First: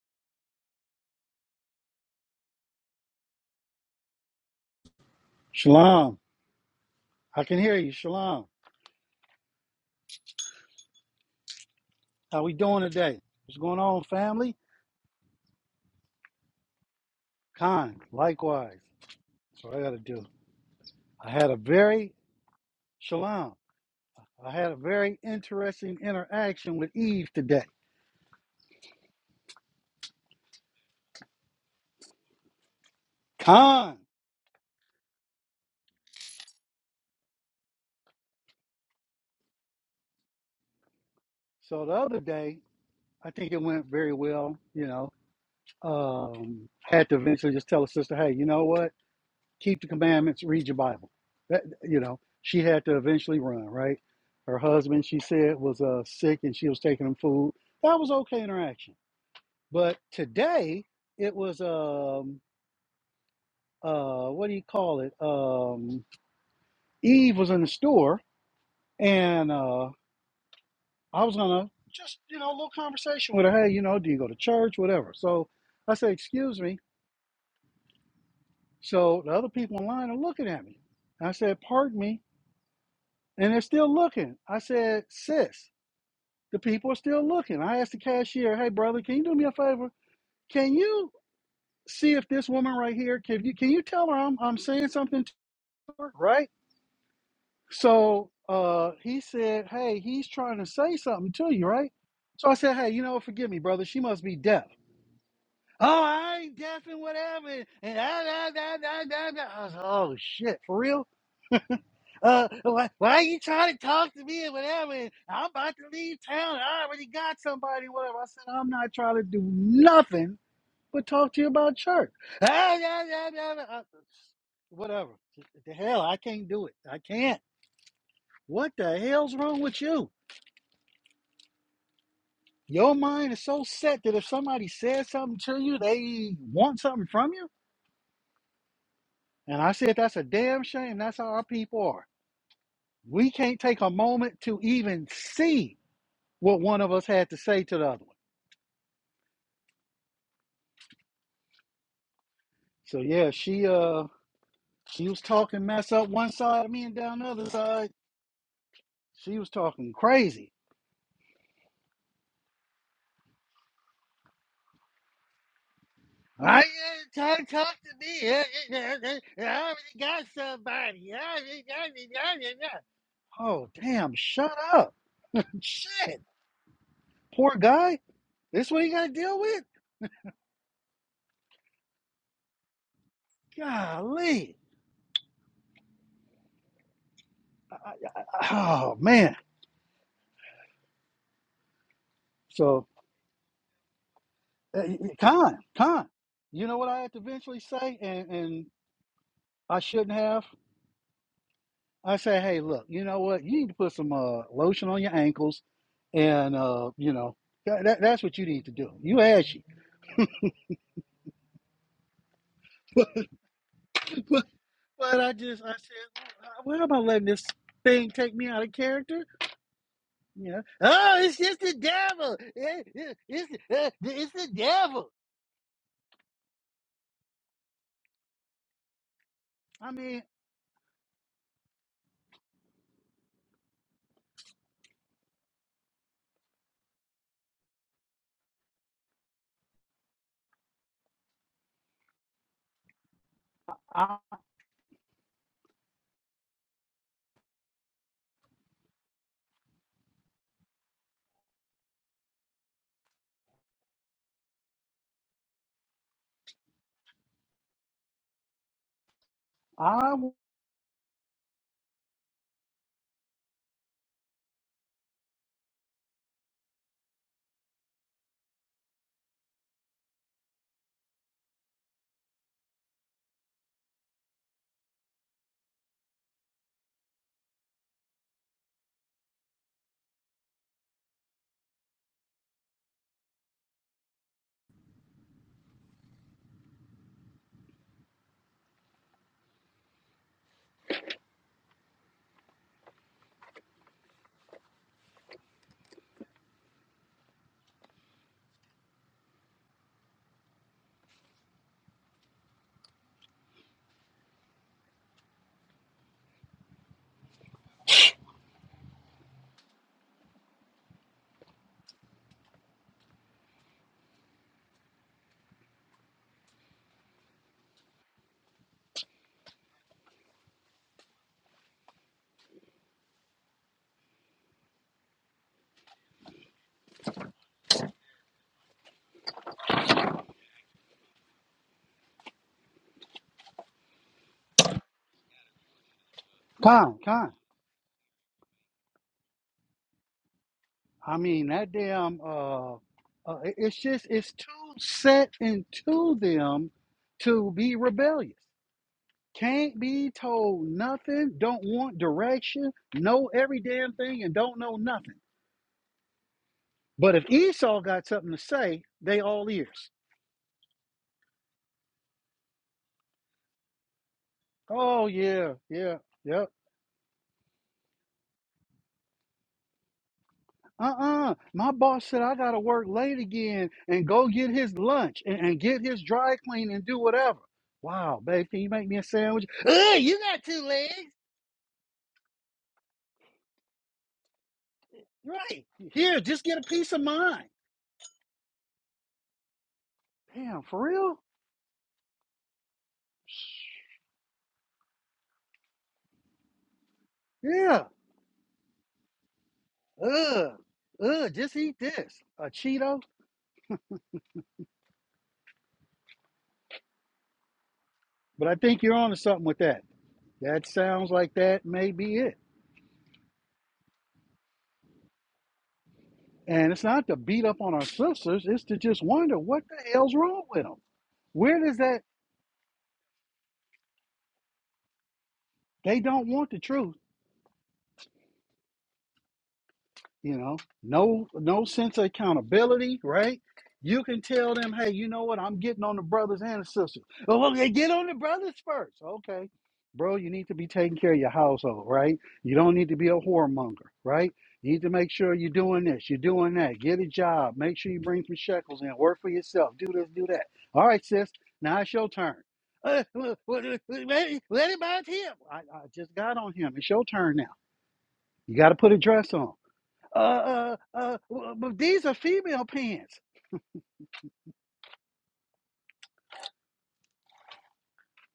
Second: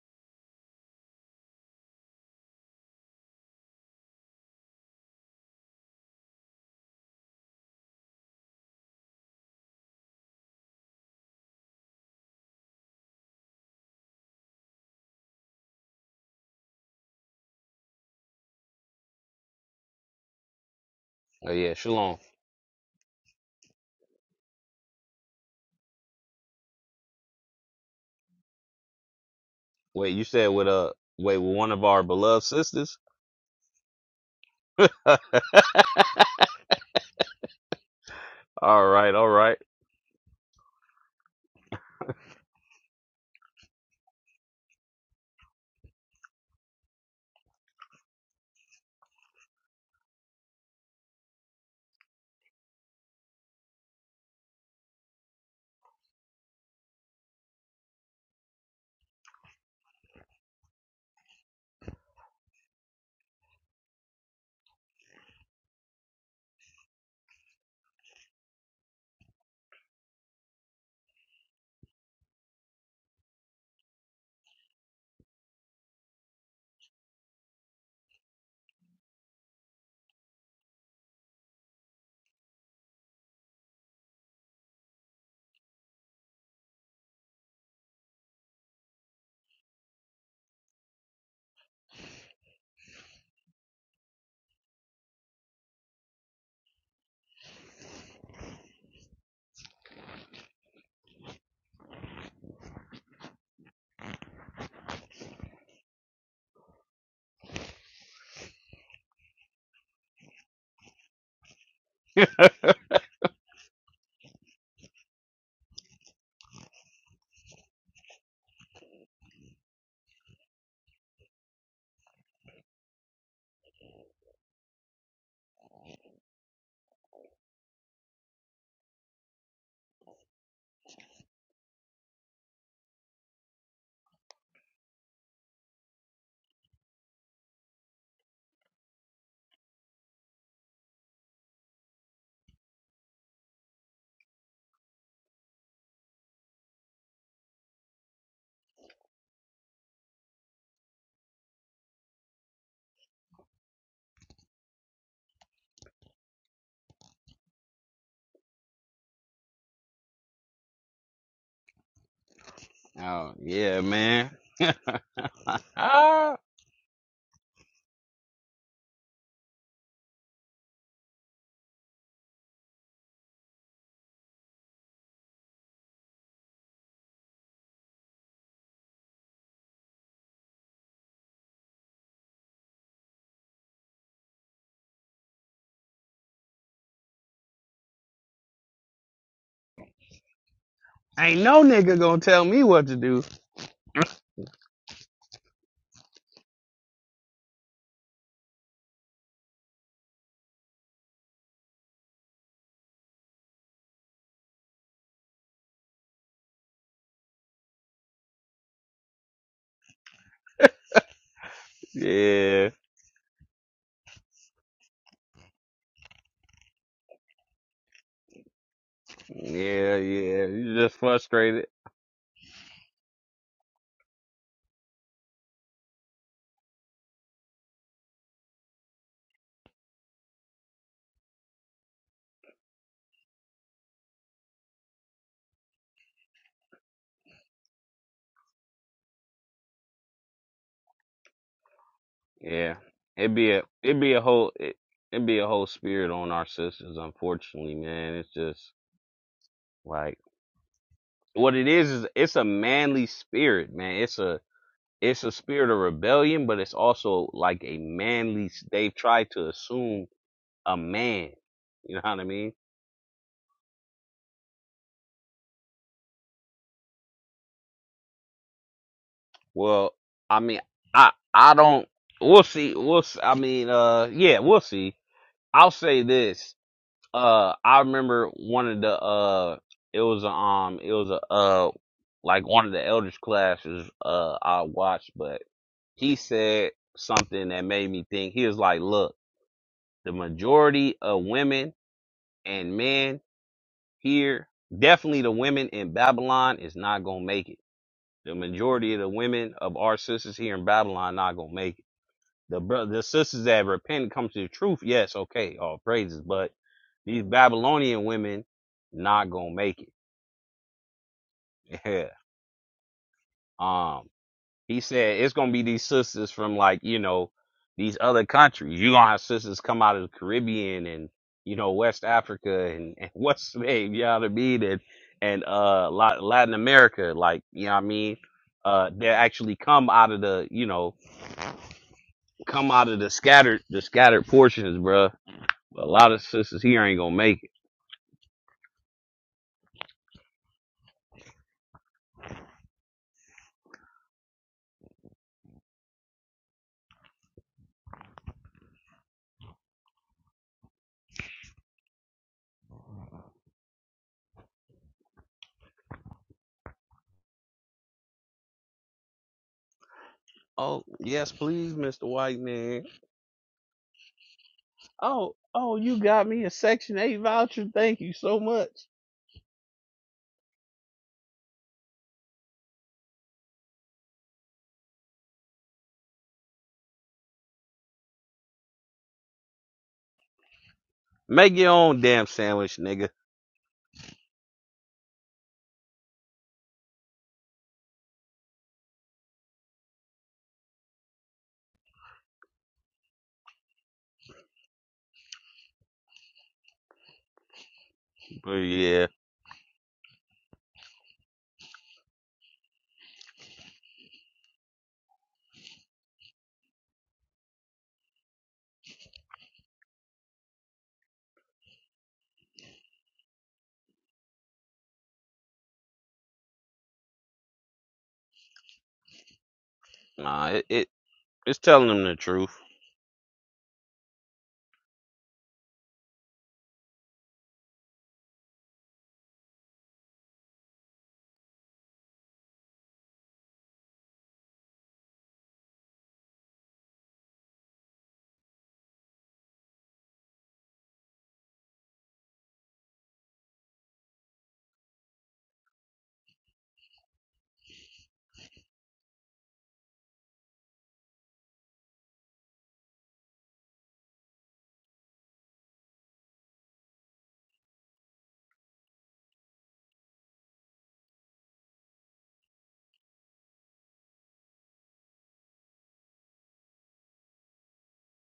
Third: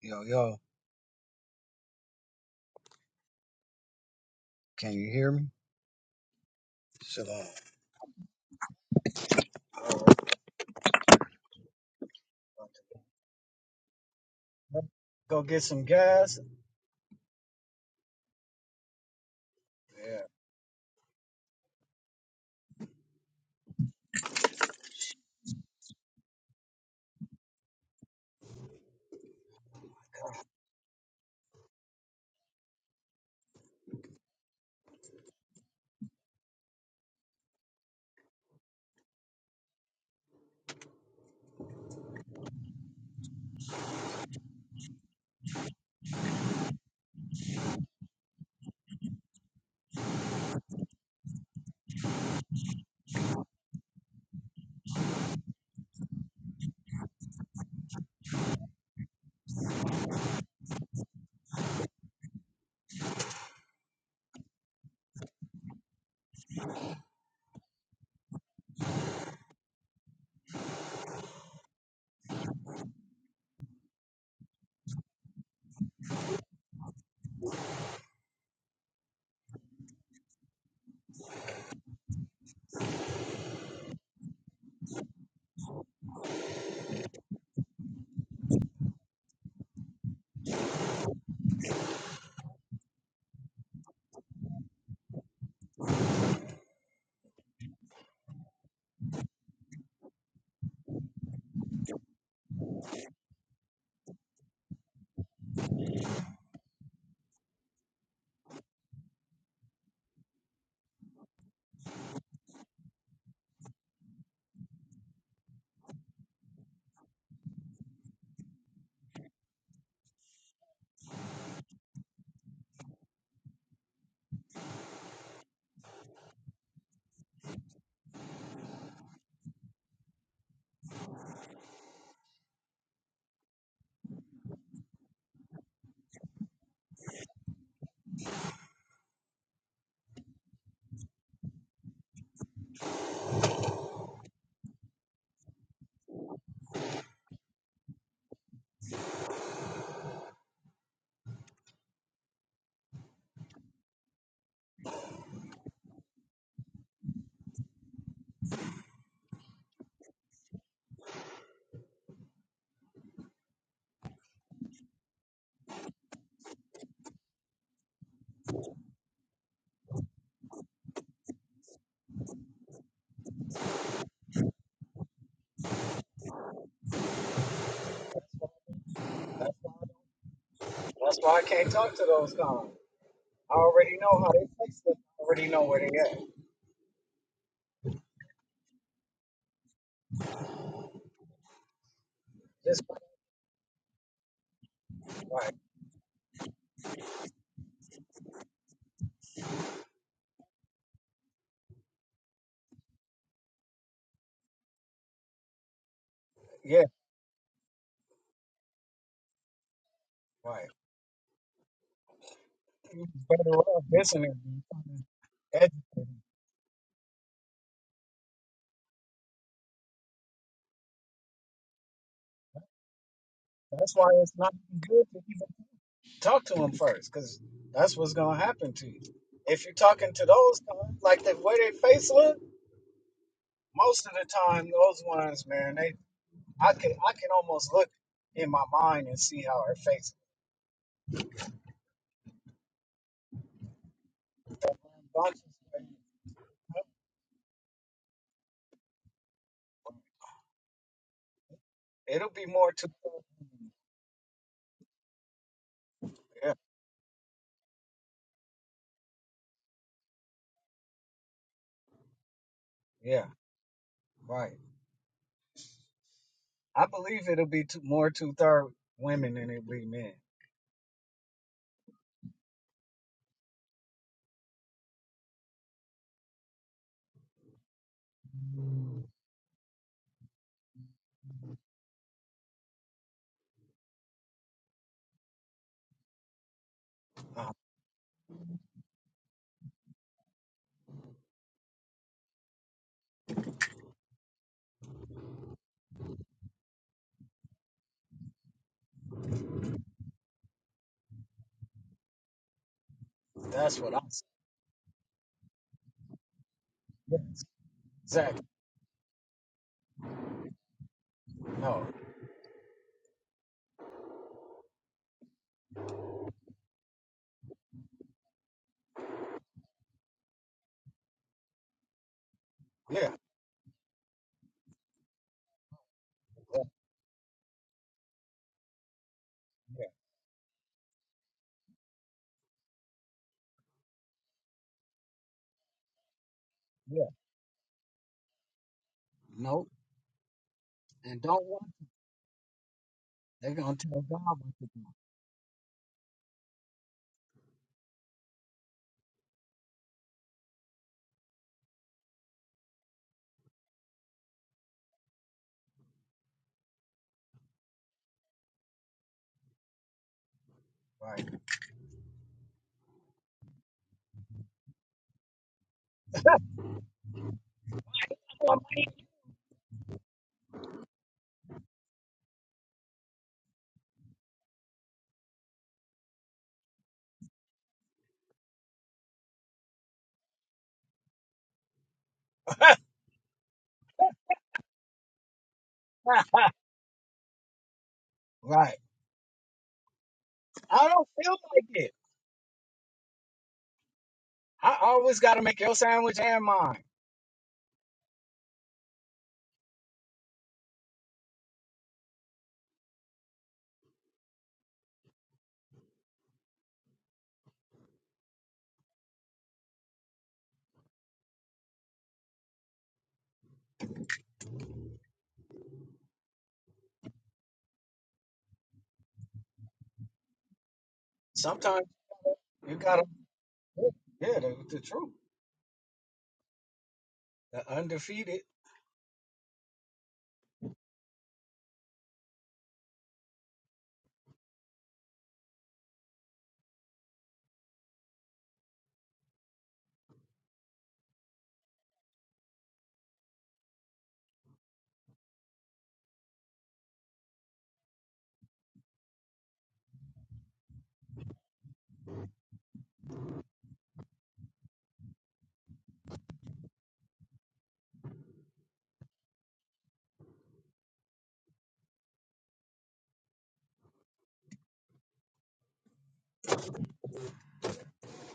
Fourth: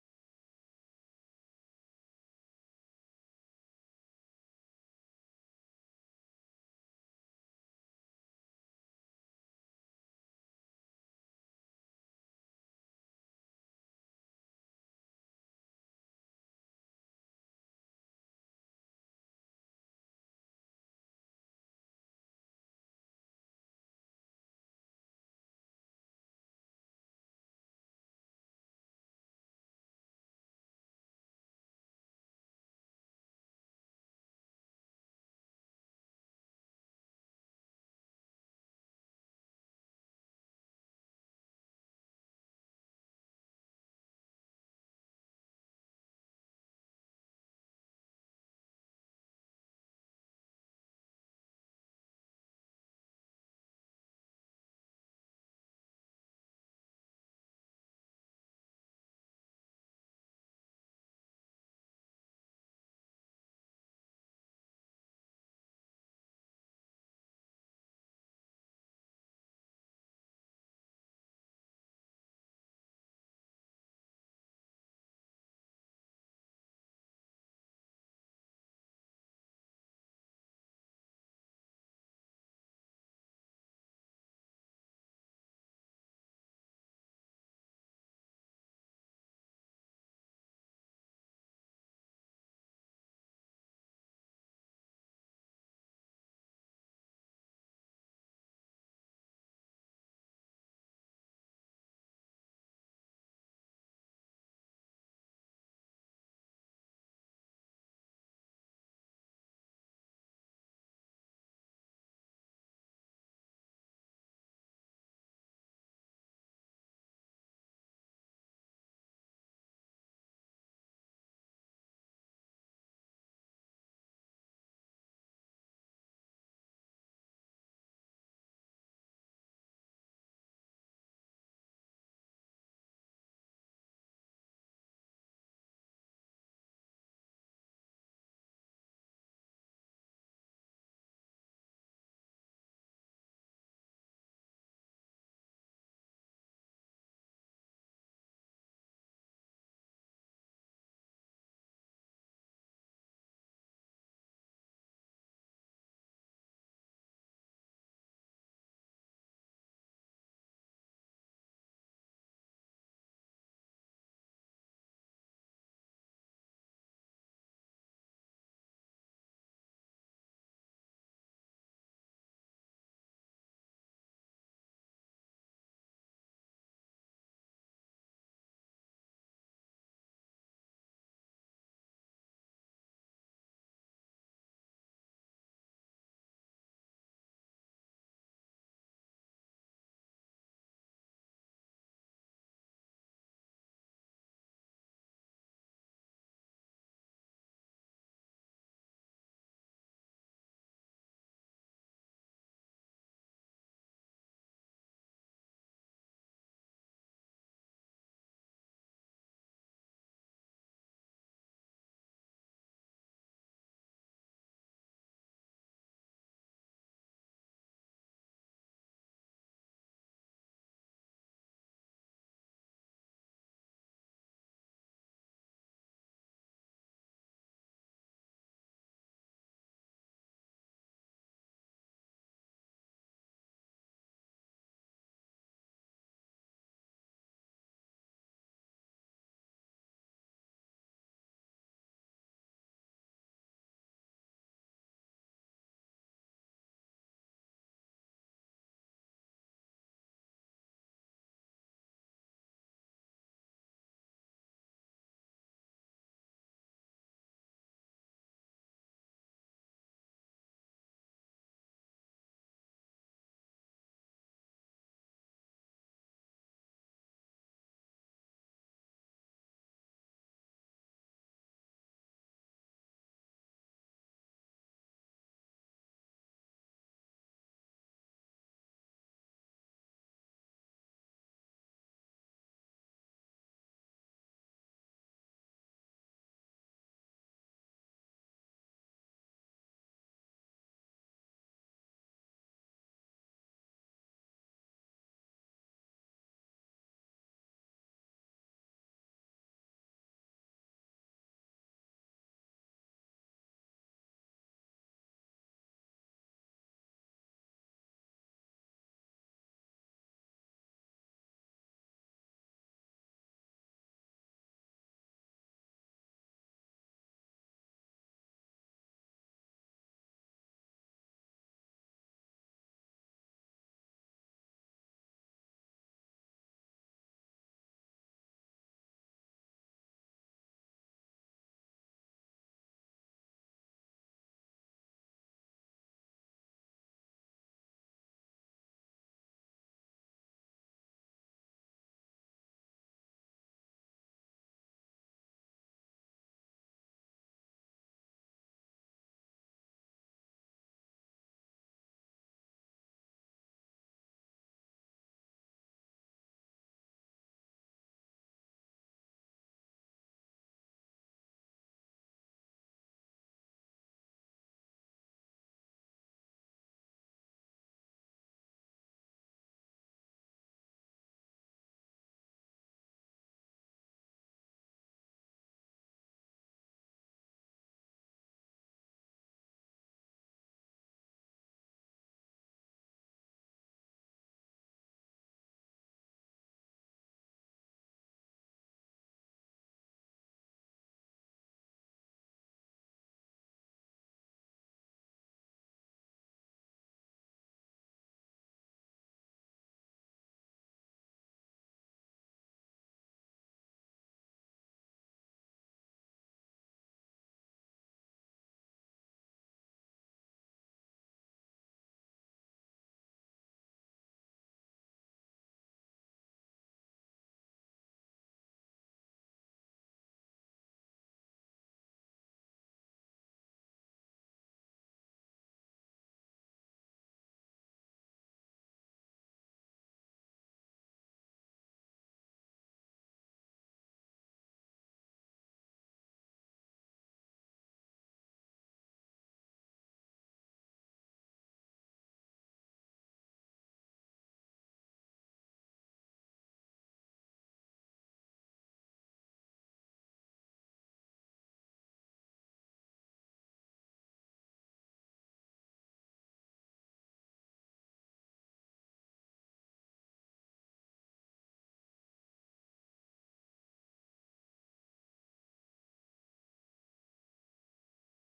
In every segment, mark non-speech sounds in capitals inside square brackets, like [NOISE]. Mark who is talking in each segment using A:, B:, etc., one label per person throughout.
A: Yo, yo, can you hear me?
B: Shalom. I
A: Shalom.
B: can hear you. Shalom. How we doing today? What's going on, family?
A: Go get some gas.
B: Kind. Likewise. That's what I got to
A: Yeah.
B: do. I had
C: Oh
B: a
C: yeah,
B: very
C: Shalom.
B: shalom. I had a very interesting interaction with Eve today.
C: Wait, you said with uh wait with one of our beloved sisters?
B: Kind.
C: [LAUGHS] all right, all right.
B: So the other day, I think it went very well. You know, um, had to eventually just tell a sister, hey, you know what? keep the commandments, read your Bible. That you know, she had to eventually run, right? Her husband, she said, was uh, sick and she was taking him food. That was okay interaction. But today it was um uh what do you call it? Um Eve was in the store and uh I was gonna just, you know, a little conversation with her, hey, you know, do you go to church? Whatever. So I said, excuse me. So the other people in line are looking at me. I said, pardon me. And they're still looking. I said, sis, The people are still looking. I asked the cashier, "Hey, brother, can you do me a favor? Can you see if this woman right here can you can you tell her I'm I'm saying something to her, right?" So uh, he said, "Hey, he's trying to say something to you, right?" So I said, "Hey, you know, forgive me, brother. She must be deaf." Oh, I ain't deaf and whatever. And I, I, I, I, I, da. I was, like, oh shit, for real?
C: [LAUGHS]
B: uh, why, why are you trying to talk to me and whatever? And I'm about to leave town. And I already got somebody, whatever. I said, I'm not trying to do nothing but talk to you about church. Ah, yeah, yeah, yeah, yeah. Uh, Whatever. The hell, I can't do it. I can't. What the hell's wrong with you? Your mind is so set that if somebody says something to you, they want something from you. And I said, that's a damn shame. That's how our people are. We can't take a moment to even see what one of us had to say to the other one. So yeah, she uh she was talking mess up one side of me and down the other side. She was talking crazy.
C: oh yeah, man. [LAUGHS] Ah,
B: I uh, talk, talk to me. Yeah, yeah, yeah, yeah, I already got somebody. I already got it, got got it. Oh damn! Shut up. Shit. Poor guy. This what he got to deal with?
A: That's why I can't talk to those cons. I already know how they
B: Golly.
A: fix it. I already know where they at.
B: I, I, I- oh man.
C: Ain't no nigga gonna tell me
A: This,
C: what
B: So
C: to do. [LAUGHS]
B: uh, y- y-
A: right.
B: con con. You know what I had to eventually say, and and I shouldn't have. I say, hey, look, you know what? You need to put some uh, lotion on your ankles, and
A: Yeah,
B: uh, you know that, that, that's what you need to do. You ashy,
A: right.
C: yeah,
B: [LAUGHS]
A: You
B: but,
A: better off listening.
B: but but I just
A: And
B: I said, why am I letting this thing take me out of character?
C: yeah, yeah.
B: You know,
C: You just
B: oh, it's just
C: frustrated.
B: the devil. It- it- it's uh,
A: That's why
B: it's
A: it's
B: the
A: not good
B: devil.
A: to even talk to them first, because that's what's gonna happen to you. If you're
B: I
A: talking
B: mean,
A: to those cons, like the way their face look, most of the time those ones, man, they I can I can almost look in my mind and see how her face
C: Yeah, it'd be a it'd be
B: I
C: a whole it, it'd be a whole spirit on our sisters. Unfortunately, man, it's just like what it is is
A: It'll
C: it's a
A: be more two.
C: manly spirit, man. It's a It's a spirit of rebellion,
A: Yeah,
C: but it's also like a manly. They've tried to assume
B: I
C: a man. You know what I mean?
A: yeah, right. I believe it'll be two, more two third women than it'll be
C: Well,
A: men.
C: I mean, I I don't. We'll see. We'll. s- I mean, uh, yeah, we'll see. I'll say this. Uh, I remember one of the uh, it was a, um, it was a uh, like one of the elders classes uh I watched, but he said something
A: Uh,
C: that made me think. He was like, "Look, the majority of women and men here. Definitely the women in Babylon is not gonna make it. The majority of the women of our sisters here in Babylon not gonna make it. The bro- the sisters that
A: that's what
C: repent
A: I'm
C: and come
A: saying.
C: to the truth, yes, okay, all praises. But these
A: Yes,
C: Babylonian
A: exactly.
C: women not gonna make it. [LAUGHS]
A: No.
C: Yeah. Um. He said it's gonna be these sisters from like you know these other countries. You gonna have sisters come out of the Caribbean and you know West Africa and,
A: Yeah.
C: and [LAUGHS] what's the name? You know what I mean? And and uh La- Latin
A: Yeah.
C: America, like you know what I mean? Uh, they actually
A: Yeah.
C: come out of the you know come out of the scattered the scattered portions, bruh. A lot of sisters here
B: con
C: ain't
A: yeah.
C: gonna
B: con.
C: make it.
A: No.
B: I
A: And don't
B: mean that
A: want.
B: damn. Uh, uh,
A: They're
B: it- it's
A: gonna tell
B: just
A: God
B: it's
A: what to
B: too
A: do.
B: set into them to be rebellious. Can't be told nothing, don't want direction, know every damn thing, and don't know nothing. But if Esau got something to say, they all ears.
C: Oh
A: Right.
C: yes, please, Mister White Man.
B: Oh,
C: Oh
B: yeah,
C: oh,
B: yeah,
C: you got me
B: yep.
C: a Section Eight voucher. Thank you so much.
B: Uh uh My boss said I got to work late again and go get his lunch and, and get his dry clean and do whatever. Wow, babe, can you make me a sandwich? Ugh, you got two legs.
C: Make your own damn
A: [LAUGHS]
C: sandwich, nigga.
B: Right. Here, just get a piece of mine.
A: right.
B: Damn, for
A: I don't
B: real?
A: feel like it. I always gotta make your sandwich and mine.
B: Yeah.
C: But yeah,
B: Ugh. Ugh, just eat this. A Cheeto? But I think you're onto something with that. That sounds like that may be it. And it's not to beat up on our sisters, it's to just wonder what the hell's wrong
C: nah,
B: with
C: it,
B: them.
C: it it's
B: Where does
C: telling
A: Sometimes
B: that,
C: them the truth.
A: you gotta. Yeah, the, the truth.
B: they don't want the truth.
A: The undefeated.
B: you know no no sense of accountability right you can tell them hey you know what i'm getting on the brothers and the sisters oh well, get on the brothers first okay bro you need to be taking care of your household right you don't need to be a whoremonger right you need to make sure you're doing this you're doing that get a job make sure you bring some shekels in work for yourself do this do that all right sis now it's your turn uh, well, well, let, it, let it by him I, I just got on him it's your turn now you got to put a dress on uh, uh, uh, but these are female pants.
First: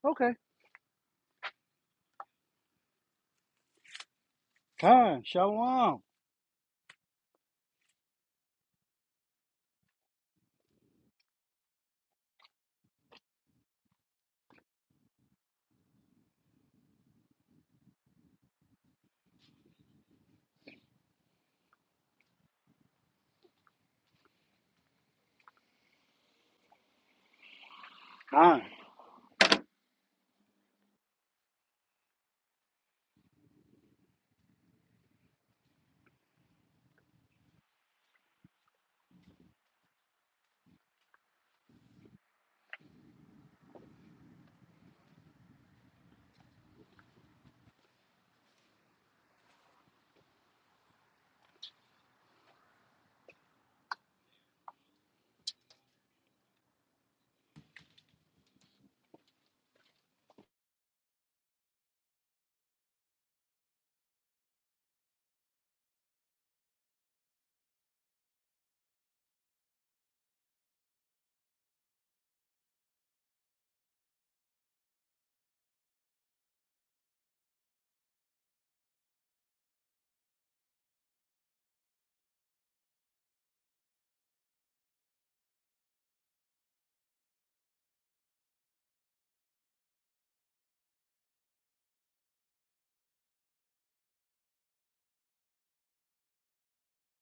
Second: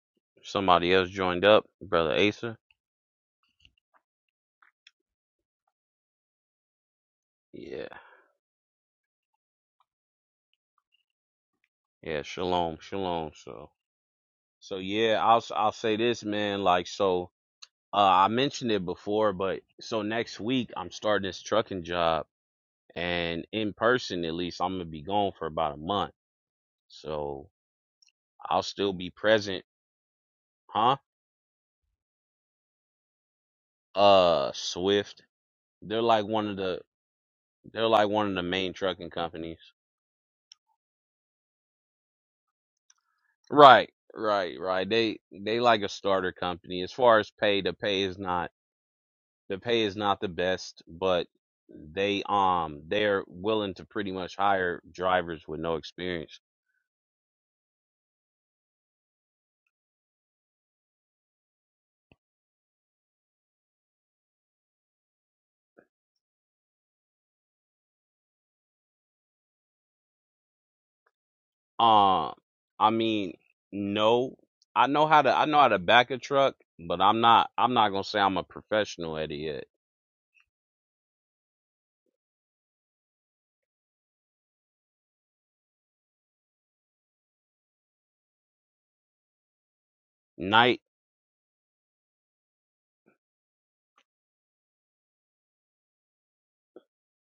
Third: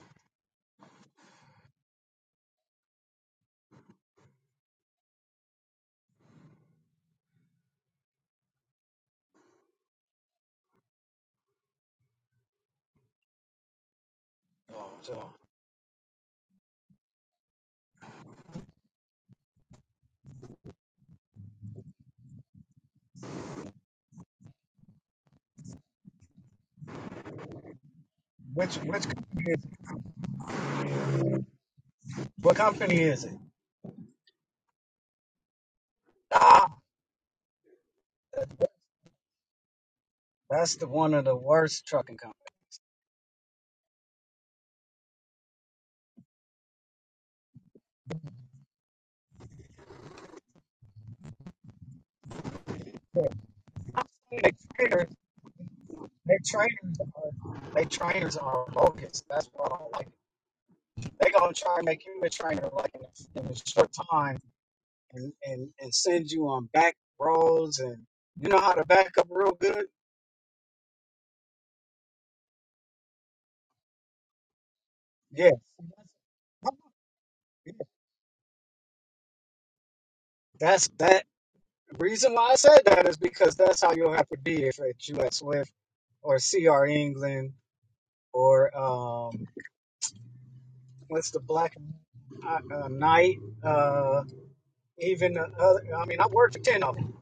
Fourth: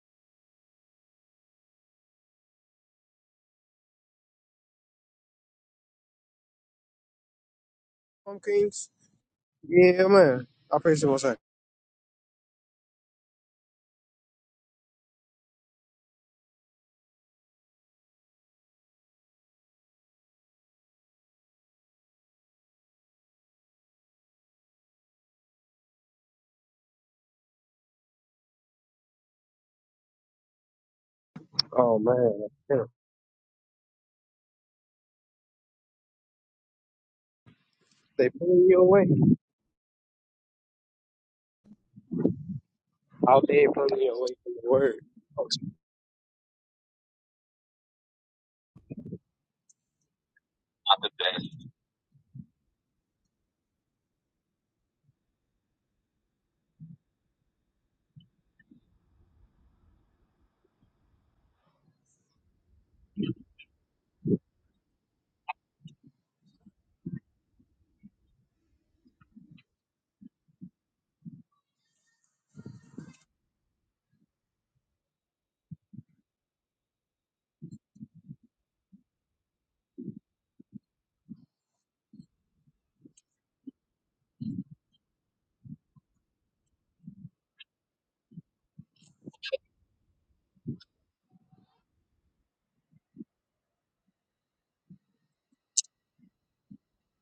B: Okay,
C: Somebody else joined up, brother Asa.
B: fine, shalom,
C: Yeah,
D: Tom Kings? Yeah, man. I praise the most high.
C: yeah, shalom, shalom. So, so
A: Oh,
C: yeah,
A: so
C: I'll s- I'll say this, man. Like, so uh, I mentioned it before, but so next week I'm starting this trucking job, and in person at least I'm gonna be gone for about a month. So
B: fine.
C: I'll
A: which
C: still
A: which?
C: be present, huh?
D: Oh, man.
A: What
D: Damn.
A: company is it?
C: Uh, Swift. They're like one of
A: Ah,
C: the they're like one
D: They
C: of the
D: pulling
C: main
D: you away.
C: trucking companies.
A: that's the one of the worst trucking
D: Out there
C: Right,
D: pulling you away from
C: right,
D: the
C: right.
D: word.
C: They
D: Oh,
C: they like a starter company. As far as pay, the pay is not the pay is not the best, but they um they're
A: companies.
C: willing to pretty much hire
A: They trainers,
C: drivers with no
A: they
C: experience.
A: trainers, are, they trainers are bogus. That's what I don't like They gonna try and make you a trainer like in a, in a short time and, and and send you on back roads and you know how to back up real good.
C: Um, I mean, no, I know how to I
A: Yeah,
C: know how to back a truck, but I'm not I'm not gonna say I'm a professional at it yet.
A: that's that. Reason why I said that is because that's how you'll have to be if at US Swift or CR England or um,
C: Night,
A: what's the black uh, uh, night, uh, even the other. I mean, I worked for ten of them,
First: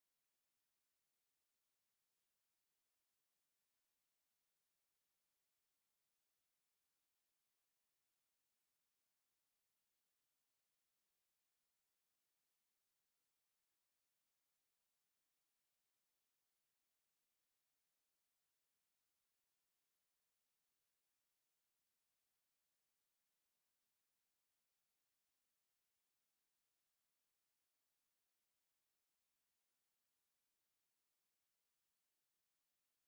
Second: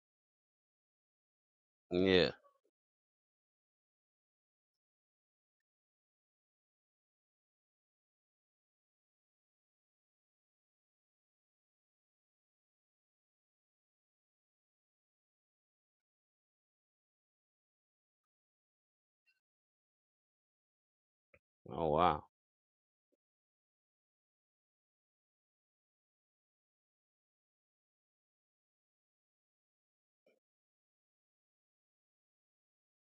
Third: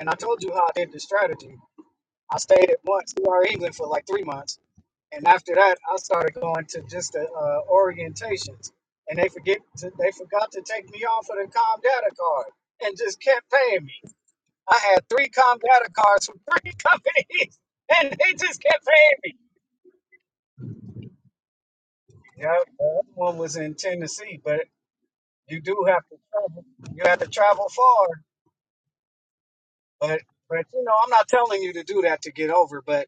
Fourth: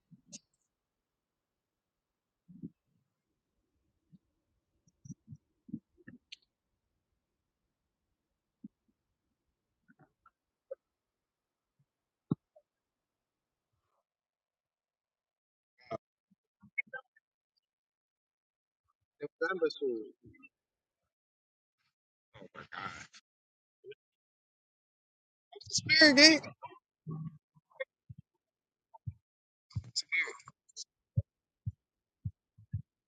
A: and I told you how I did the strategy.
C: yeah.
A: I stayed at once to our England for like three months, and after that, I started going to just the uh, orientations, and they forget to, they forgot to take me off of the Com Data card, and just kept paying me. I had three Com Data cards from three [LAUGHS] companies, and they just kept paying me.
D: November soon.
C: Oh wow.
A: Yeah, the other one was in Tennessee, but you do have to
D: Spirit gate.
A: travel. You have to travel far But but you know, I'm not telling you to do that to get over. But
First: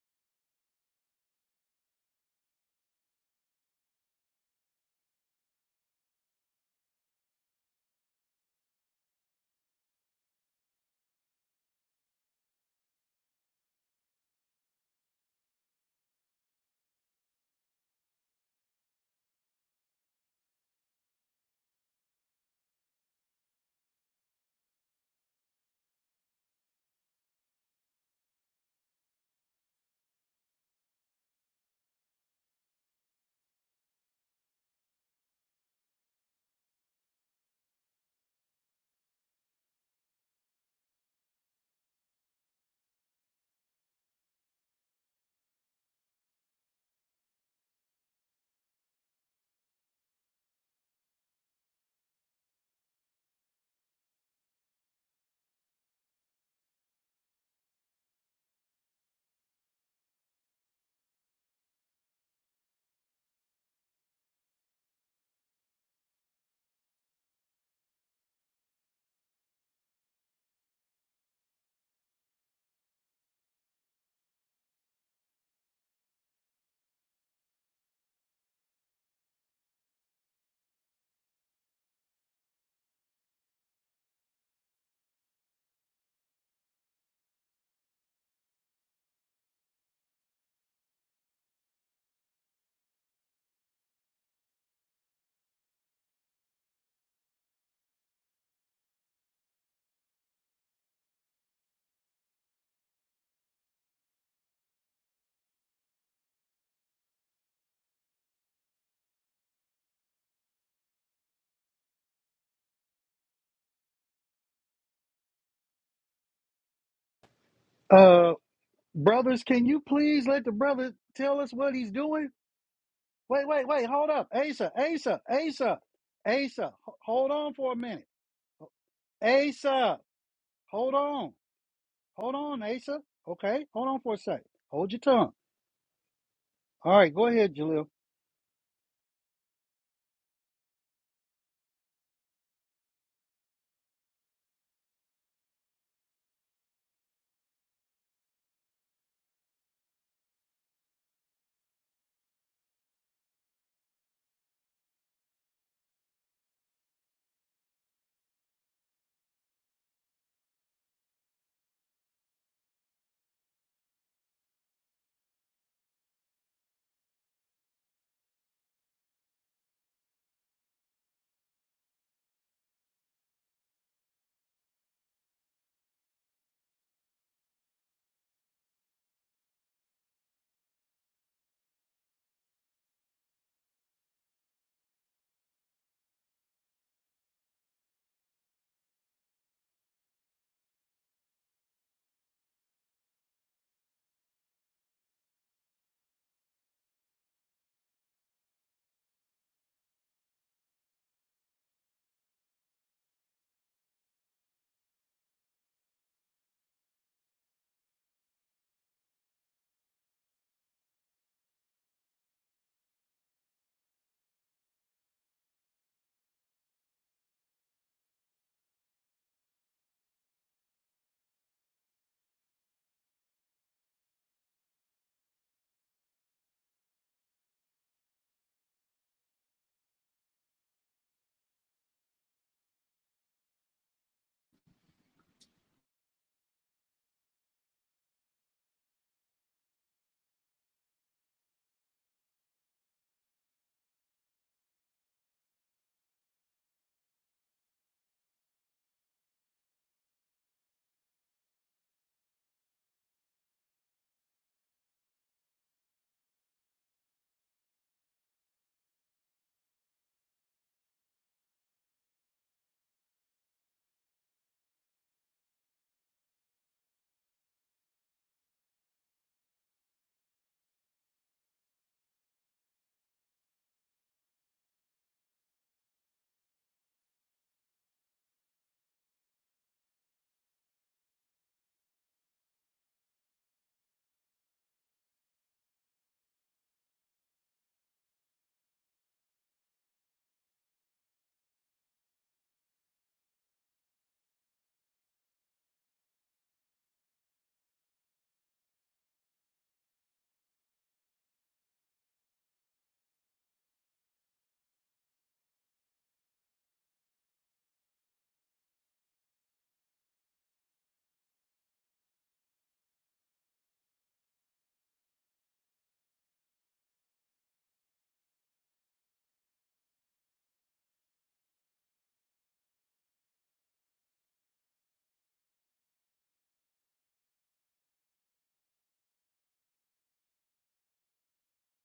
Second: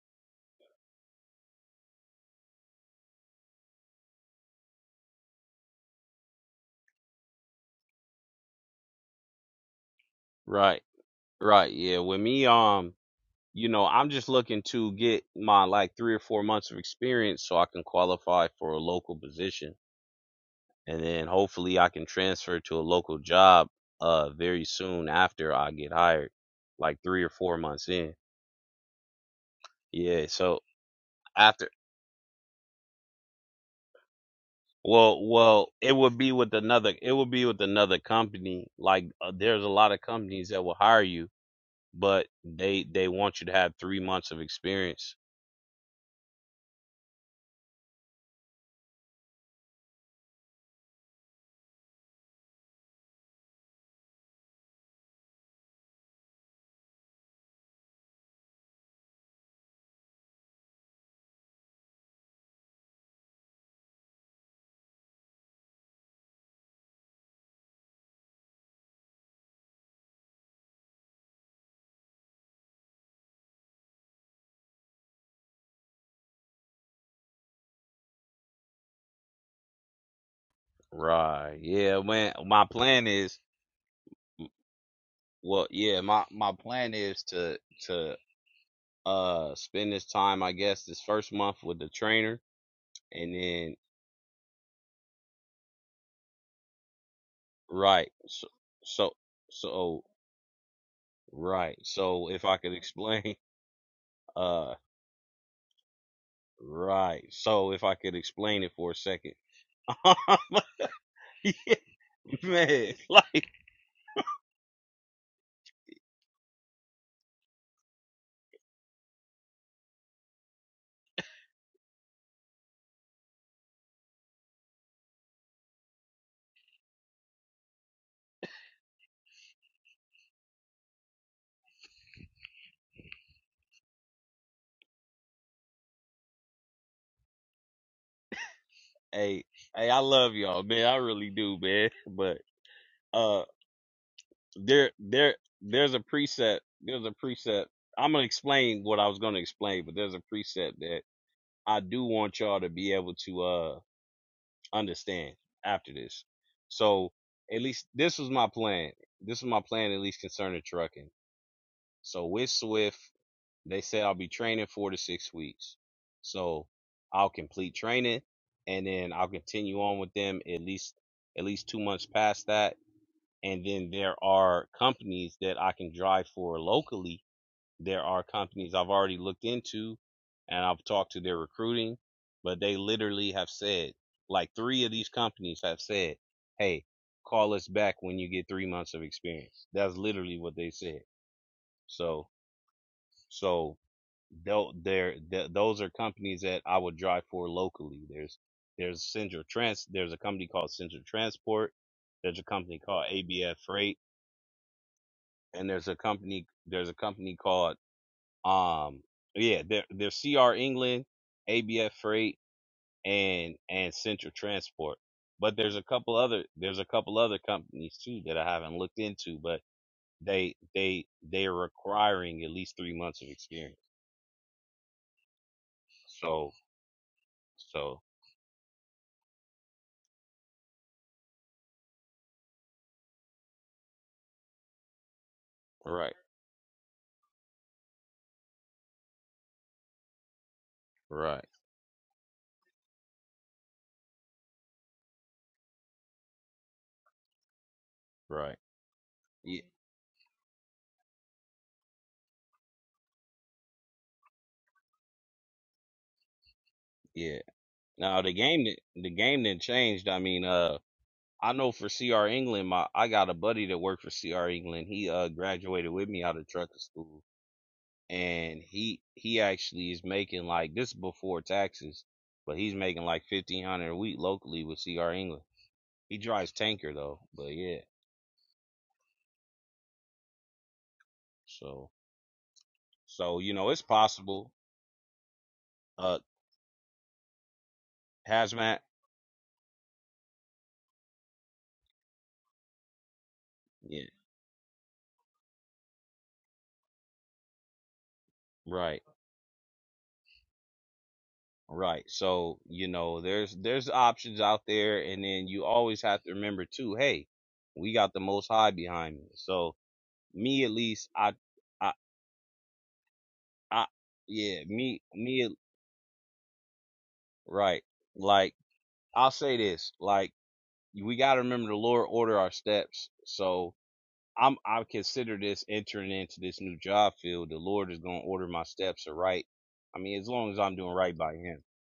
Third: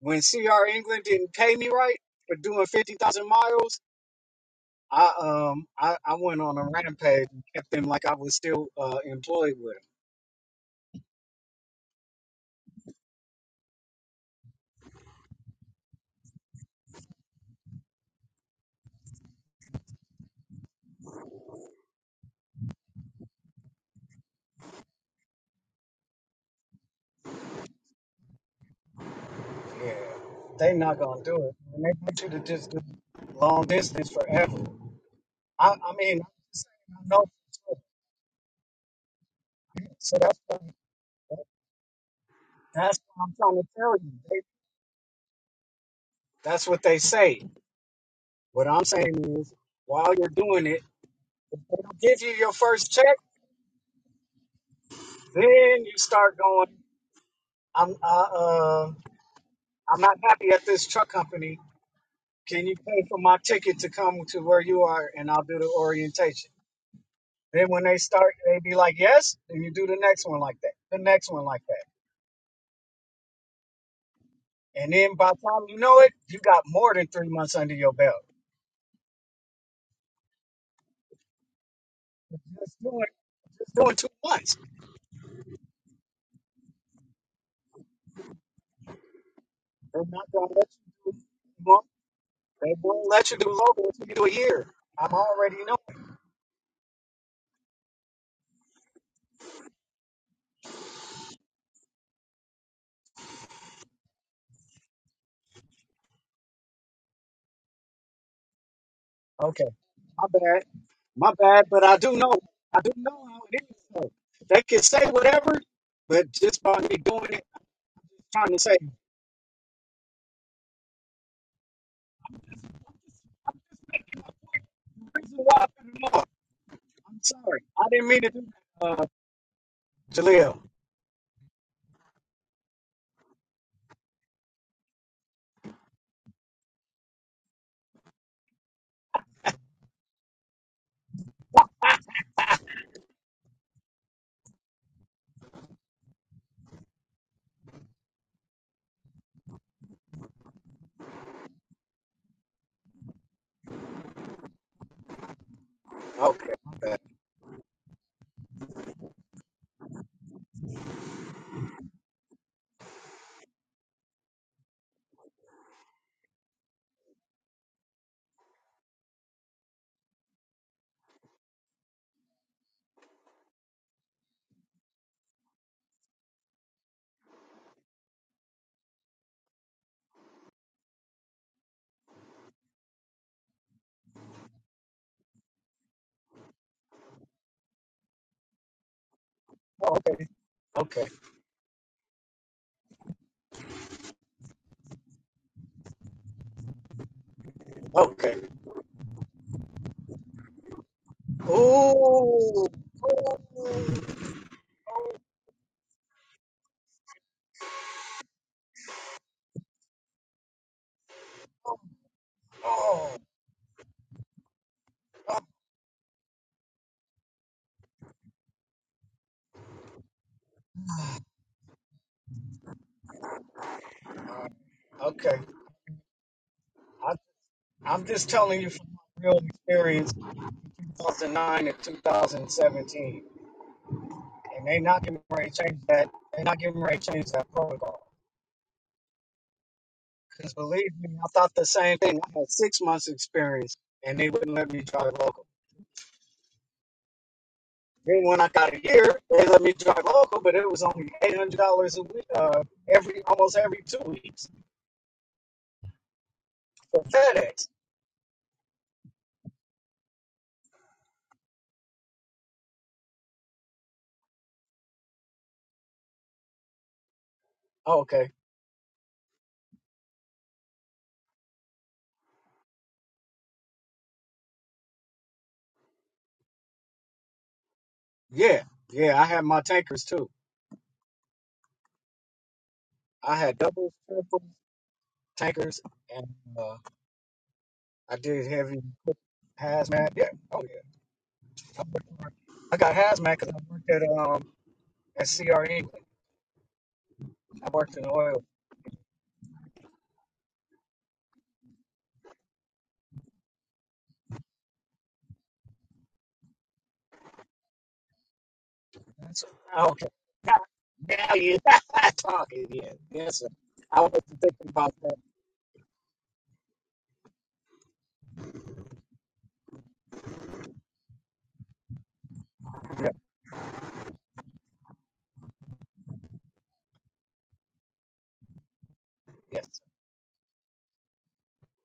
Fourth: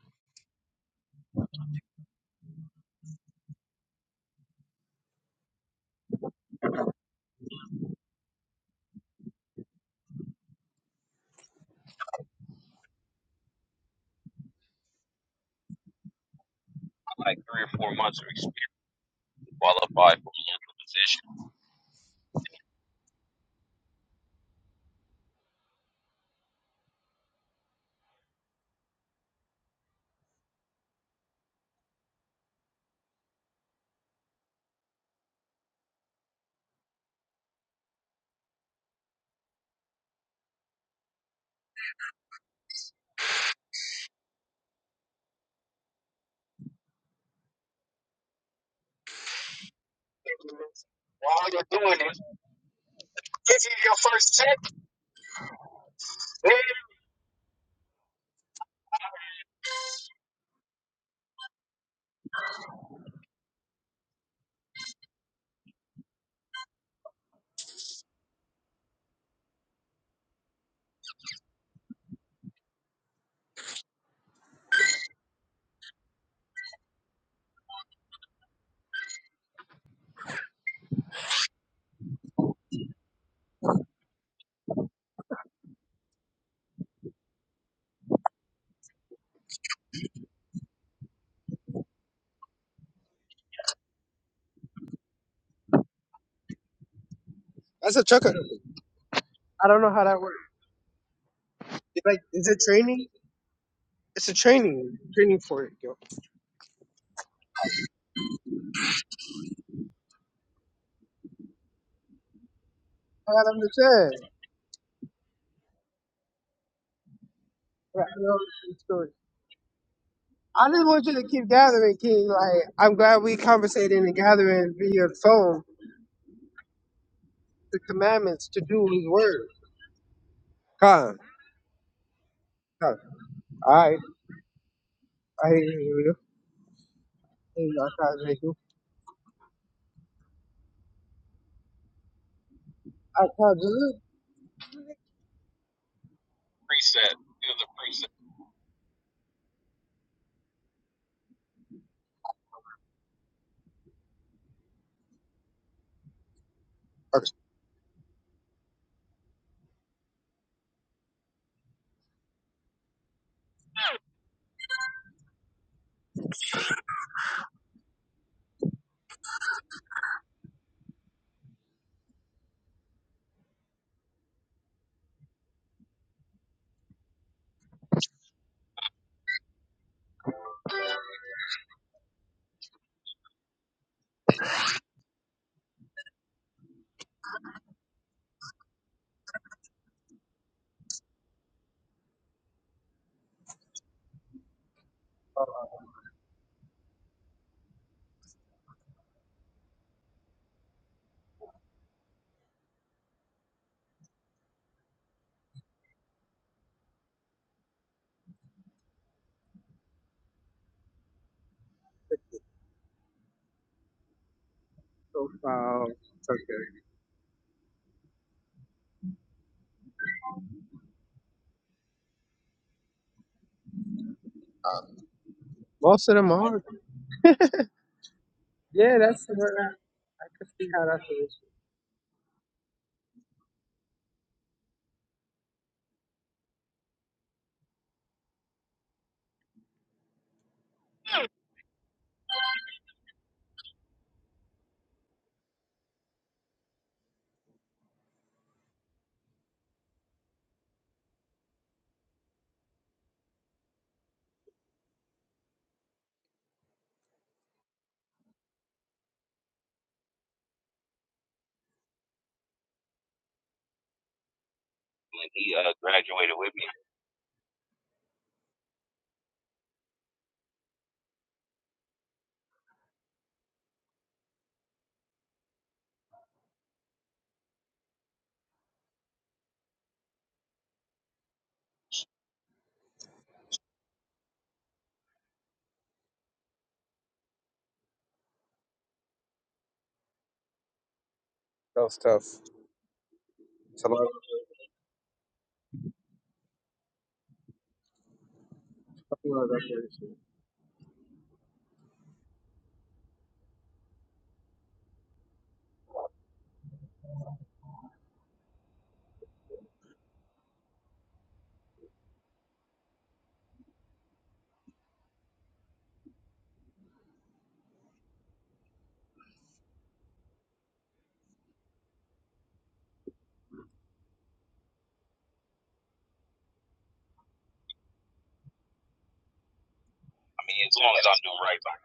A: when CR England didn't pay me right for doing fifty thousand miles, I um I, I went on a rampage and kept them like I was still uh, employed with
C: Right, right, yeah. With me, um. you know, I'm just looking to get my like three or four months of
D: Like
C: experience so
D: three
C: I
D: or
C: can
D: four months of
C: qualify
D: experience
C: for a local position.
D: qualified for
C: And then
D: position.
C: hopefully I can transfer to a local job uh very soon after I get hired, like three or four months in.
A: them. Yeah,
C: Yeah, so
A: they not gonna do it,
C: after
A: and they want you to just do long distance forever.
C: well,
A: I
C: well, it
A: I
C: would
A: mean,
C: be
A: I'm
C: with
A: just
C: another
A: saying I
C: it
A: know.
C: would be with
A: for
C: another company. Like uh, there's a
A: sure.
C: lot of
A: So that's
C: companies
A: what,
C: that will hire you, but they
A: that's
C: they
A: what I'm
C: want you to
A: trying to
C: have
A: tell
C: 3
A: you.
C: months
A: They,
C: of experience.
A: that's what they say. What I'm saying is, while you're doing it,
D: While you're
A: they don't
D: doing it,
A: give you your first check
D: this is your first check.
A: Then you start
D: man.
A: going, I'm uh, uh I'm not happy at this truck company. Can you pay for my ticket to come to where you are and I'll do the orientation? Then when they start, they be like, yes, and you do the next one like that, the next one like that. And then by the time you know it, you got more than three months under your belt.
C: Right. Yeah, man, my
A: Just doing,
C: plan is
A: just doing two months.
C: Well, yeah, my my plan is to to uh spend
A: They're
C: this
A: not
C: time,
A: gonna
C: I
A: let
C: guess, this
A: you do,
C: first month
A: they
C: with
A: won't
C: the trainer,
A: let
C: and
A: you do
C: then
A: local until you do a year. I'm already
D: That's a
C: right,
D: trucker.
C: so so,
D: I don't know
C: so
D: how that works.
C: right,
D: It's like,
C: so if
D: is
C: I
D: it
C: could
D: training?
C: explain,
D: It's a
C: [LAUGHS] uh,
D: training. Training for it, yo.
C: right, so if I could explain it for a second,
A: know. My
C: [LAUGHS]
A: bad. My bad,
C: Yeah,
A: but I do know. I do
C: man,
A: know
D: I
A: how
C: like,
D: gotta
A: it is. though.
D: understand.
A: They can say whatever, but just by me doing it,
D: Right, I
A: I'm
B: Uh,
D: know
A: trying to
D: the
A: say,
D: story.
B: brothers, can you please let the
D: I just
B: brother
D: want you to
B: tell
D: keep
B: us what he's
D: gathering, King.
B: doing?
D: Like, I'm glad we
B: Wait, wait, wait,
D: conversating
B: hold
D: and
B: up, Asa,
D: gathering via the
B: Asa,
A: reason why
D: phone.
A: I
B: Asa,
A: put them off.
B: Asa, h-
A: I'm
B: hold on
A: sorry.
B: for a
D: the
A: I
B: minute,
A: didn't mean to do
D: commandments to
A: that,
D: do
A: uh,
D: his word.
B: Asa,
A: Jaleel.
B: hold
D: Con,
B: on, hold on,
D: con.
B: Asa. Okay,
D: All
B: hold
D: right.
B: on for a sec. Hold your tongue.
D: I hear you.
B: All right, go ahead,
D: I hear you.
B: Jalil.
D: I can't make you.
C: hey, hey, I love y'all, man, I really do, man, [LAUGHS] but
D: I
C: uh,
D: can't do it.
C: there there there's a preset, there's a
D: Preset. You know,
C: preset.
D: the
C: I'm
D: preset.
C: gonna explain what I was gonna explain, but there's a preset that I do want y'all to be able to uh understand after this.
A: Okay, my bad.
C: So
D: Okay.
C: at least this was my plan. This was my plan at least concerning trucking. So with Swift, they said I'll be training four to six weeks. So I'll complete training and then I'll continue on with them at least at least two months past that. And then there are companies that I can drive for locally there are companies I've already looked into and I've talked to their recruiting, but they literally have said, like three of these companies have said, hey, call us back when you get three months of experience. That's
A: Oh, okay,
C: literally what they said.
A: okay,
C: So, so tho- there, those are companies that I would drive for locally.
A: okay.
C: There's, there's Central Trans, there's a company called Central Transport. There's a
A: Ooh, ooh,
C: company called ABF Freight
A: oh,
C: and there's a company, there's a company called Um, yeah, they're, they're CR England, ABF Freight,
A: oh,
C: and and Central Transport.
D: So,
C: But there's a
D: um,
C: couple
D: it's
C: other
D: okay.
C: there's a couple other companies too that I haven't looked into, but they they they're requiring at least three months of experience.
A: okay.
D: Most of them
C: So
D: are.
A: I,
C: so
A: I'm just telling you from
D: Yeah, that's
A: my real
D: where I,
A: experience,
D: I can see how that's an issue.
A: 2009 and 2017. And they not giving ready to change that.
C: right
A: they not giving ready to change that protocol. Because believe me, I
C: right
A: thought the same thing. I had six months experience and they wouldn't let me drive local. Then when I
C: right
A: got a year, they let
C: yeah
A: me drive local, but it was only eight hundred dollars a week, uh, every almost every two weeks for
C: yeah.
A: FedEx.
C: Now the game di- the game didn't changed. I mean uh. I know for CR England, my I got a buddy that worked for CR England. He uh
D: When he uh,
C: graduated with me
D: graduated
C: out of
D: with me.
C: trucker school,
A: Oh, okay,
C: and he he actually is making like this is before taxes, but he's making like fifteen hundred a week locally with CR England. He drives tanker though, but yeah.
A: yeah, yeah, I had my tankers too.
C: So
A: I
C: so you
A: had
C: know it's
A: doubles, triples,
C: possible.
A: tankers,
C: Uh,
A: and uh, I did
C: hazmat.
A: heavy hazmat. Yeah, oh yeah, I worked hard. I got hazmat because I worked
D: A
A: at
D: lot
C: Yeah.
D: of
A: um at CRE. I worked in oil.
C: Right.
D: people are issue. I
C: Right. So you know there's there's options out there, and then you always have to remember too. Hey, we got the Most High behind me.
A: That's,
C: So
A: Okay. Now,
C: me at least I
A: now you're
C: I
A: [LAUGHS] talking again. Yes, sir.
C: I
A: I was
C: yeah
A: thinking about
C: me
A: that.
C: me right like I'll say this like. we got to remember the Lord order our
A: Yeah.
C: steps. So I'm I consider this entering into this new job field. The Lord is going to order my steps right.
A: Yes.
C: I mean, as long as
D: mean,
C: I'm
D: as
C: doing
D: long as I
C: right
D: am
C: by
D: doing
C: Him.
D: right by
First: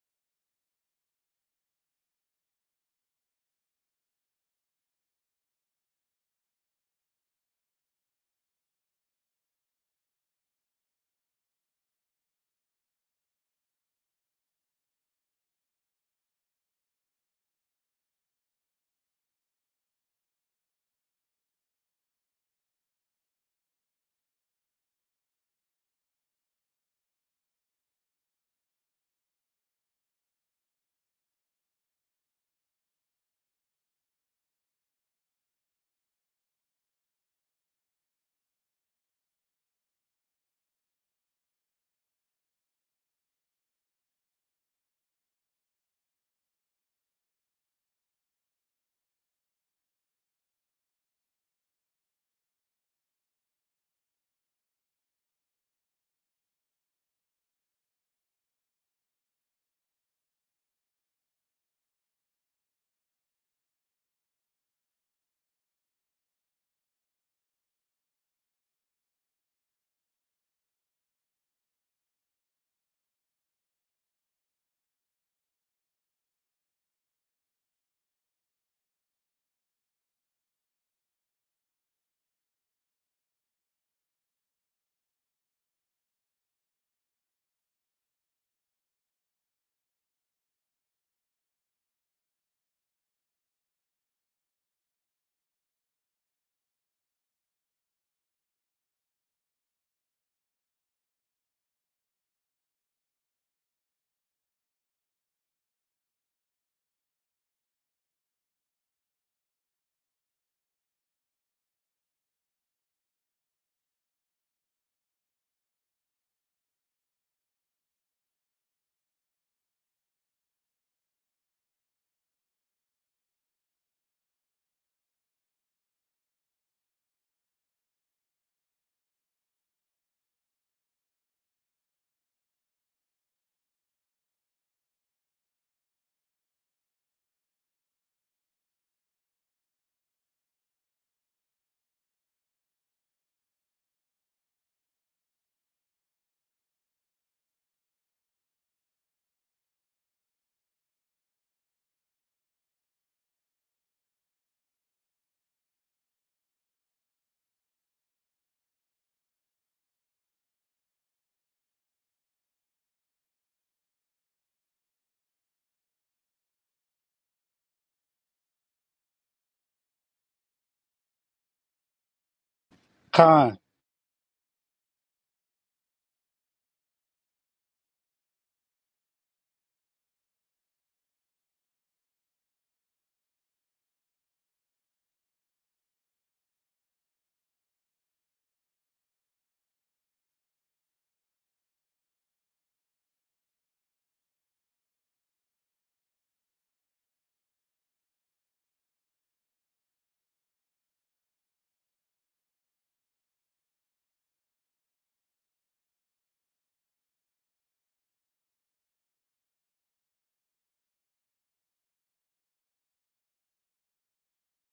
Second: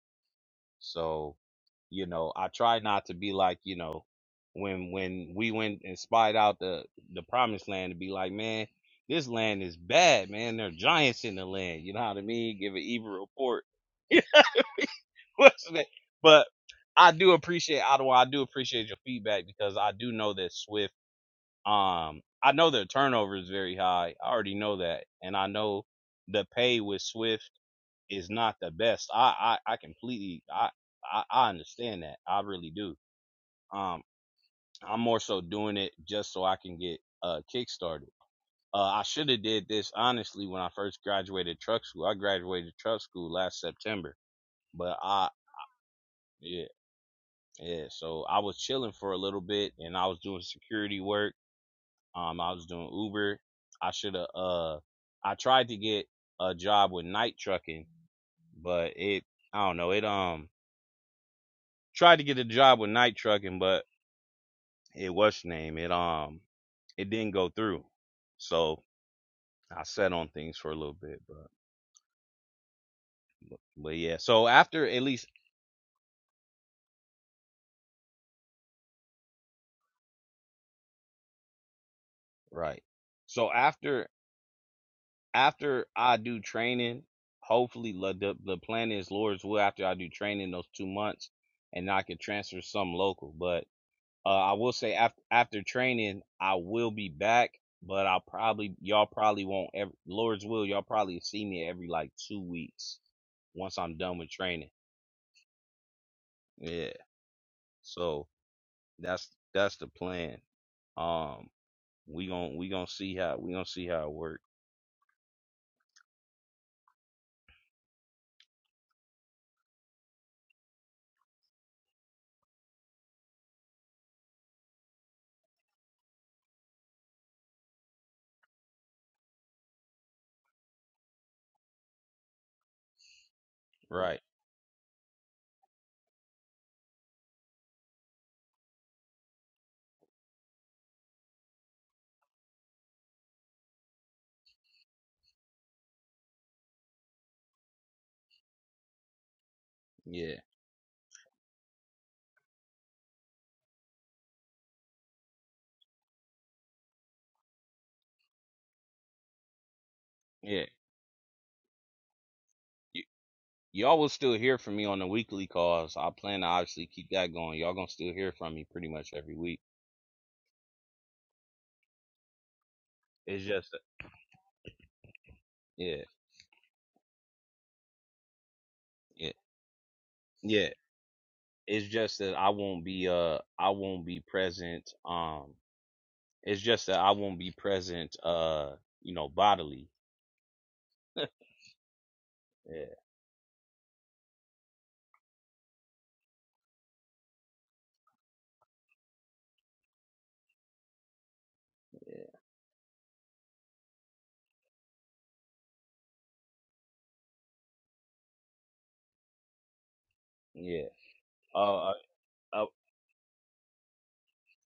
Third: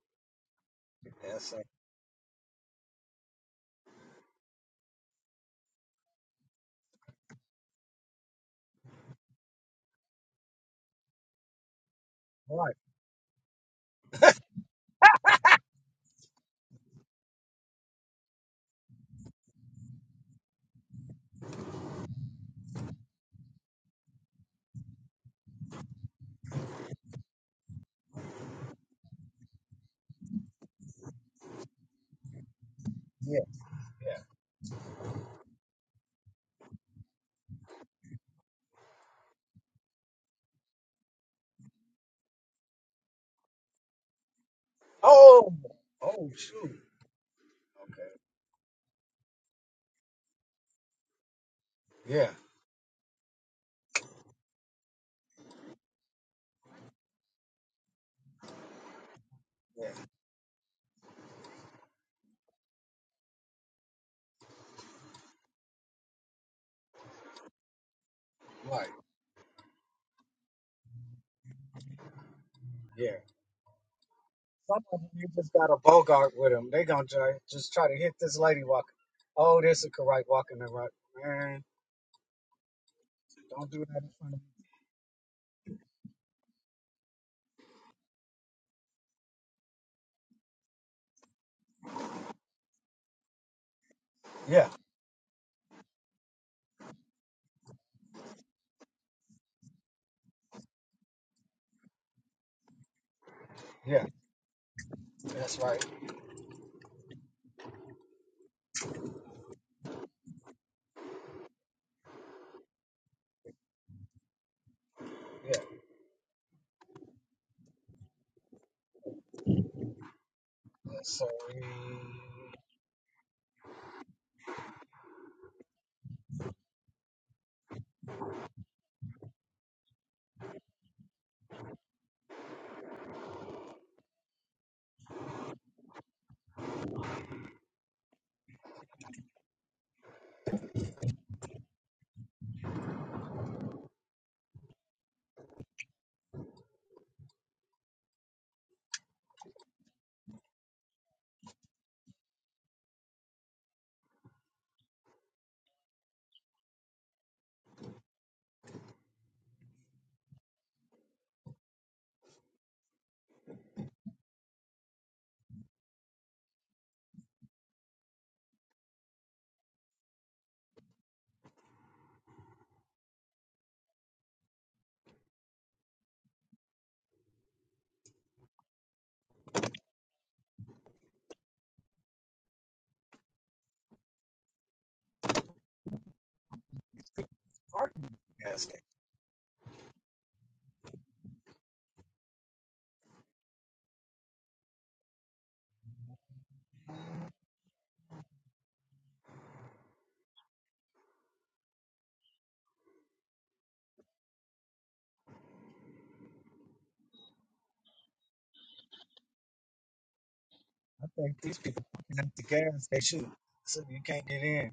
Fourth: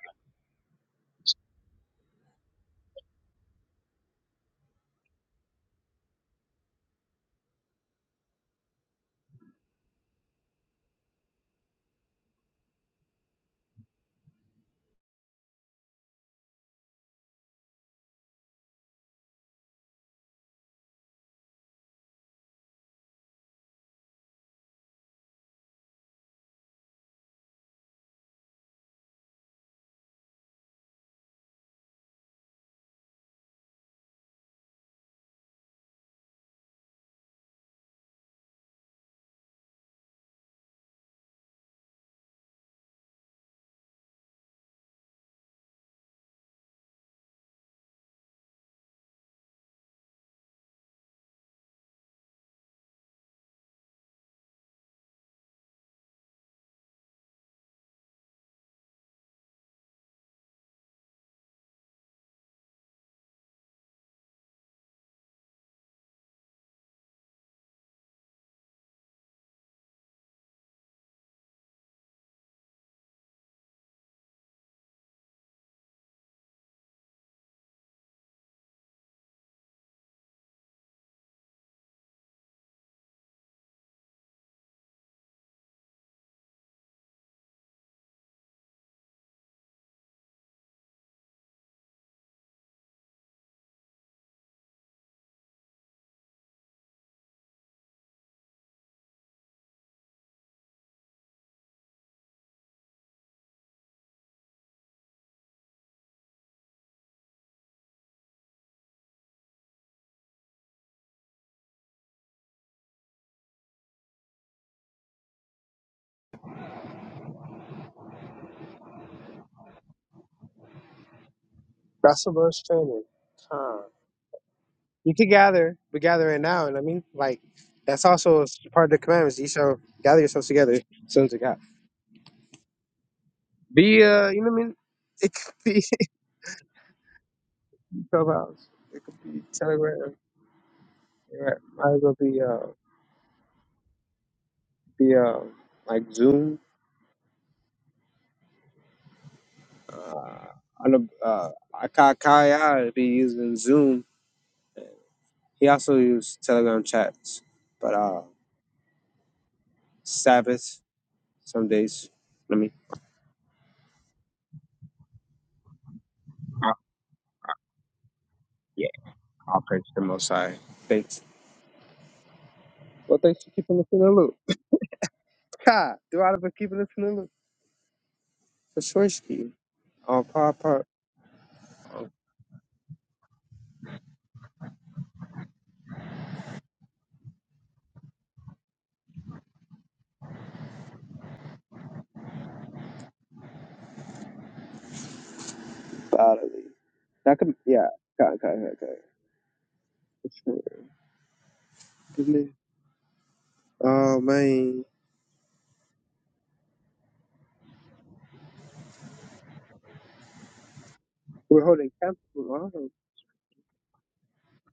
A: sir.
C: So
A: Yes, sir.
C: you know, I try not to be like you know when when we went and spied out the the promised land to be like, man, this land is bad, man. There are giants in the land. You know what I mean? Give
A: Right.
C: an evil report. [LAUGHS] What's that? But I do appreciate Ottawa. I do appreciate your feedback because I do know that Swift Um, I know their turnover is very high. I already know that, and I know the pay with Swift is not the best. I I, I completely I, I I understand that. I really do.
A: Yeah.
C: Um,
A: Yeah.
C: I'm more so doing it just so I can get uh kickstarted. Uh, I should have did this honestly when I first graduated truck school. I graduated truck school last September, but I
A: Oh. Oh,
C: yeah
A: shoot.
C: yeah.
A: Okay.
C: So I was chilling for a little bit, and I was doing security work
A: Yeah.
C: Um, I was doing Uber. I should have. Uh, I tried to get a job with night trucking, but it. I don't
A: Yeah.
C: know. It um tried to get a job with night trucking, but it what's your name. It um it didn't go through. So
A: Right.
C: I sat on things for a little bit, but
A: Yeah.
C: but yeah. So
A: Some
C: after
A: of
C: at
A: them,
C: least
A: you just got a Bogart with them. They gonna try, just try to hit this lady walking. Oh, there's a karate walking the right. Man,
C: right. So
A: don't do that
C: after
A: in front of
C: after I do training, hopefully la- the the plan is Lord's will after I do training those two months, and I can transfer some local, but. Uh, I
A: me. Yeah.
C: will say after after training, I will be back, but I'll probably y'all probably won't ever Lord's will y'all probably see me every like two weeks once I'm
A: Yeah.
C: done with training.
A: That's right.
C: Yeah, so that's that's the plan. Um, we gon' we gonna see how we gonna see how it works.
A: Yeah. That's So, we-
D: him. That's the most training. Con. You can gather, We gather it now. And I mean, like, that's also part of the commandments. You shall gather yourselves together, sons of God. Be
C: Right.
D: uh, you know what I mean? [LAUGHS] It could be [LAUGHS] Clubhouse. It could be Telegram. It might as well be uh, be uh, like Zoom.
C: Yeah.
D: Uh, I know uh, Kai Kaya be using Zoom. He also used Telegram chats, but uh,
C: Yeah.
D: Sabbath some days. Let me.
C: Y- y'all will still hear from me on the weekly calls. I plan to obviously keep that going. Y'all gonna still hear from me pretty much every week.
D: I'll praise the Most High. Thanks. Well, thanks
C: It's
D: for
B: Khan,
C: just
D: keeping us in the loop. Kai,
C: yeah.
D: do I ever keeping us in the loop? For sure,
C: Yeah.
D: ski. Oh, part
C: Yeah.
D: part
C: It's just that I won't be uh I won't be present. Um, it's just that I won't be
A: pardon me.
C: present.
A: Yes.
C: Uh, you know, bodily. [LAUGHS] Yeah,
D: bodily. That could yeah. Kai Kai Kai Kai. For
C: yeah,
D: sure. Oh man,
C: yeah.
A: I think these
D: we're
A: people
D: holding
C: Uh,
D: camp.
A: parking at the
C: uh,
D: Wow.
A: gas they shoot, so you can't get in,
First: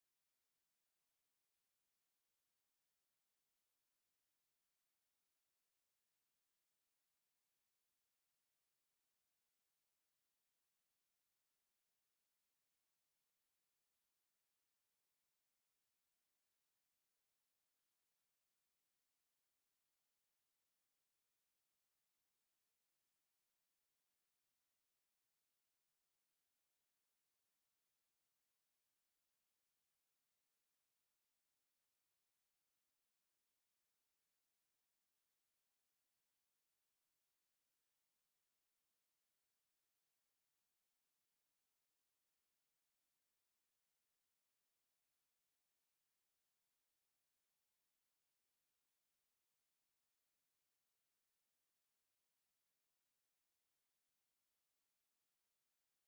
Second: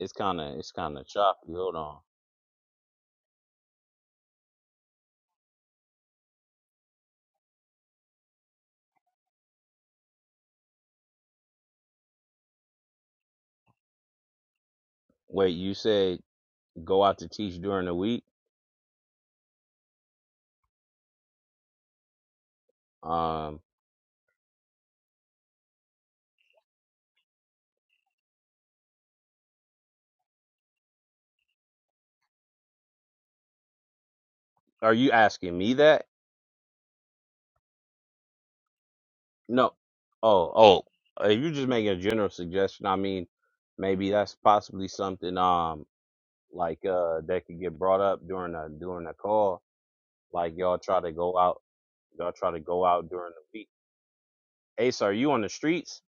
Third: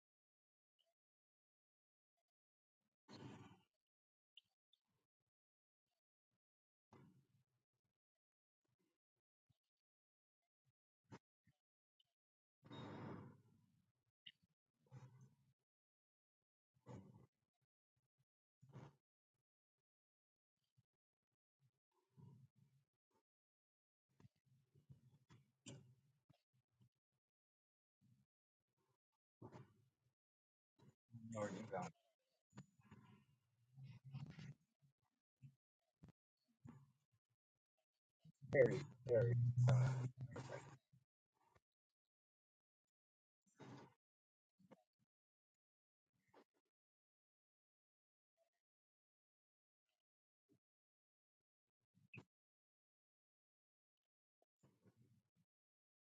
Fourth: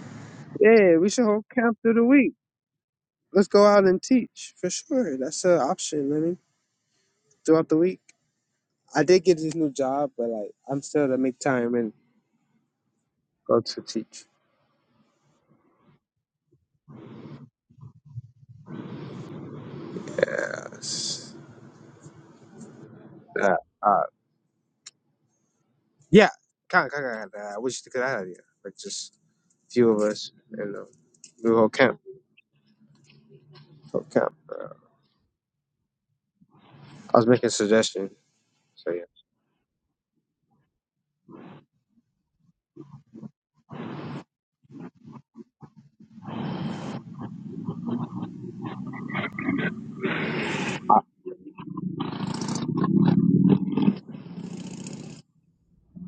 C: it's kind of it's
D: Yeah,
C: kind of
D: we should hold
C: choppy. Hold
D: camp through
C: on.
D: the week. Let's go out and teach for sure. That's an option. I mean, throughout the week. I did get this new job, but like I'm still to make time and go to teach.
C: Wait, you said go out to teach during the week?
D: Yes. Uh,
C: Um,
D: uh, yeah. Kind of, kind of. I wish you could have idea. Like just a few of us and um,
A: or
D: we
A: you
D: hold
A: got
D: camp. Hold camp. Uh,
C: are you asking me that?
D: I was making a suggestion.
A: very,
D: So yeah,
A: very.
C: No. Oh, oh. uh, If you're just making a general suggestion, I mean, maybe that's possibly something um like uh that could get brought up during a during a call Like y'all try to go out, y'all try to go out during the week. Ace, are you on the streets?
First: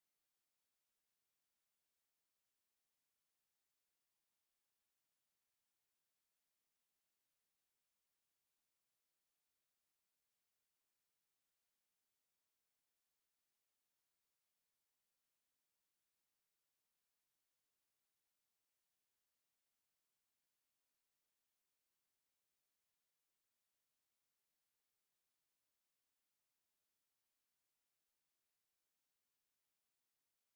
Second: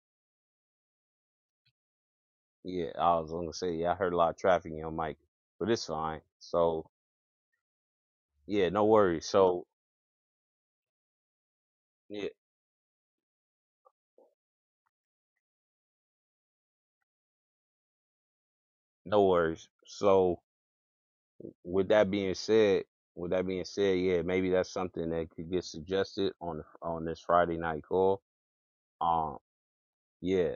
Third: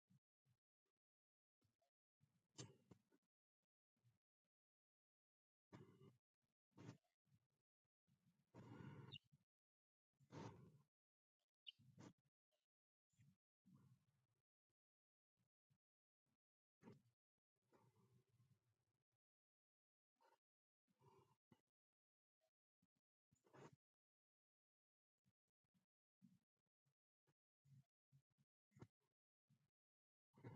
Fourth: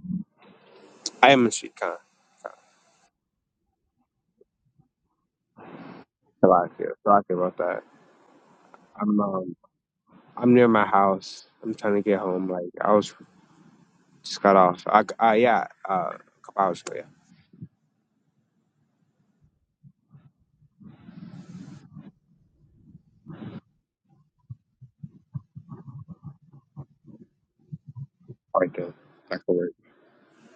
D: I am in street kind.
C: Yeah, I was gonna say, yeah, I heard a lot of traffic in your mic, but it's fine.
D: I like
C: So
D: it. I like it about that.
C: yeah, no
D: I'm.
C: worries.
D: um,
C: So
D: I'm near my house. I'm trying to get
C: yeah,
D: home. Like I was just got off. I uh, yeah, uh, a couple hours ago. Yeah,
C: no worries. So with that being said, with that being said, yeah, maybe that's something that could get suggested on on this Friday night call.
D: right there.
C: Um,
D: that could work.
C: yeah,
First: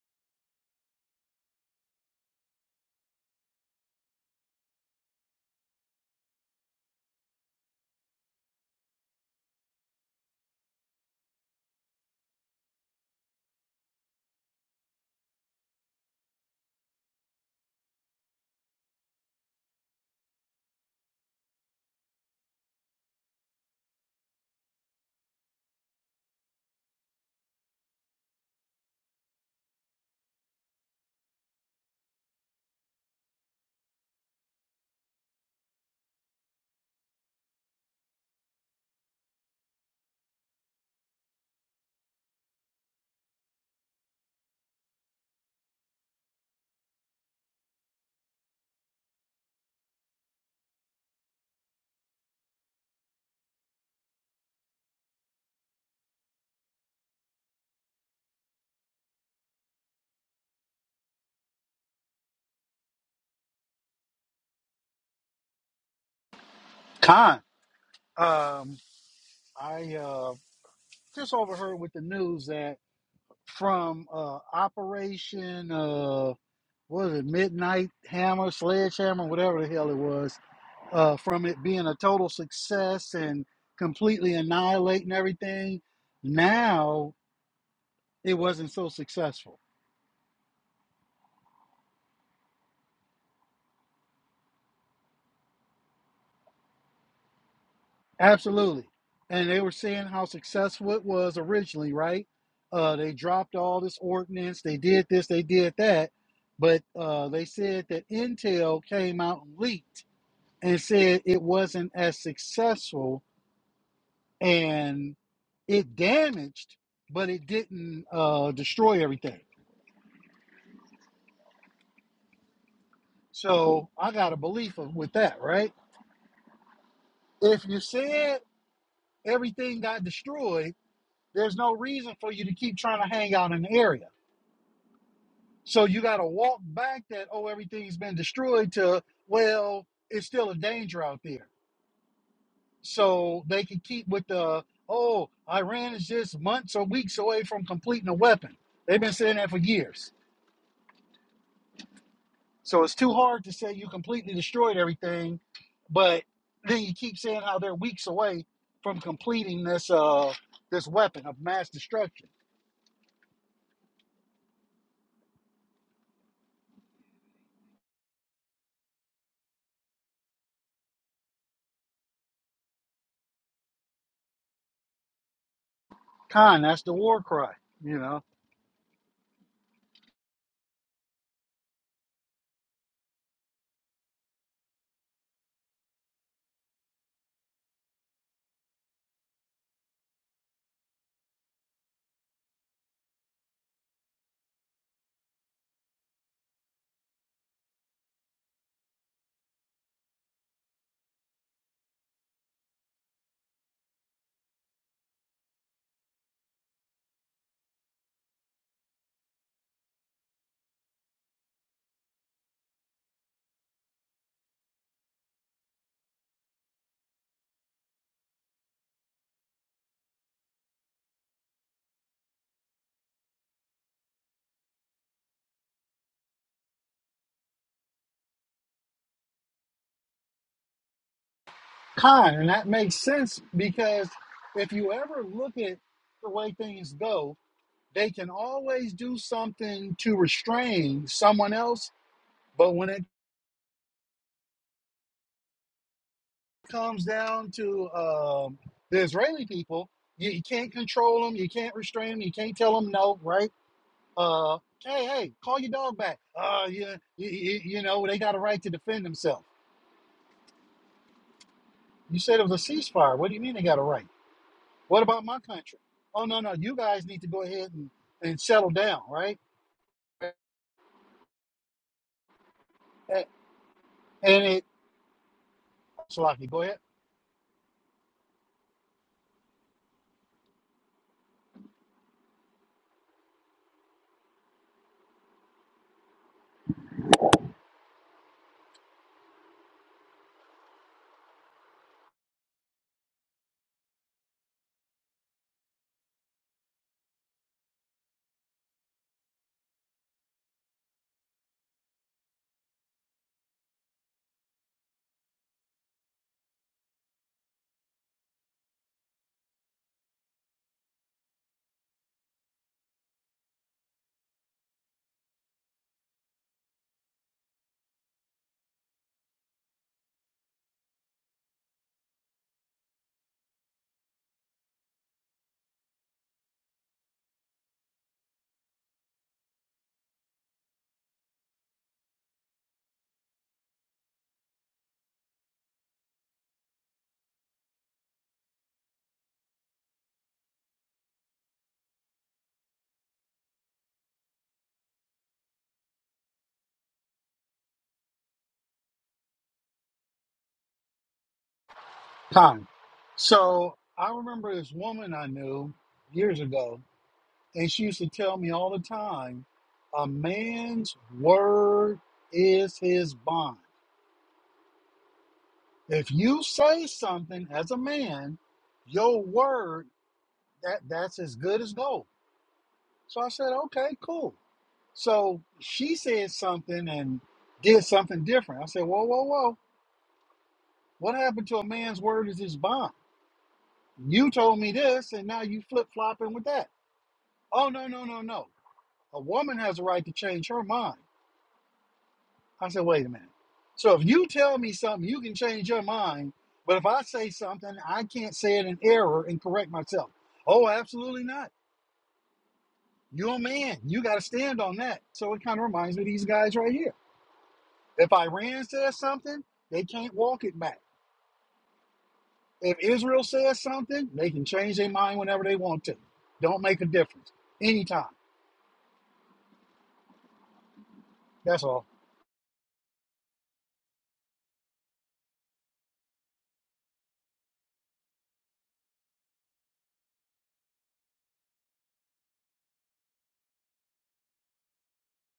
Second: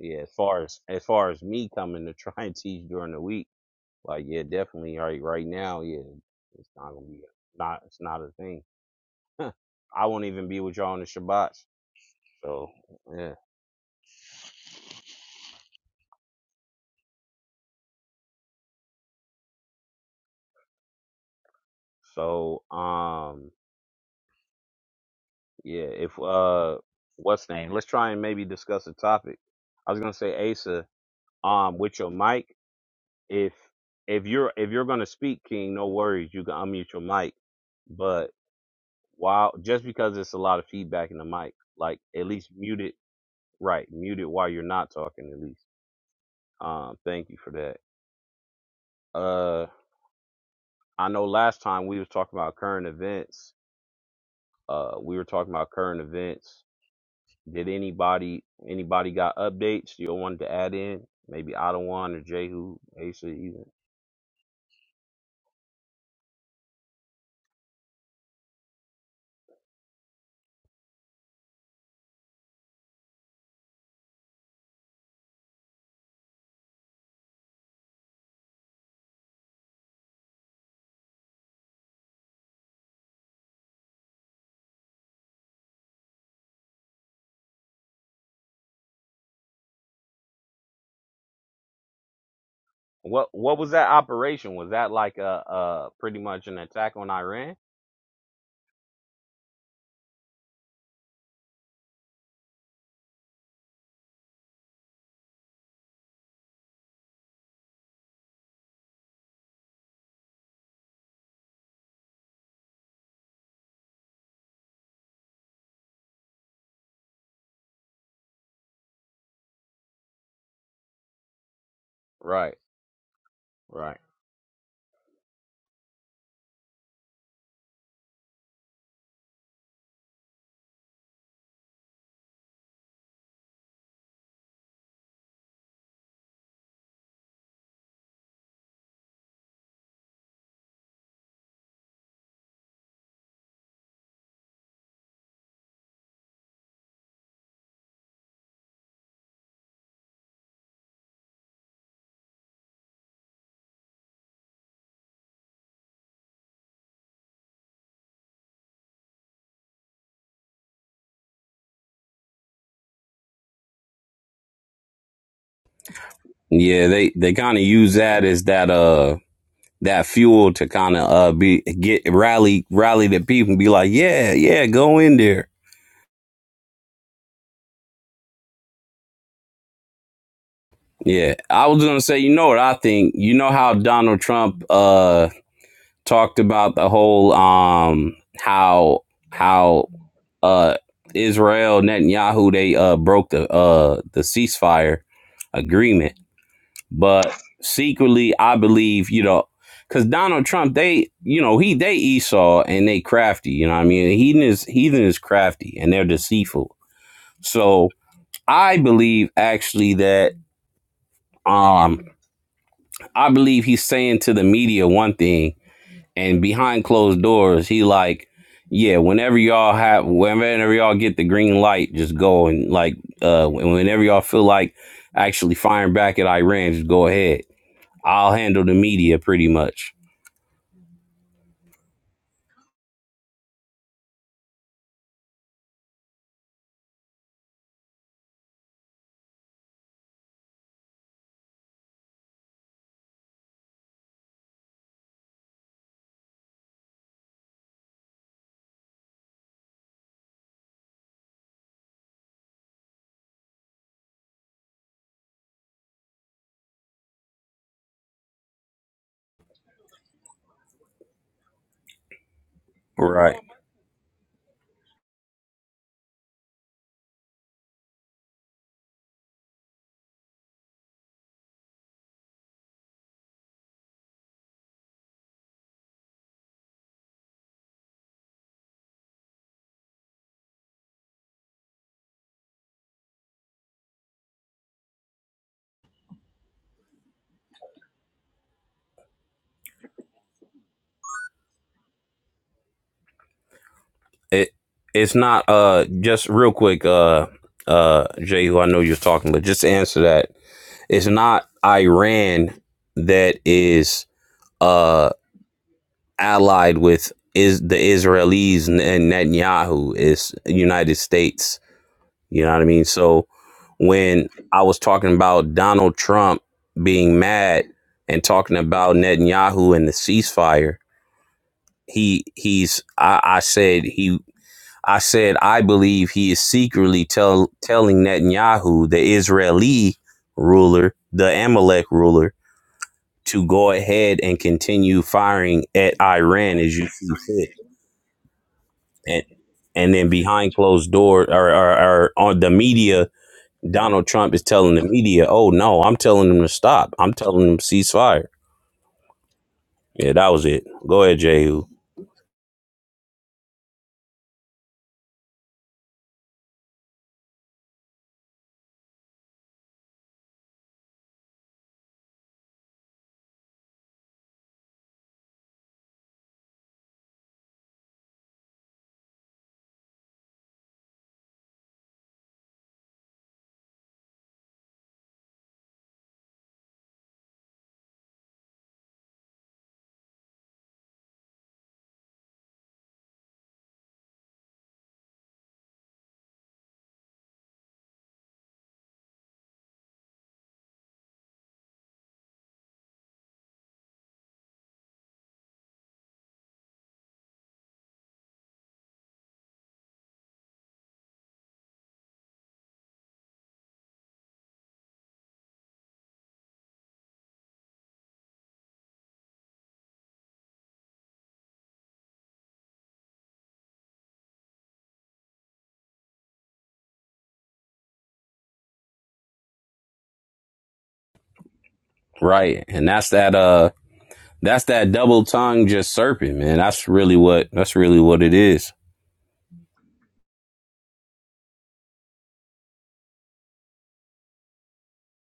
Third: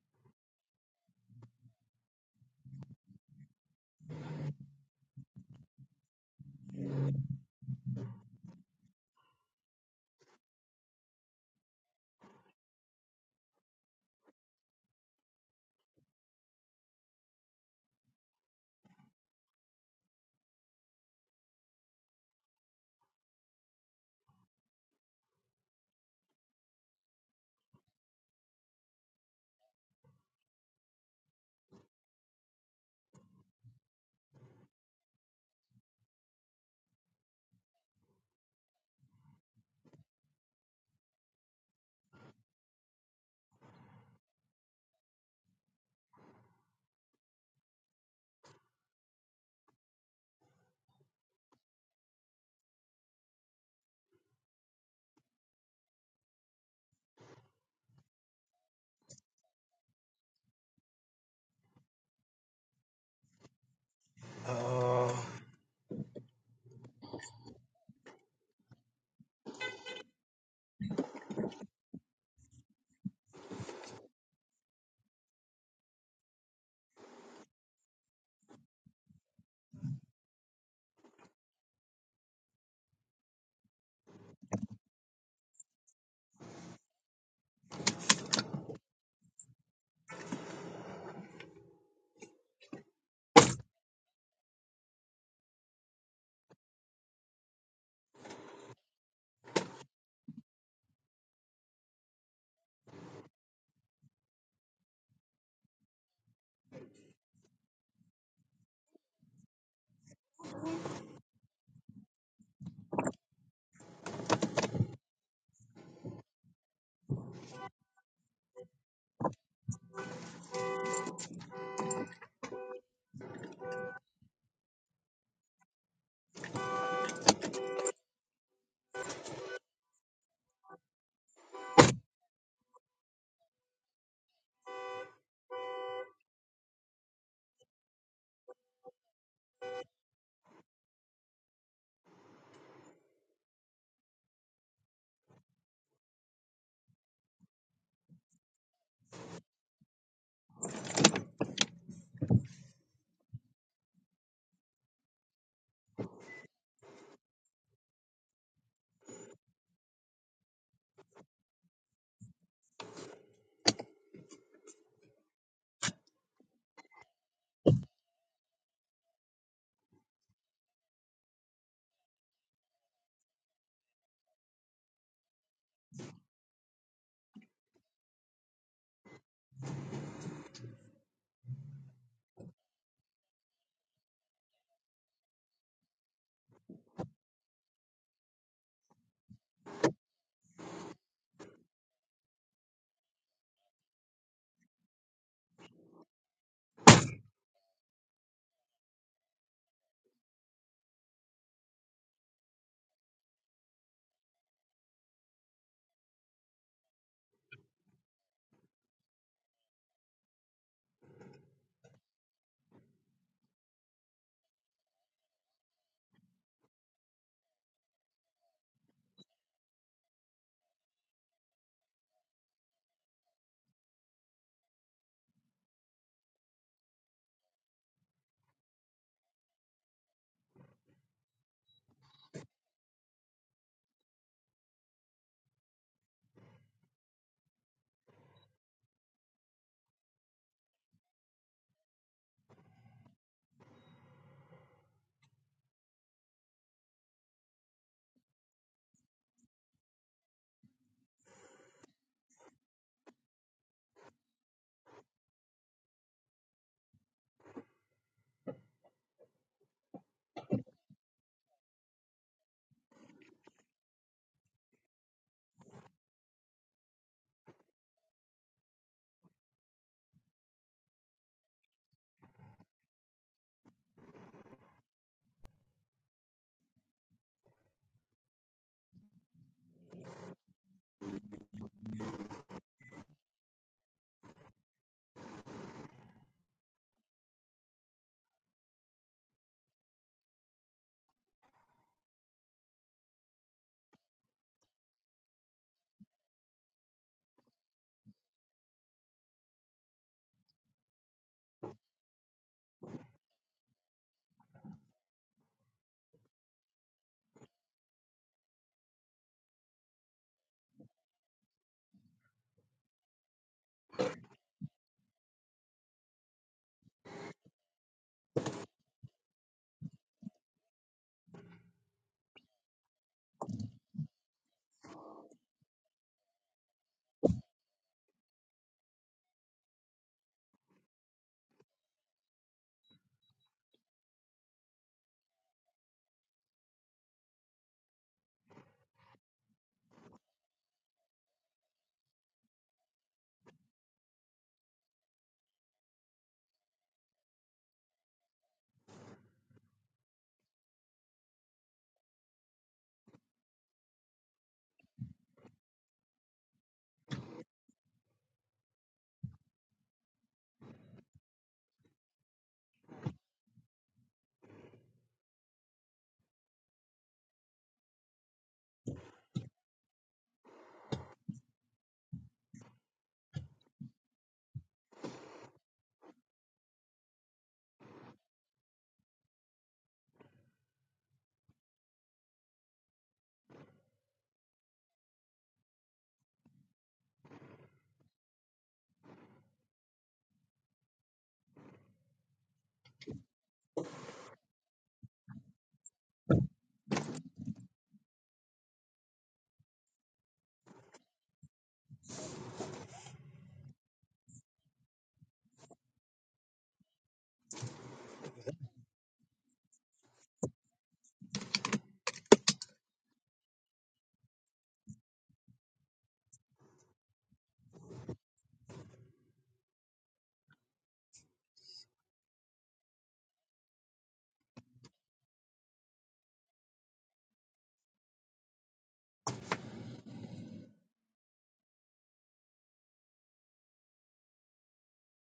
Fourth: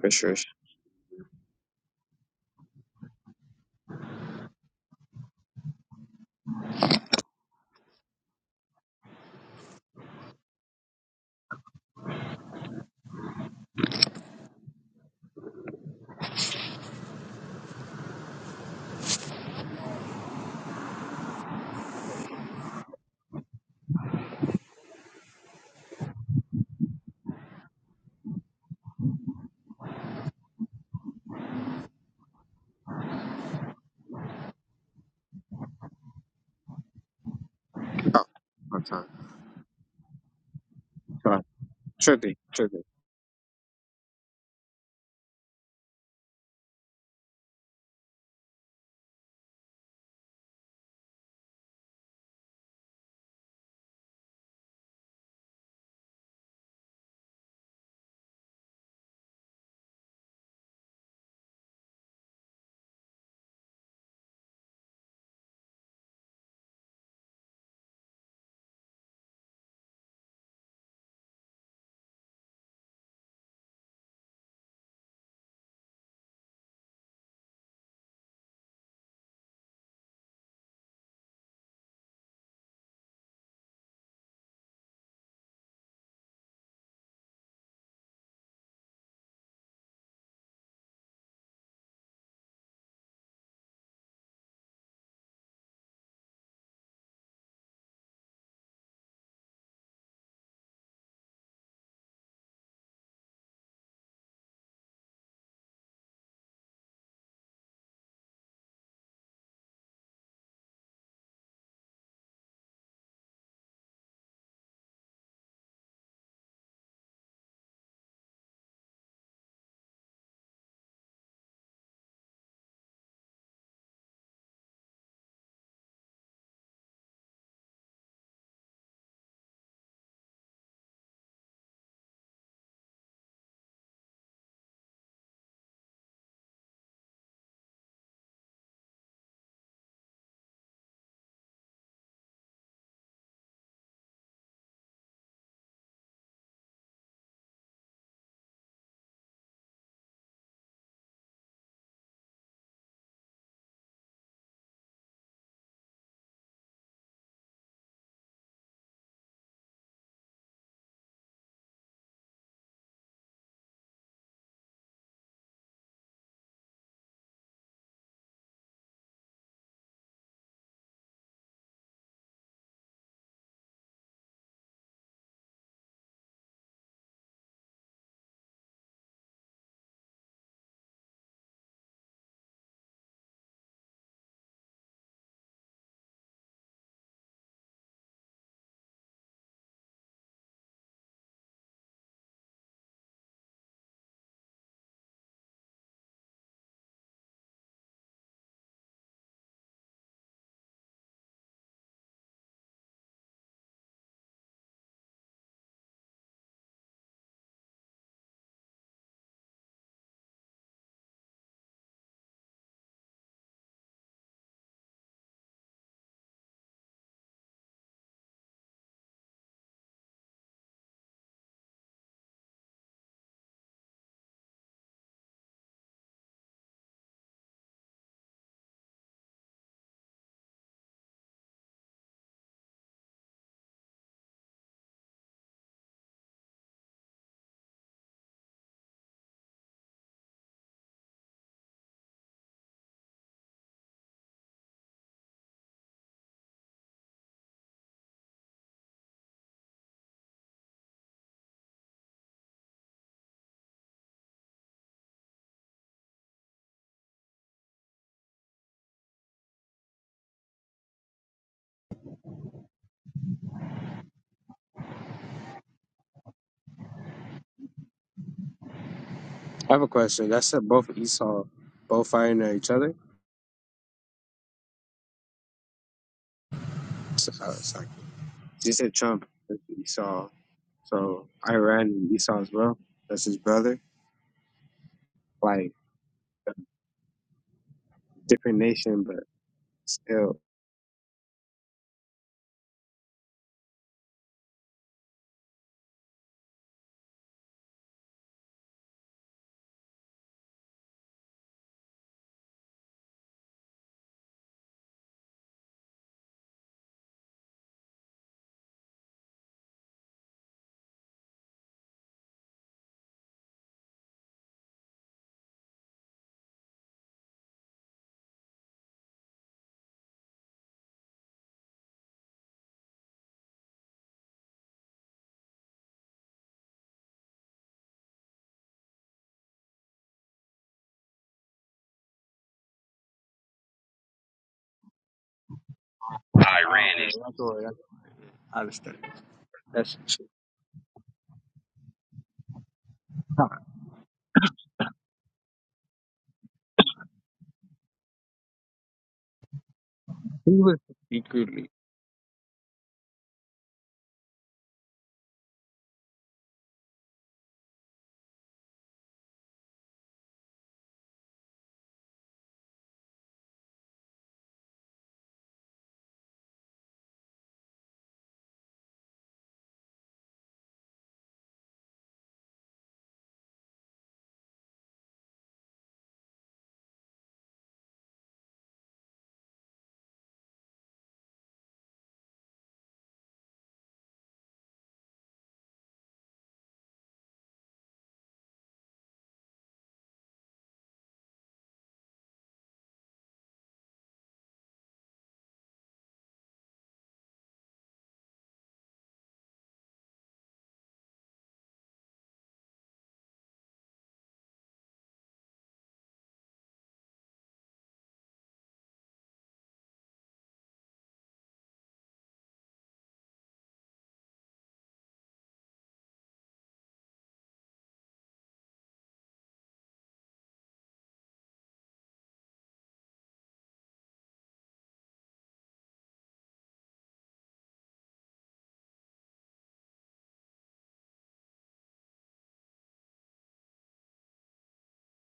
D: For
C: As
D: sure.
C: far as as far as me coming to try and teach during the week. Like, yeah, definitely. Right, right now, yeah, it's not gonna be a, not. It's not a thing. [LAUGHS] I won't even be with y'all on the Shabbats. So yeah. So um yeah. If uh, what's name? Let's try and maybe discuss a topic. I was gonna say Asa. Um, with your mic, if if you're if you're gonna speak, King, no worries. You can unmute your mic.
D: Oh,
C: But
D: my time.
C: while just because it's a lot of feedback in the
D: Sorry.
C: mic, like at
D: Trippy,
C: least mute
D: trippy.
C: it right. Mute it while you're not talking, at least. Um, thank you for that. Uh, I know last time we was talking about current events. Uh, we were talking about current events. Did anybody anybody got updates you wanted to add in? Maybe Ottawa or Jehu, Asa even.
A: Uh,
B: Khan. Um, I uh just overheard with the news that. from uh, Operation, uh, what was it, Midnight Hammer, Sledgehammer, whatever the hell it was, uh, from it being a total success and completely annihilating everything, now it wasn't so successful.
C: What what was that operation? Was that like a uh pretty much an attack on Iran?
B: Absolutely. And they were seeing how successful it was originally, right? Uh, they dropped all this ordinance, they did this, they did that. But uh, they said that Intel came out and leaked and said it wasn't as successful and it damaged, but it didn't uh, destroy everything.
C: Right,
B: So
C: right.
B: I got a belief of, with that, right? If you said everything got destroyed, there's no reason for you to keep trying to hang out in the area. So you got to walk back that, oh, everything's been destroyed to, well, it's still a danger out there. So they can keep with the, oh, Iran is just months or weeks away from completing a weapon. They've been saying that for years So it's too hard to say you completely destroyed everything, but then you keep saying how they're weeks away from completing this uh this weapon of mass destruction.
C: Yeah, they they kind of use that as that uh that fuel to kind of uh be get rally rally the people and be like, yeah, yeah, go in there.
B: Khan, that's the war cry, you know.
C: Yeah, I was gonna say, you know what I think? You know how Donald Trump uh talked about the whole um how how uh Israel Netanyahu they uh broke the uh the ceasefire agreement, but secretly I believe you know because Donald Trump they you know he they Esau and they crafty you know what I mean heathen is heathen is crafty and they're deceitful so I believe actually that um I believe he's saying to the media one thing, and behind closed doors, he like, yeah, whenever y'all have, whenever y'all get the green light, just go and like, uh, whenever y'all feel like actually firing back at Iran, just go ahead. I'll handle the media pretty much.
B: Khan, and that makes sense because if you ever look at the way things go, they can always do something to restrain someone else, but when it comes down to um, the Israeli people, you, you can't control them, you can't restrain them, you can't tell them no, right? Uh, hey, hey, call your dog back. Uh, yeah, you, you, you know they got a right to defend themselves. You said it was a ceasefire. What do
C: Right.
B: you mean they got a right? What about my country? Oh no, no, you guys need to go ahead and, and settle down, right?
D: I have a question. That said, both Esau, both fighting at each other.
B: A- And it, Salaki, go ahead.
D: So, uh, sorry. You said Trump, is Esau. So Iran and Esau as well. That's his brother. Like a different nation, but still.
C: It it's not uh just real quick uh uh Jay who I know you're talking, but just to answer that, it's not Iran that is uh allied with is the Israelis and Netanyahu is United States. You know what I mean? So when I was talking about Donald Trump being mad and talking about Netanyahu and the ceasefire, he he's I, I said he I said I believe he is secretly tell telling Netanyahu, the Israeli ruler, the Amalek ruler, to go ahead and continue firing at Iran as you
D: Iran
C: see
D: is
C: and and then behind closed doors or, or, or on the media, Donald Trump is telling the media, "Oh no, I'm telling them to stop. I'm telling them ceasefire." Yeah, that was it. Go ahead, Jehu.
B: Time. So I remember this woman I knew years ago, and she used to tell me all the time, a man's word is his bond. If you say something as a man, your word that that's as good as gold. So I said, okay, cool. So she said something and did something different. I said, whoa, whoa, whoa. What happened to a man's word is his bond? You told me this, and now you flip flopping with that. Oh no, no, no, no. A woman has a right to change her mind. I said, wait a minute. So if you tell me something, you can change your mind. But if I say something, I can't say it in error and correct myself. Oh, absolutely not. You're a man. You got to stand on that. So it kind of reminds me of these guys right here. If Iran says something, they can't walk it back. If Israel says something, they can change their mind whenever they want to. Don't make a difference. Anytime. That's all.
C: Right, and that's that. Uh, that's that double tongue just serpent, man. That's really what. That's really what it is.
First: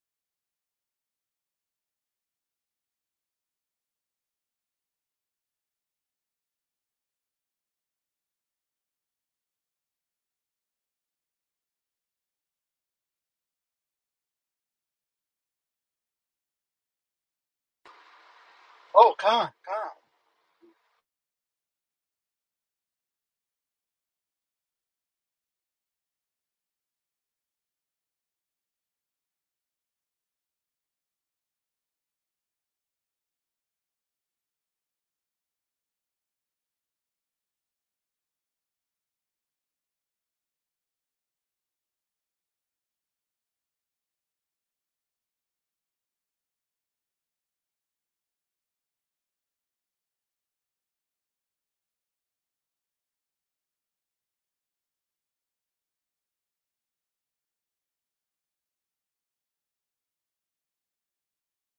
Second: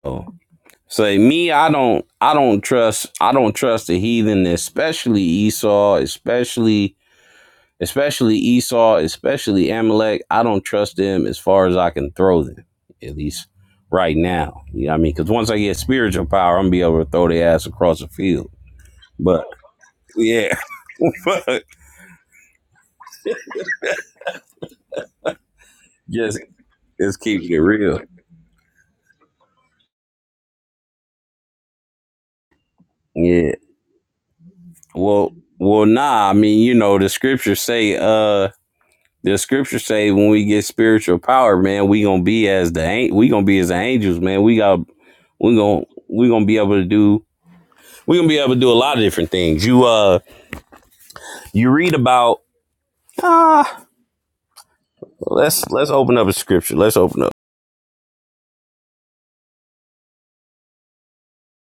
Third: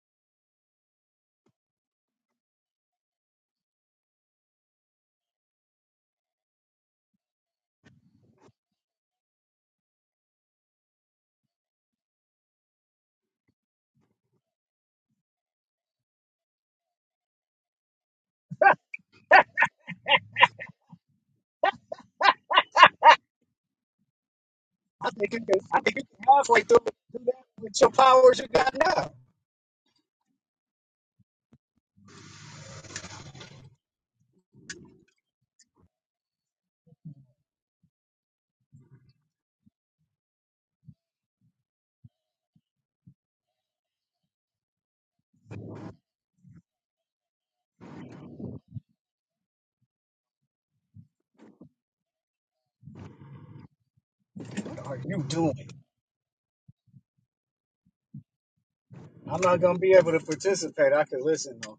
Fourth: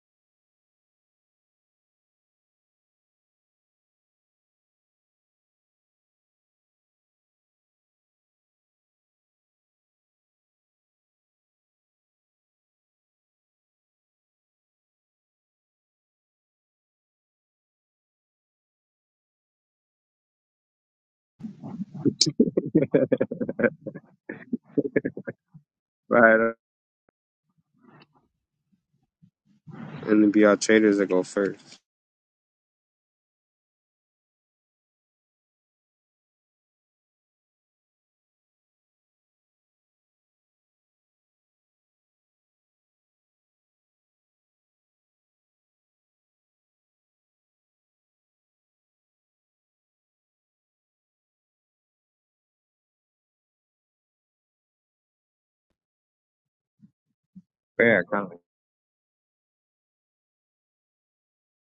C: So, say me, I don't. I don't trust. I don't trust the heathen, especially Esau, especially especially Esau, especially Amalek. I don't trust them as far as I can throw them, at least right now. You know what I mean? Because once I get spiritual power, I'm gonna be able to throw their ass across the field.
B: Oh,
C: But
B: Khan, Khan.
C: yeah, [LAUGHS] but
A: I think you can. I think you
D: Right.
A: can
C: just
D: uh,
A: halfway through do
C: just keep
A: that
C: it
A: with your
C: real.
A: powers you got now.
D: And it'd be our traders that go first.
C: Yeah. Well, well, nah. I mean, you know, the scriptures say, uh, the scriptures say when we get spiritual power, man, we gonna be as the an- we gonna be as the angels, man. We got we gonna we gonna be able to do We're gonna be able to do a lot of different things. You uh you read about ah
A: What are you
C: let's
A: doing?
C: let's open up a scripture. Let's open up.
D: Yeah, kind of.
A: I'm not gonna be able to participate. I can listen though.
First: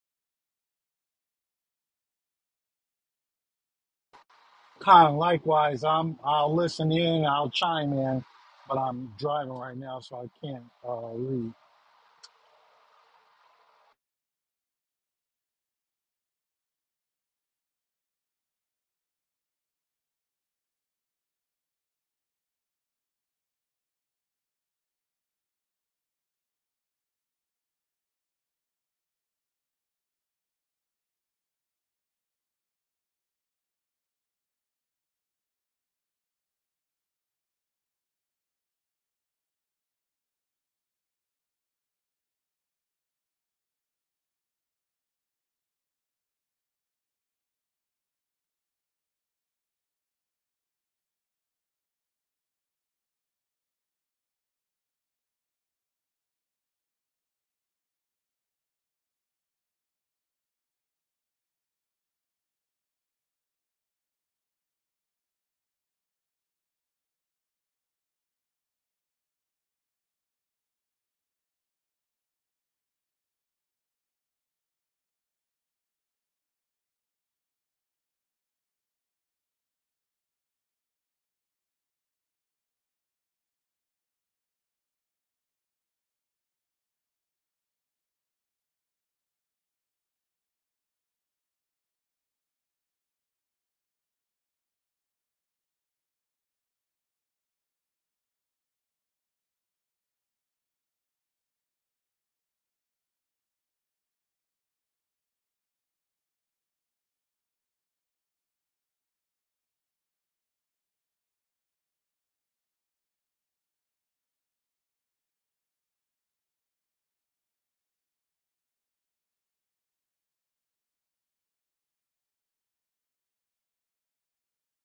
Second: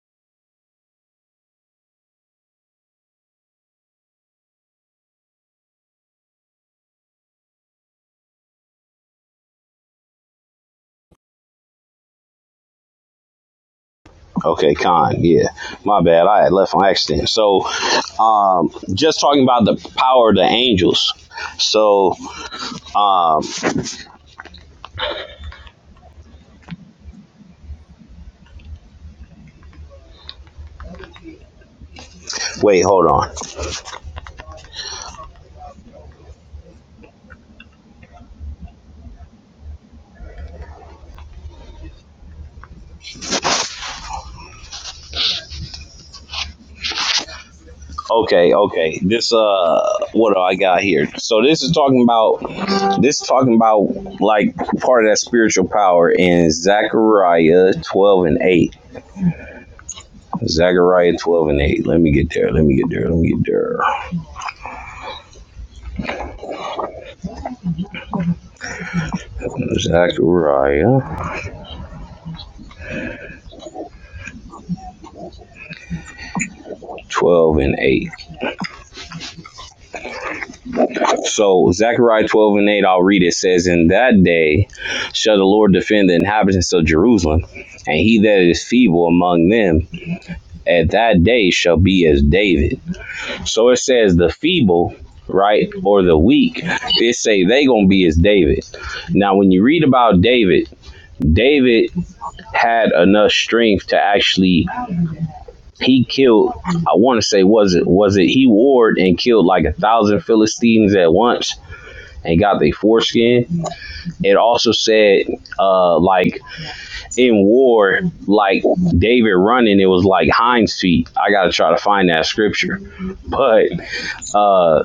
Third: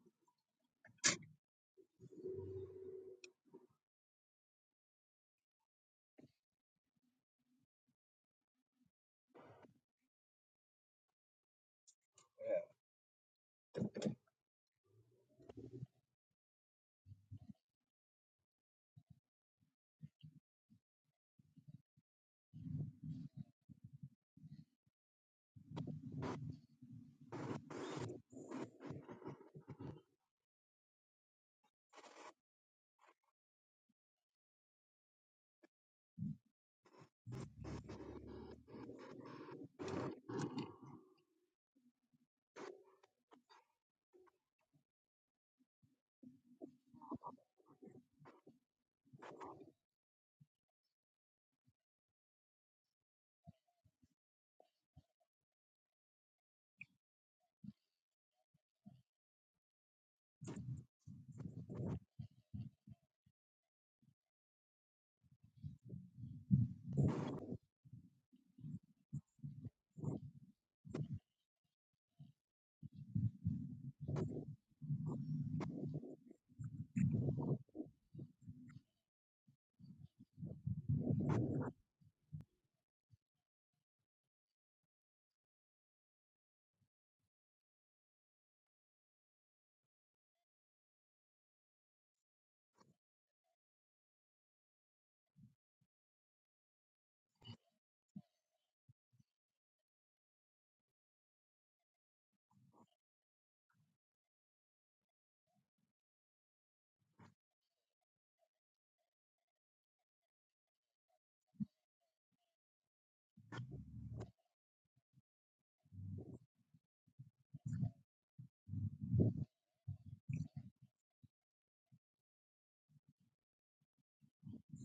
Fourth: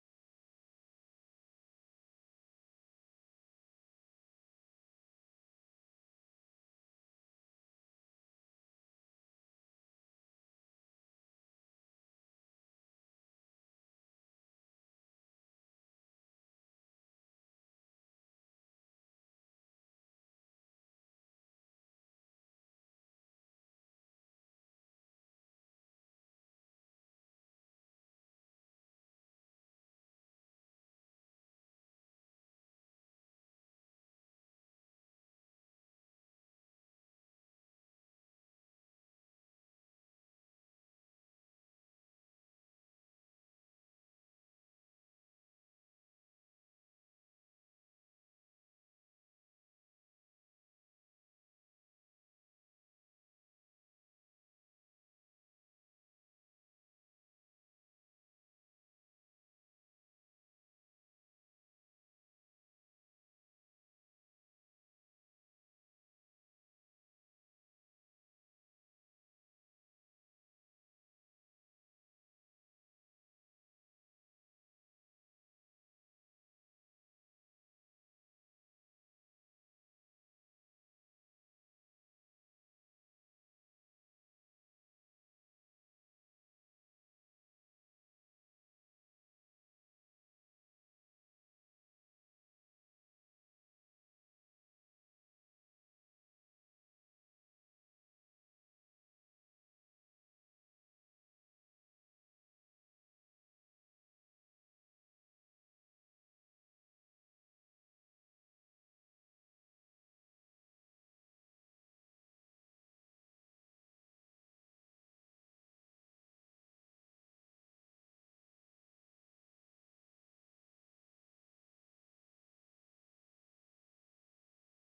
B: Kyle, likewise, I'm, I'll listen in, I'll chime in, but I'm driving right now, so I can't uh, read.
C: Okay, Con, yeah. My bad. I had left on accident. So um just talking about the power of the angels. So um wait, hold on. Okay, okay. This uh what do I got here? So this is talking about this is talking about like part of that spiritual power in Zechariah twelve and eight. Zechariah 12 and 8. Let me get there. Let me get there. Let me get there. Zechariah 12 and 8. So, Zechariah 12 and 8, I'll read it. It Says, In that day shall the Lord defend the inhabitants of Jerusalem, and he that is feeble among them at that day shall be as David. So it says, The feeble right or the weak they say they gonna be as david now when you read about david david had enough strength to actually he killed i want to say was it was it he ward and killed like a thousand philistines at once and got their foreskin it also said uh like in war like david running it was like hinds feet i gotta try to find that scripture but uh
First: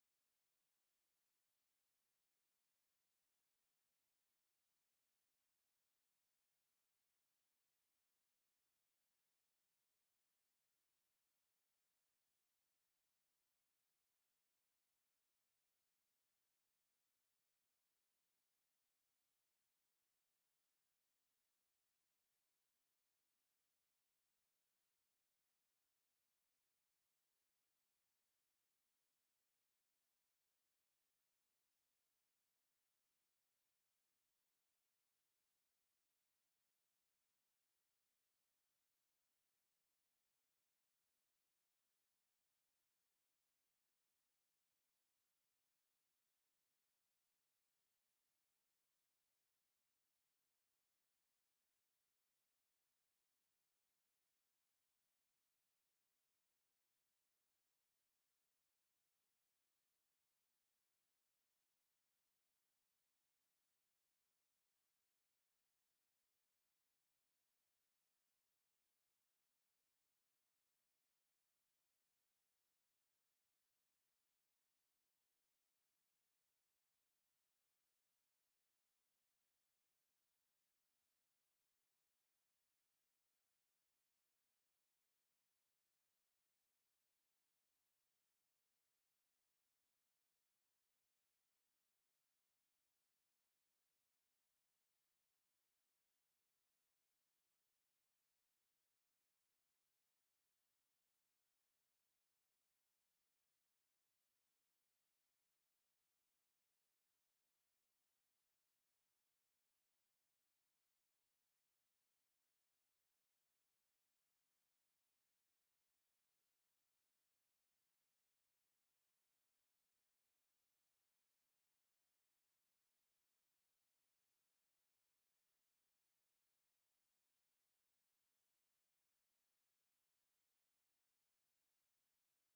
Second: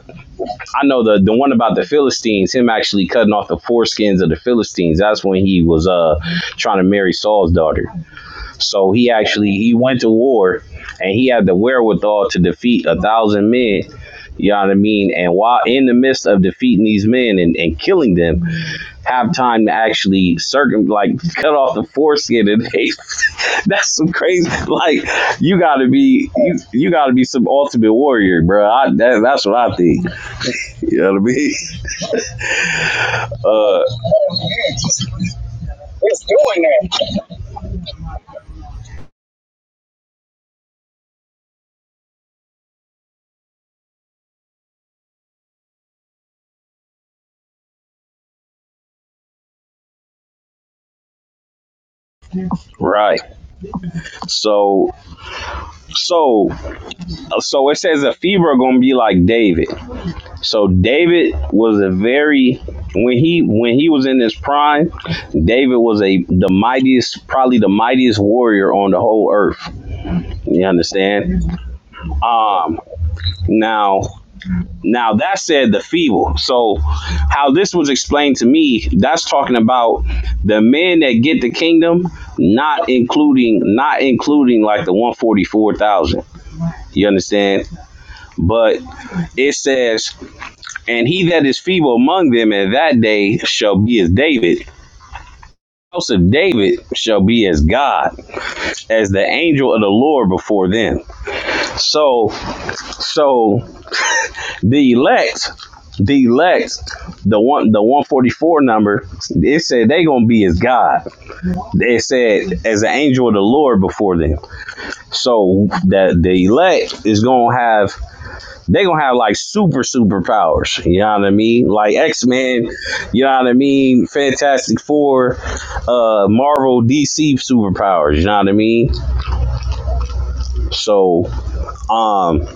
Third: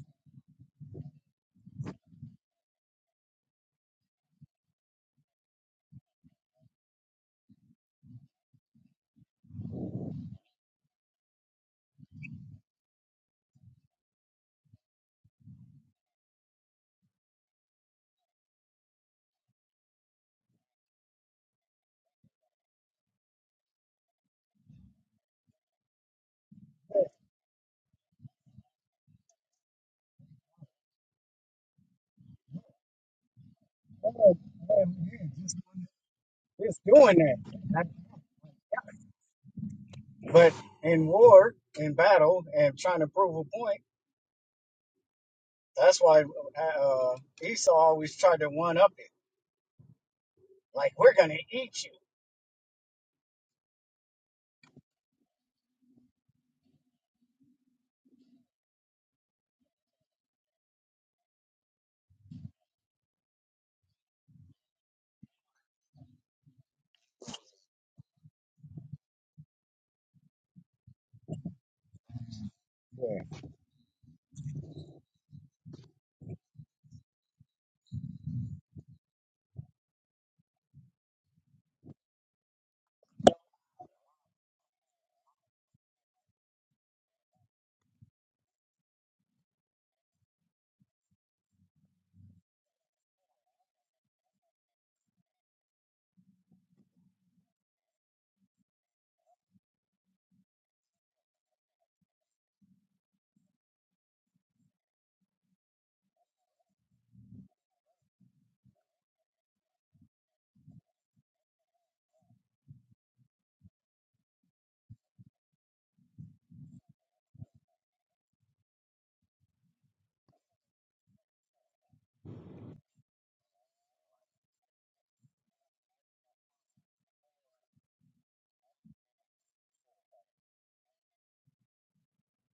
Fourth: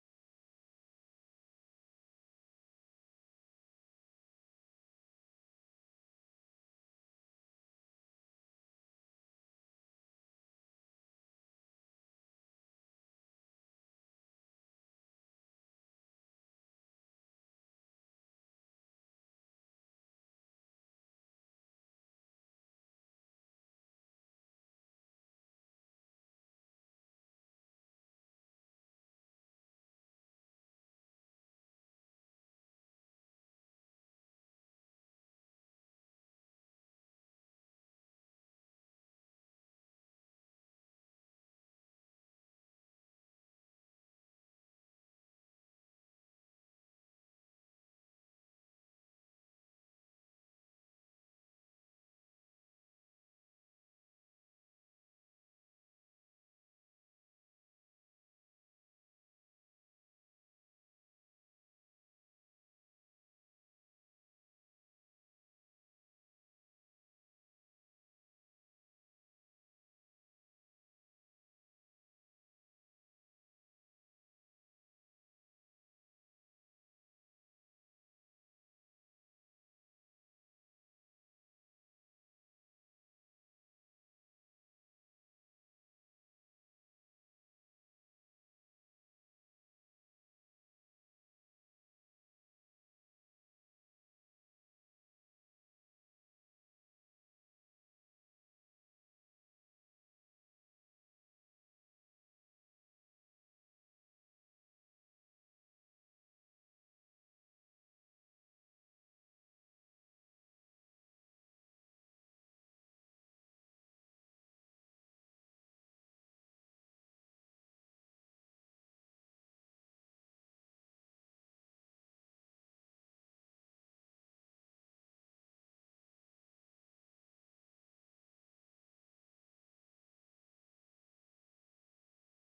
C: i know the the one about the philistines him actually cutting off the foreskins of the philistines that's when he was uh trying to marry saul's daughter so he actually he went to war, and he had the wherewithal to defeat a thousand men. You know what I mean? And while in the midst of defeating these men and, and killing them, have time to actually circum like cut off the foreskin and they, [LAUGHS] that's some crazy like you gotta be you, you gotta be some ultimate warrior, bro. I, that, that's what I think. You know what I mean? Uh,
A: Oh, man, yeah, just, just doing that. I- But in war, in battle, and trying to prove a point, that's why uh, Esau always tried to one up it. Like we're gonna eat
C: right. So so so it says that FIBA gonna be like David. So David was a very when he when he was in his prime, David was a the mightiest, probably the mightiest warrior on the whole earth. You understand? Um
A: you.
C: now now that said the feeble. So how this was explained to me, that's talking about the men that get the kingdom, not including not including like the 144,000. You understand? But it says And he that is feeble among them at that day shall be as David. The House of David shall be as God, as the angel of the Lord before them. So, so the elect, the elect, the one, the one forty four number, it said they gonna be as God. It said as the angel of the Lord before them. So that the elect is gonna have they gonna have like super superpowers. You know what I mean? Like X Men, you know what I mean? Fantastic Four, uh, Marvel, DC superpowers. You know what I mean? So, um,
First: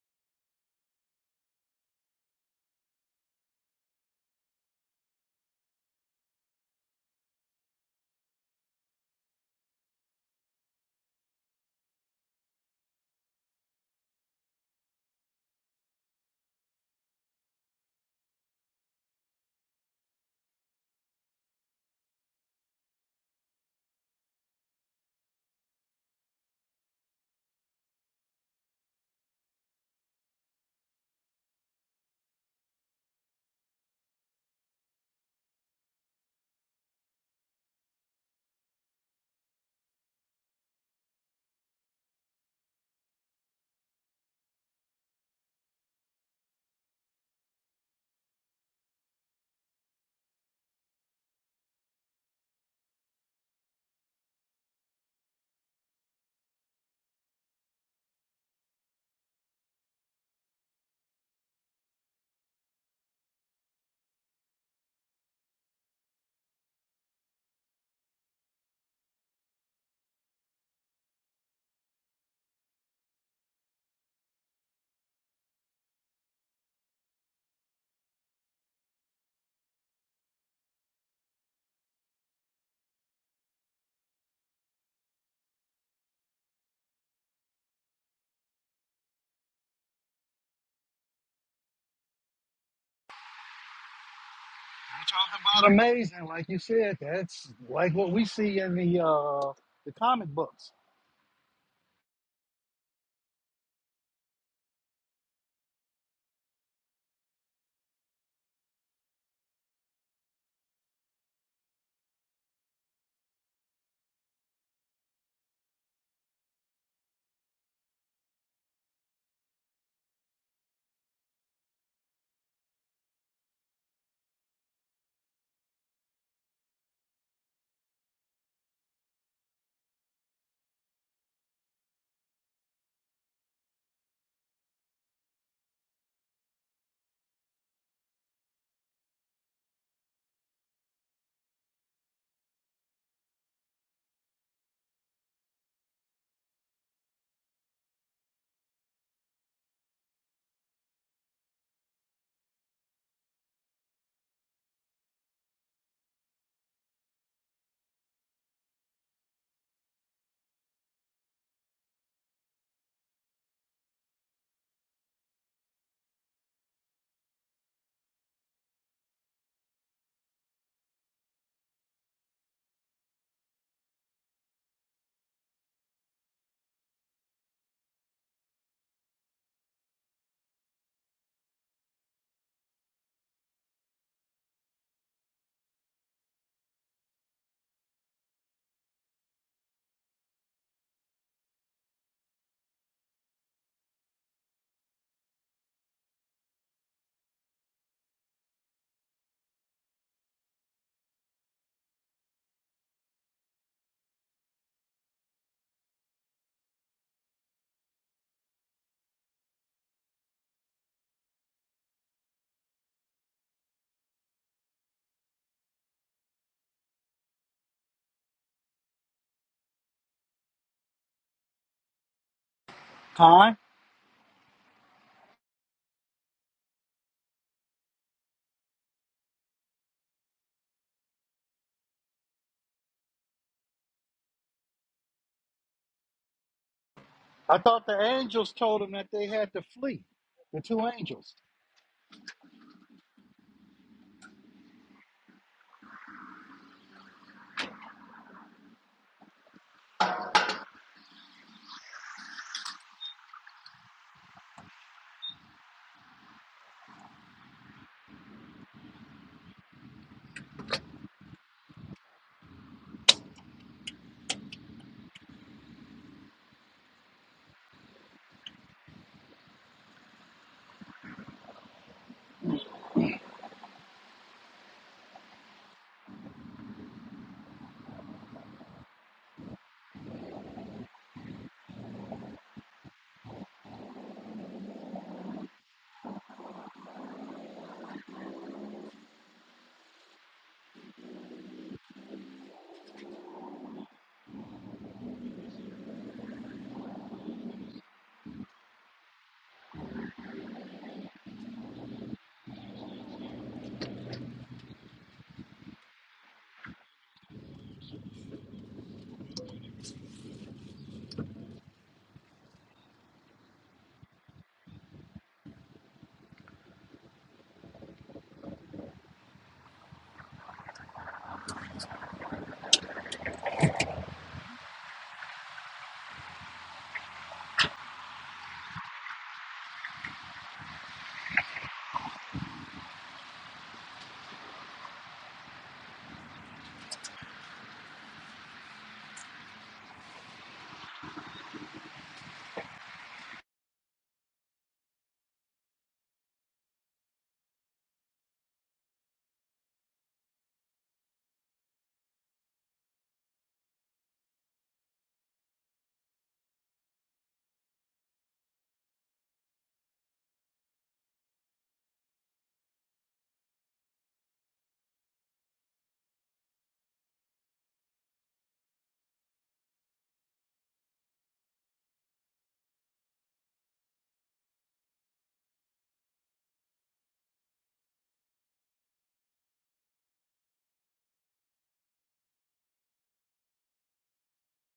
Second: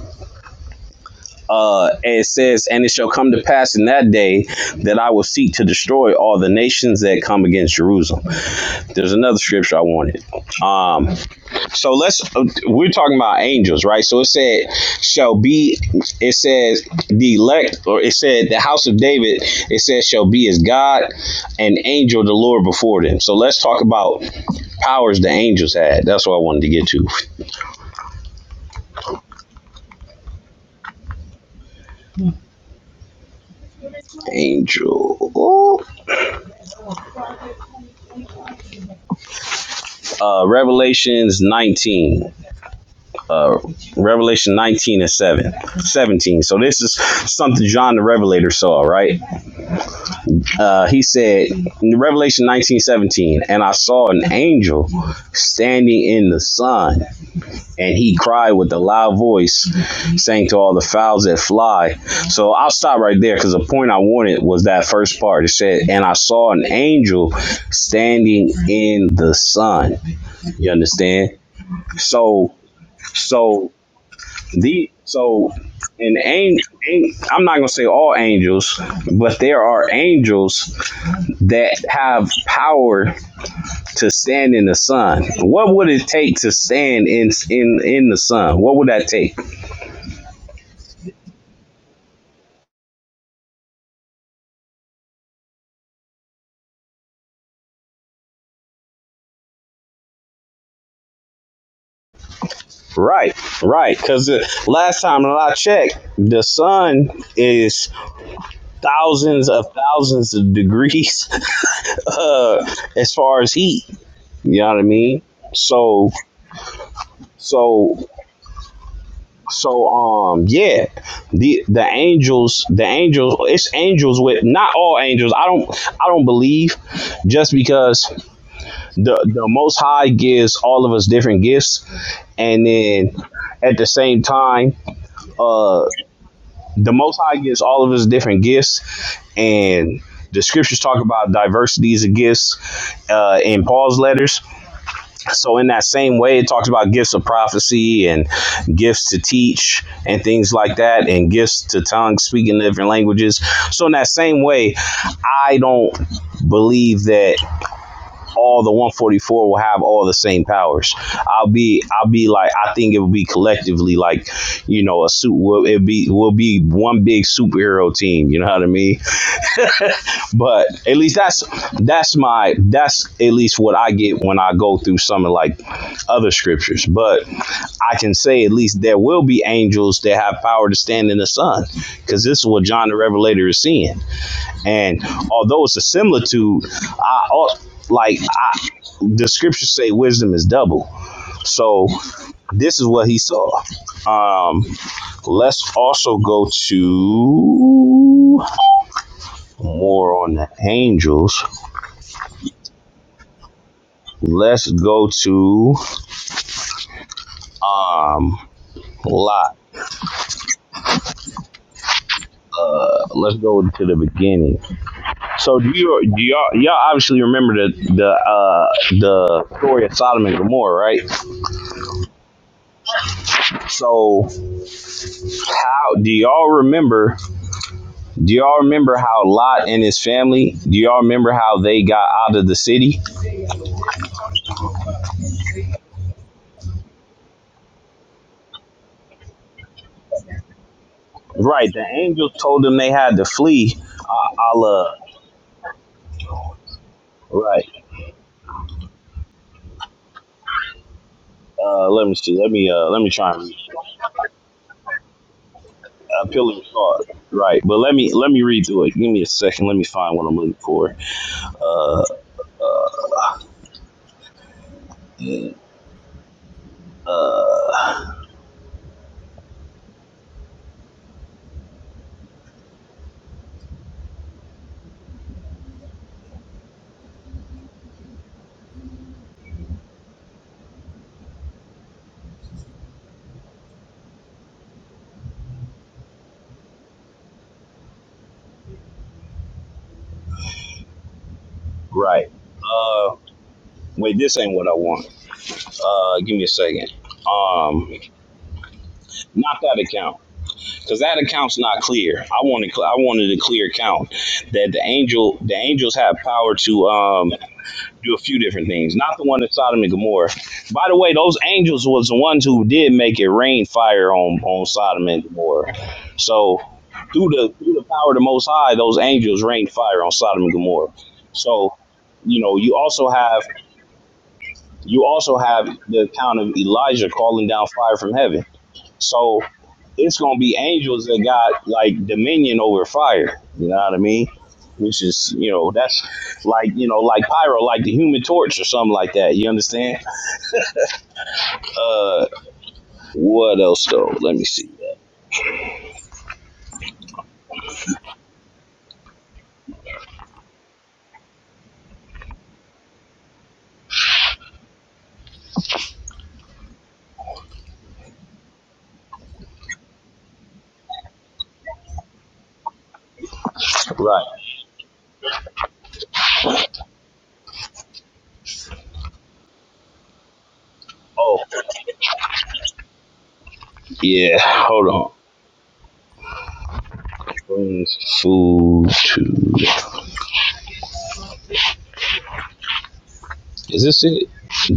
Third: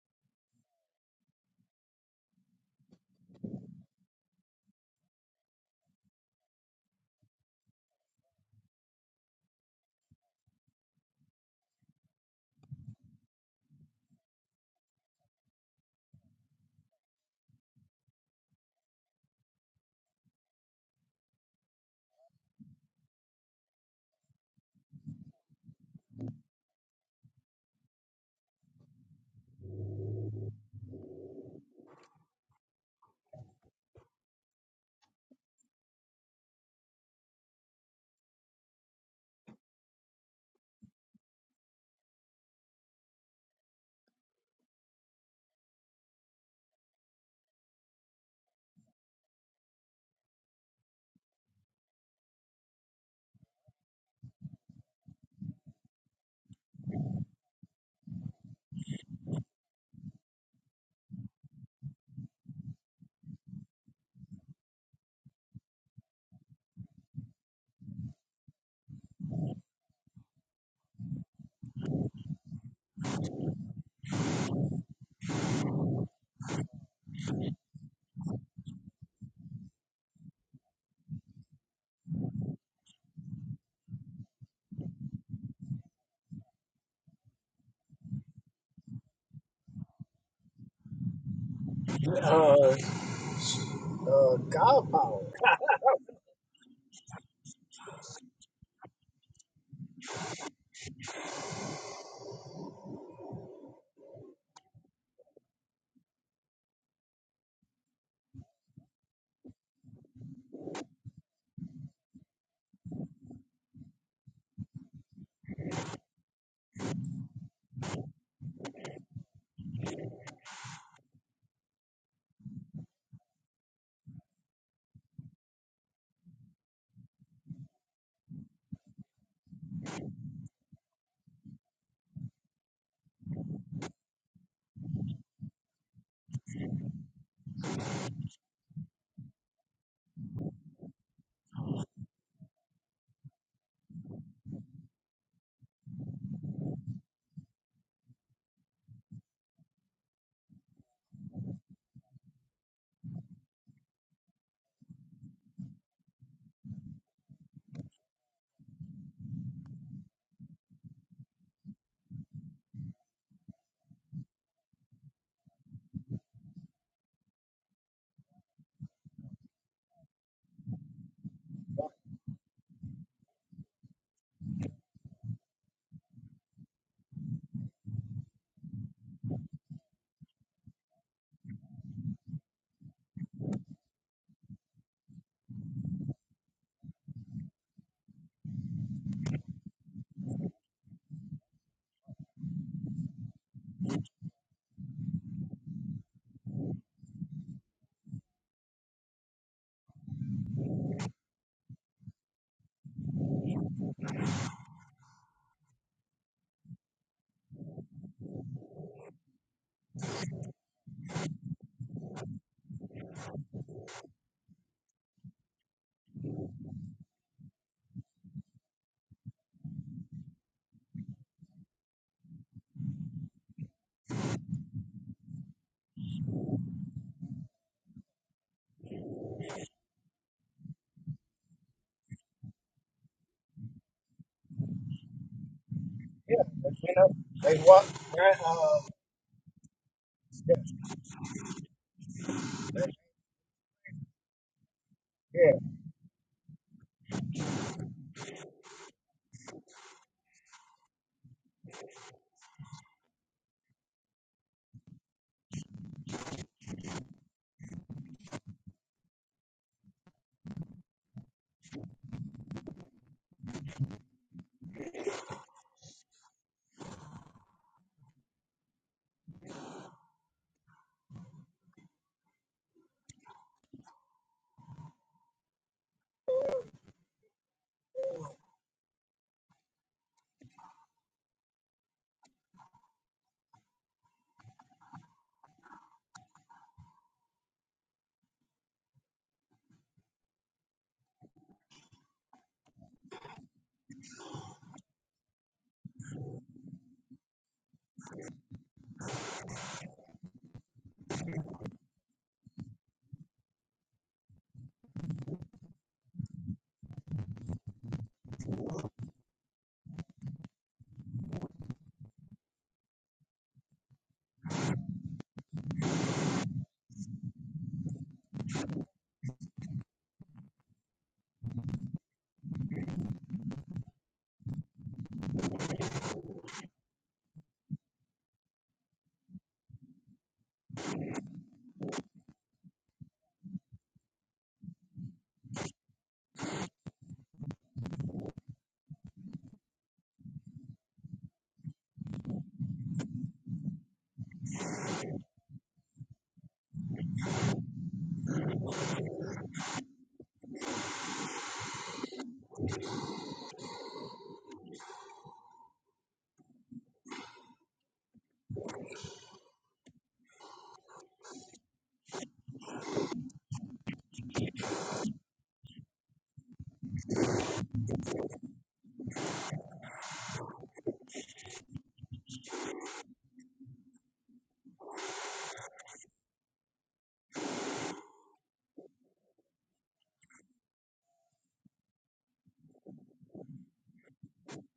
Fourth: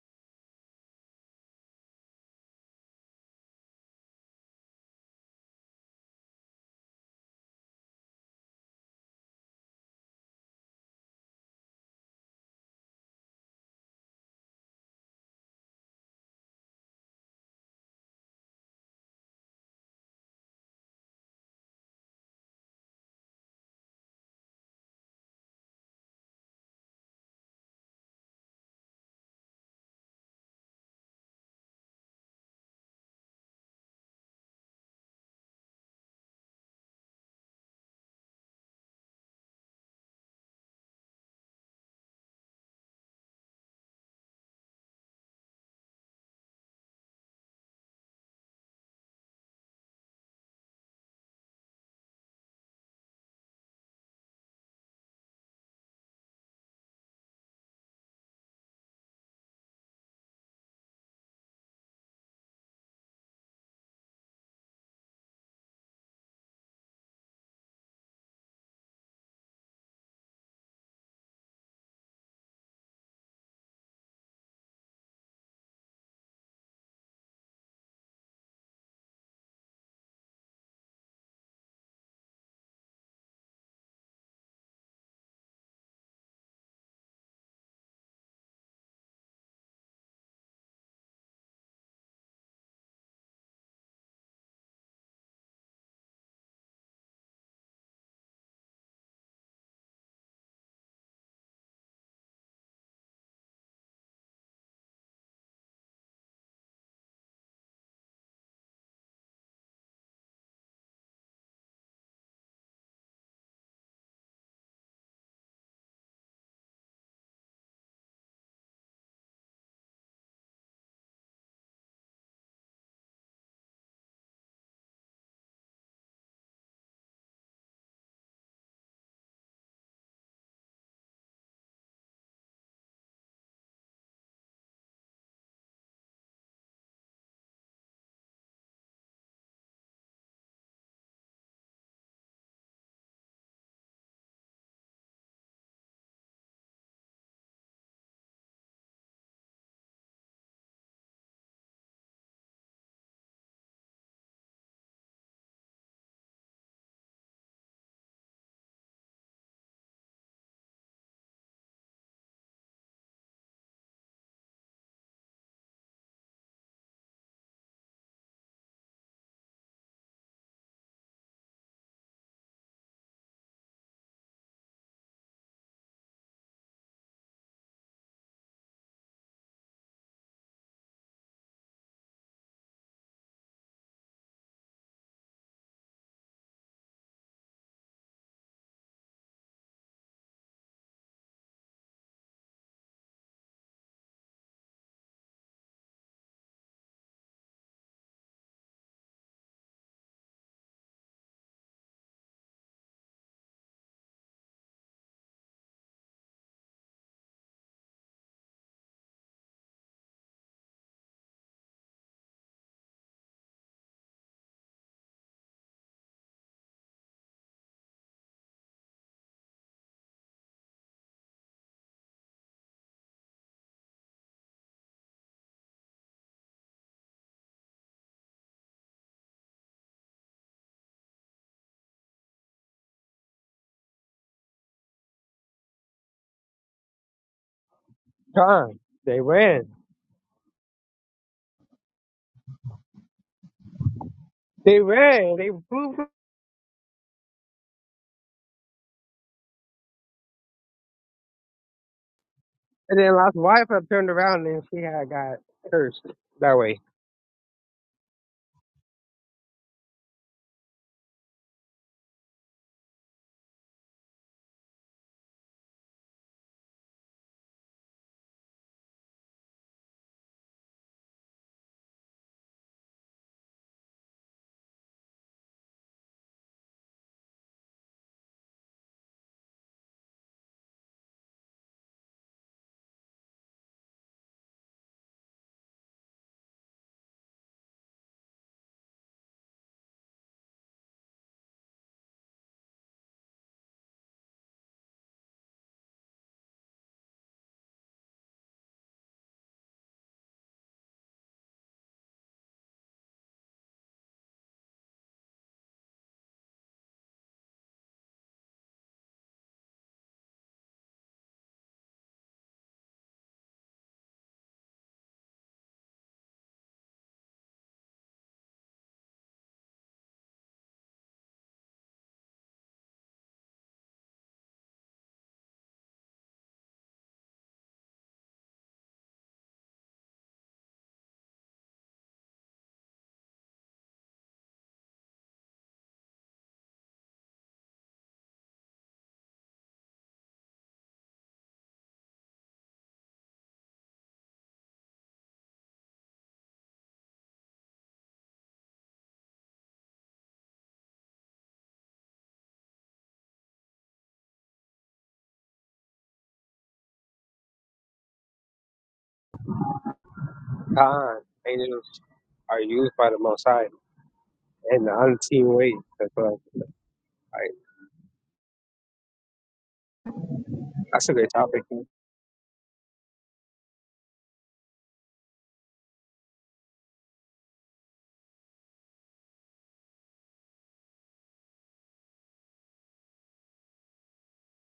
C: uh, it says, and it shall come to pass in that day that I will seek to destroy all the nations that come against Jerusalem. There's another scripture I wanted. Um, So let's we're talking about angels, right? So it said shall be it says the elect or it said the house of David, it says shall be as God and angel the Lord before them. So let's talk about powers the angels had. That's what I wanted to get to. Angel. Uh Revelations 19. Uh Revelation 19 and 7. 17. So this is something John the Revelator saw, right? uh, he said in revelation 19:17, and i saw an angel standing in the sun and he cried with a loud voice saying to all the fowls that fly so i'll stop right there because the point i wanted was that first part it said and i saw an angel standing in the sun you understand so so the so an angel, I'm not gonna say all angels, but there are angels that have power to stand in the sun. What would it take to stand in in in the sun? What would that take?
A: Yeah. uh, God
B: You're
A: power.
B: talking about amazing, like you said. That's like what we see in the uh, the comic books.
C: Right, right. Because the last time that I checked, the sun is thousands of thousands of degrees [LAUGHS] uh, as far as heat. You know what I mean? So so So um yeah, the the angels the angels it's angels with not all angels. I don't I don't believe just because the the Most High gives all of us different gifts, and then at the same time, uh, the Most High gives all of us different gifts, and the scriptures talk about diversities of gifts uh, in Paul's letters. So in that same way, it talks about gifts of prophecy and gifts to teach and things like that, and gifts to tongues, speaking different languages. So in that same way, I don't believe that all the 144 will have all the same powers. I'll be I'll be like I think it will be collectively like you know a suit will it be will be one big superhero team. You know what I mean? But at least that's that's my that's at least what I get when I go through some of like other scriptures. But I can say at least there will be angels that have power to stand in the sun, because this is what John the Revelator is seeing. And although it's a similitude, I like I, the scriptures say wisdom is double. So this is what he saw. Um, let's also go to more on the angels. Let's go to um Lot. Let's go to the beginning. So do you do y'all y'all obviously remember the the uh the story of Sodom and Gomorrah, right?
B: Kyle,
C: So how do y'all remember do y'all remember how Lot and his family do y'all remember how they got out of the city?
A: Yeah, but, you know, they
B: I
A: walk.
B: thought the
A: Right,
B: angels
A: uh,
D: Time.
B: told them that
D: They
B: they had
D: ran.
B: to flee,
A: yeah,
B: the two angels.
C: Right, the angels told them they had to flee. Uh,
D: They
C: Allah,
D: ran. They
A: yeah,
D: flew. flew,
C: right. Uh, let me see. Let me uh
D: And
C: let me
D: then
C: try
D: Lot's
C: and
D: wife had turned around and she had got cursed that
C: appealing
D: way.
C: card. Right, but let me let me read through it. Give me a second. Let me find what I'm looking for. Uh, uh, right. Uh, wait, this ain't what I want. Uh, give me a second. Um, not that account, because that account's not clear. I wanted I wanted a clear account that the angel the angels have power to um do a few different things. Not the one in Sodom and Gomorrah. By the way, those angels was the ones who did make it rain fire on, on Sodom and Gomorrah. So through the through the power of the Most High, those angels rained fire on Sodom and Gomorrah. So you know you also have you also have the account of Elijah calling down fire from heaven. So it's gonna be angels that got like dominion over fire. You know what I mean? Which is, you know, that's like, you know, like pyro, like the human torch or something like that. You understand? Uh, what else though? Let me see.
D: The angels are right
C: Right.
D: and the unseen way. as well. i like. That's a great
C: Oh,
D: topic.
C: yeah. Hold on. Brings food to. Is this it?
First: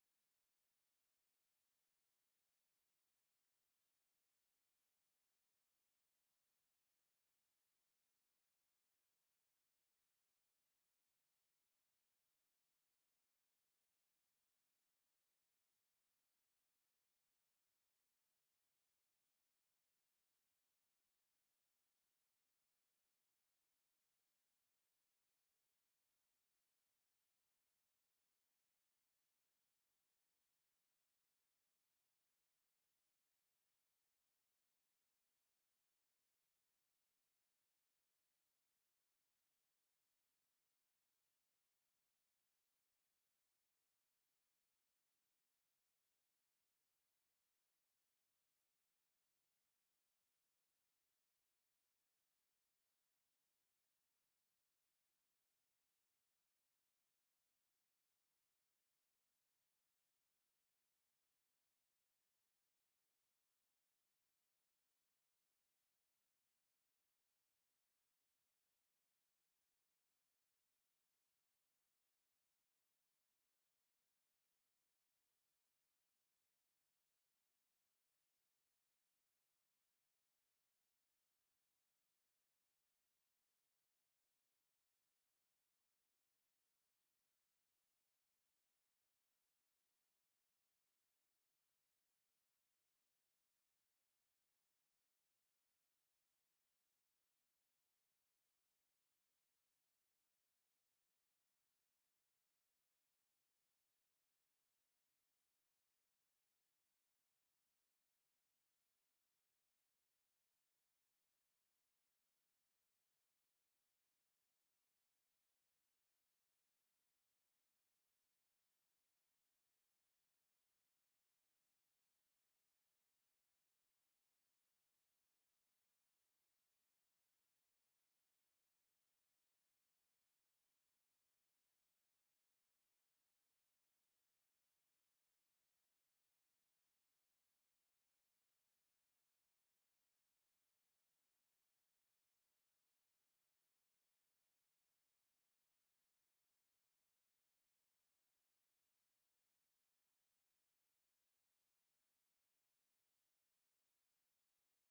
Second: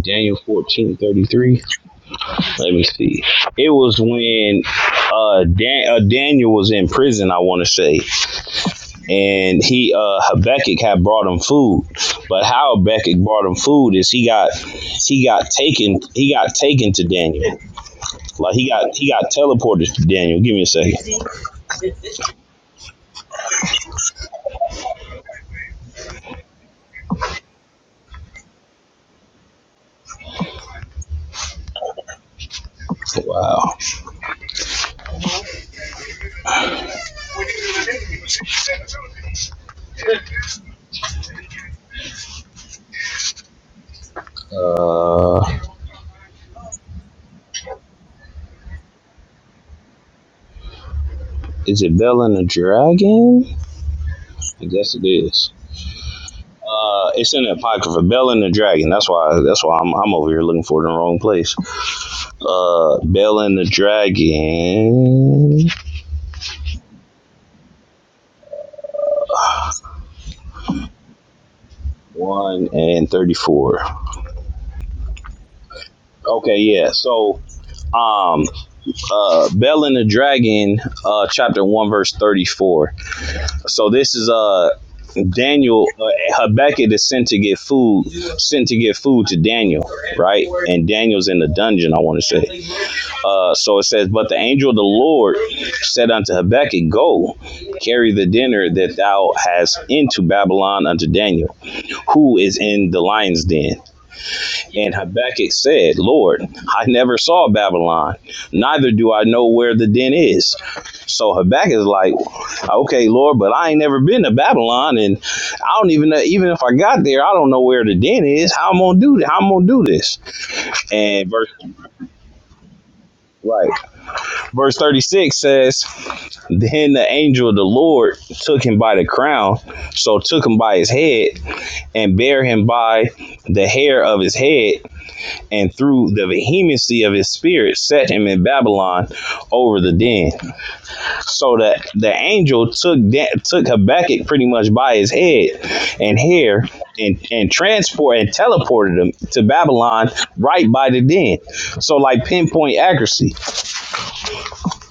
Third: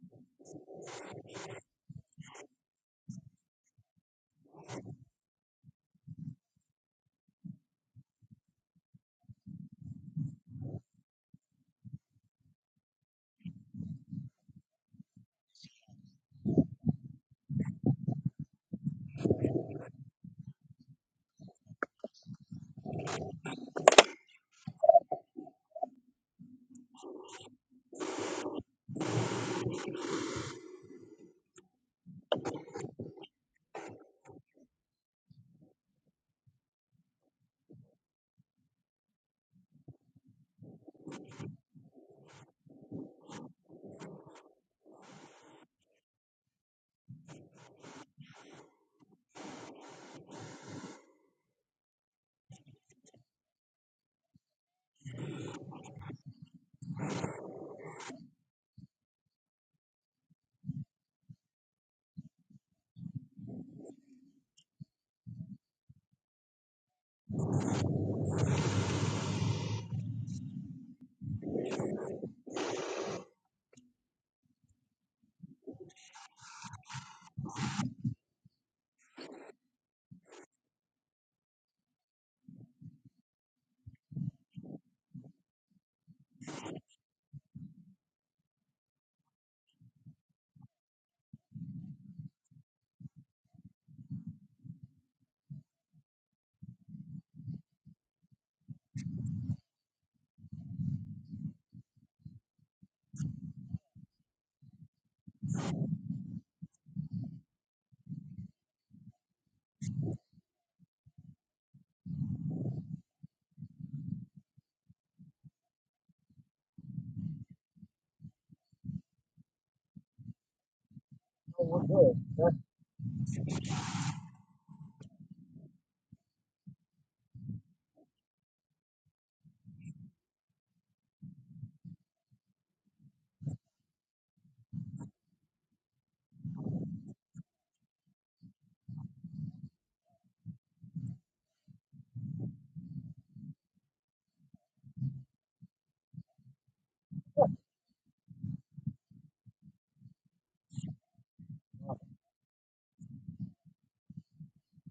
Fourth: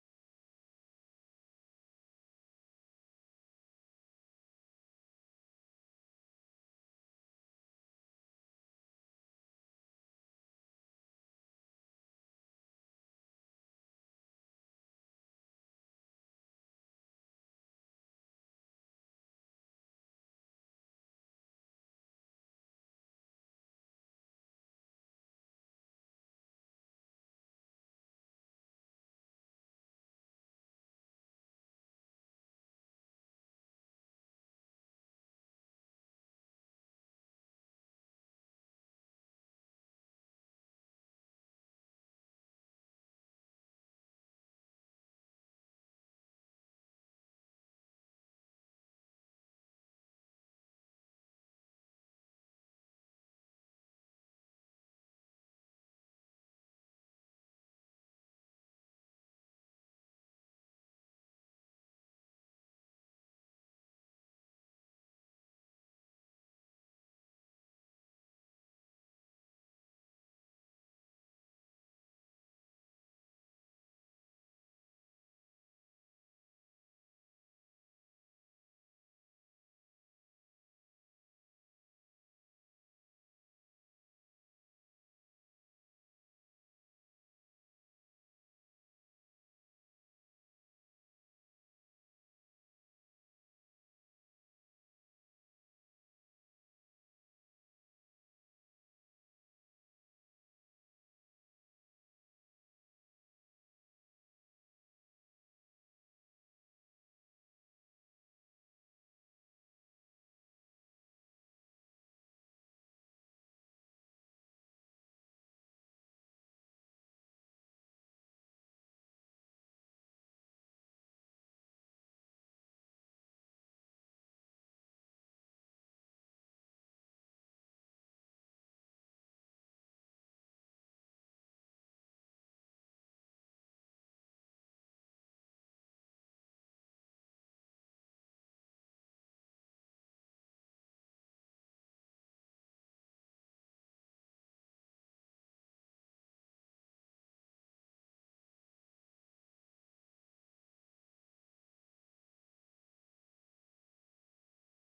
C: Daniel fourteen thirty three. Let me see. It was when uh, Dan- uh Daniel was in prison. I want to say and he uh Habakkuk had brought him food. But how Habakkuk brought him food is he got he got taken he got taken to Daniel. Like he got he got teleported to Daniel. Give me a second. Wow. Uh is it Bell and the Dragon? I guess it is. Uh, it's in the apocrypha, Bell and the Dragon. That's why. That's why I'm, I'm over here looking for it in the wrong place. Uh, Bell and the Dragon one and thirty four. Okay, yeah. So, um, uh, Bell and the Dragon, uh, chapter one, verse thirty four. So this is uh Daniel uh, Habakkuk is sent to get food, sent to get food to Daniel, right? And Daniel's in the dungeon, I want to say. Uh, so it says, But the angel of the Lord said unto Habakkuk, Go, carry the dinner that thou hast into Babylon unto Daniel, who is in the lion's den. And Habakkuk said, Lord, I never saw Babylon, neither do I know where the den is. So Habakkuk is like, okay, Lord, but I ain't never been to Babylon, and I don't even know, even if I got there, I don't know where the den is. How I'm gonna do this? How I'm gonna do this? And verse
A: oh, we're good. That's
C: right, verse 36 says, Then the angel of the Lord took him by the crown, so took him by his head, and bare him by the hair of his head, and through the vehemency of his spirit set him in Babylon over the den. So that the angel took da- took Habakkuk pretty much by his head and hair and and transport and teleported him to Babylon right by the den. So like pinpoint accuracy.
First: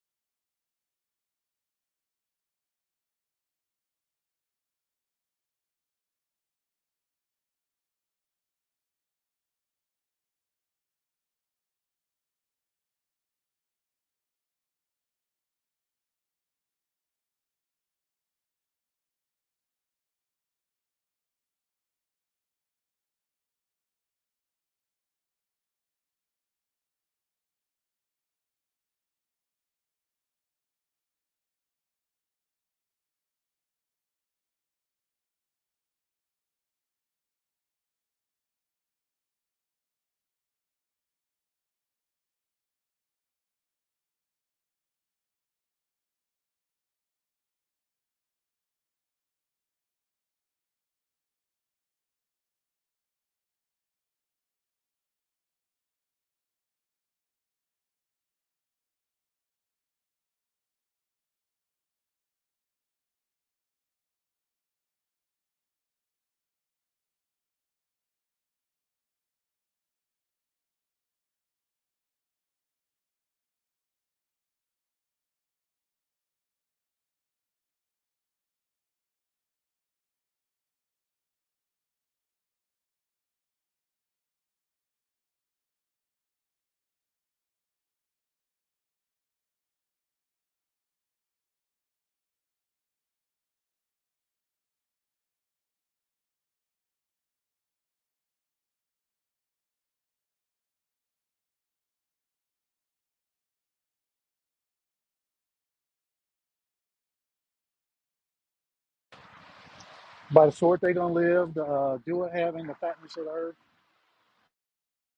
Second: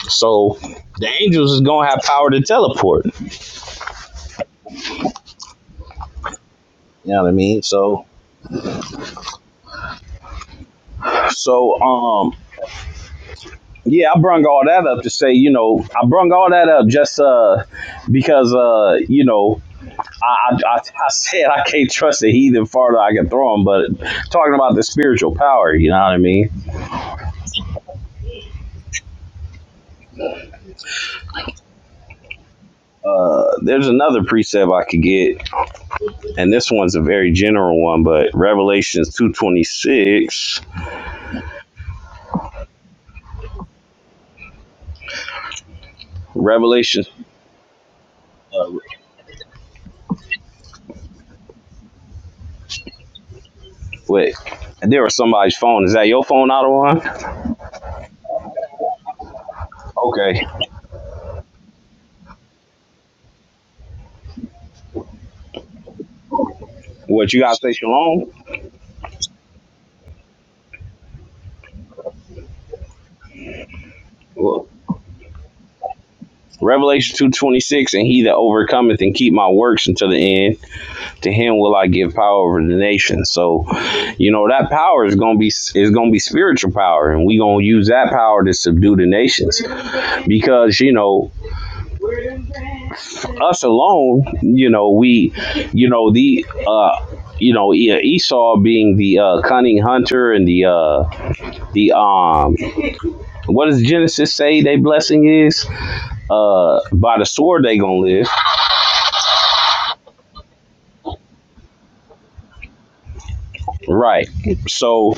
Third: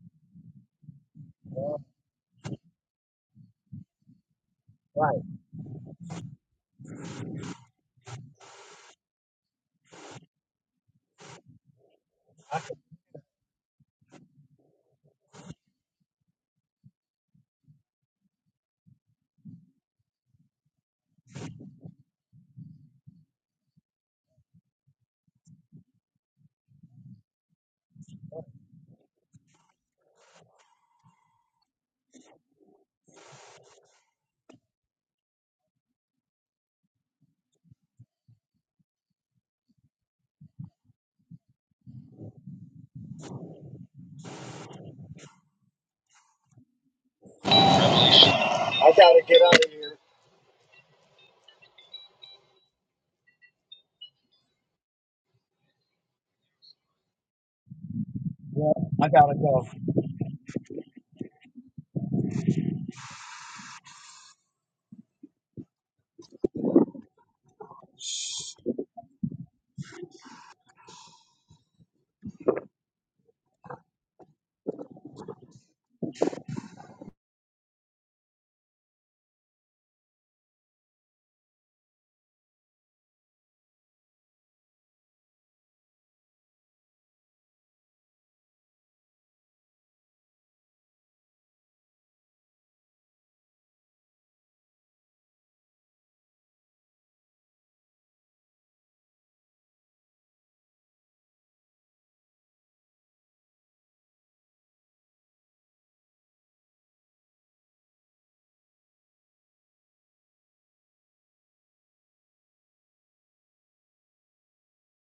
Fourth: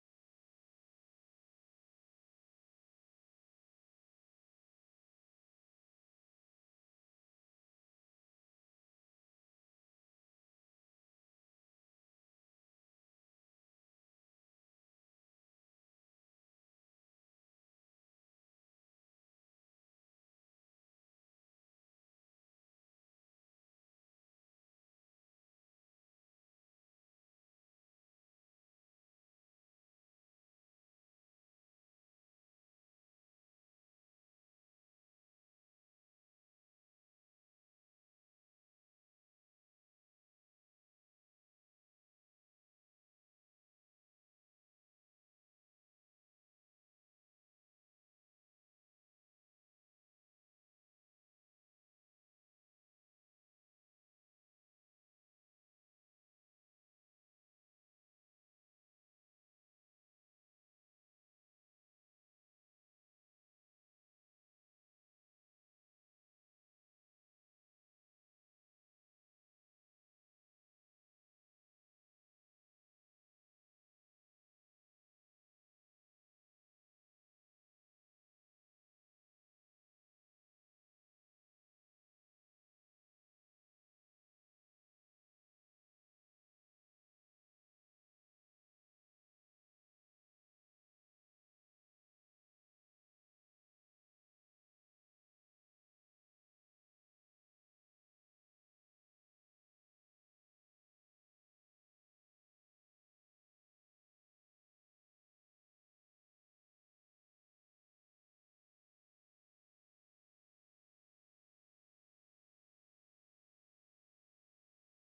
C: So the angels is
A: uh,
C: gonna have power to teleport. You
A: right.
C: know what I mean? So so um
A: I,
C: yeah, I brung all that up to say, you know, I brung all that up just uh because uh, you know, I, I, I, said I can't trust the heathen farther I can throw him, but talking about the spiritual power, you know what I mean? Uh, there's another precept I could get, and this one's a very general one, but Revelations 2.26, Revelation, uh,
A: I gotta get out of here.
C: wait, there was somebody's phone. Is that your phone, Ottawa?
A: Yeah, I gotta go.
C: Okay. What, you got to say shalom? Well, Revelation 2.26, and he that overcometh and keep my works until the end, to him will I give power over the nation. So, you know, that power is gonna be is gonna be spiritual power, and we gonna use that power to subdue the nations, because you know, us alone, you know, we, you know, the, uh, you know, E- Esau being the uh, cunning hunter and the, uh, the, um, what does Genesis say? They blessing is, uh, by the sword they gonna live.
B: By the sword they gonna live, the uh, do it having the fatness of the earth.
C: Right. So,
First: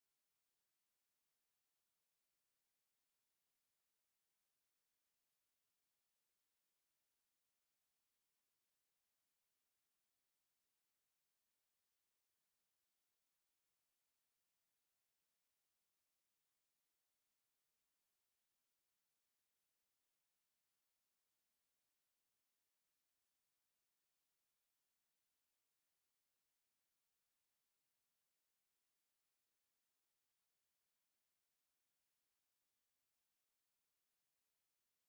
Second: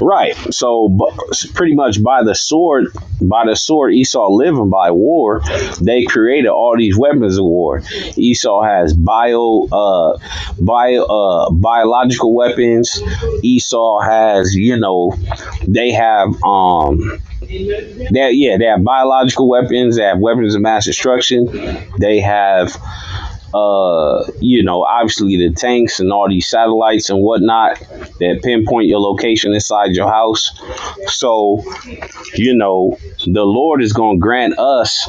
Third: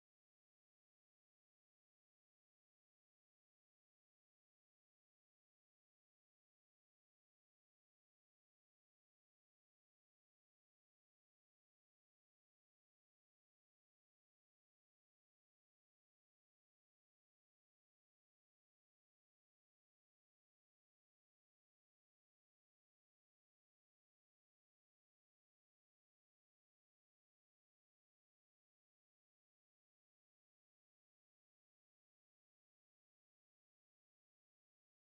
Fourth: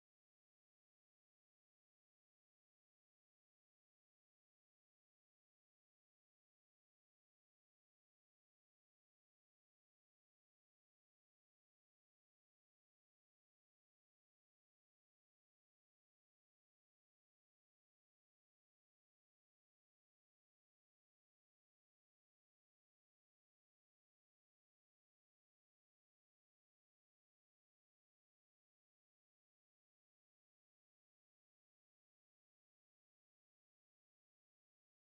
C: right. So, bu- pretty much by the sword, by the sword Esau living by war, they created all these weapons of war. Esau has bio, uh, bio, uh, biological weapons. Esau has, you know, they have, um, they yeah, they have biological weapons. They have weapons of mass destruction. They have uh, you know, obviously the tanks and all these satellites and whatnot that pinpoint your location inside your house. So, you know, the Lord is going to grant us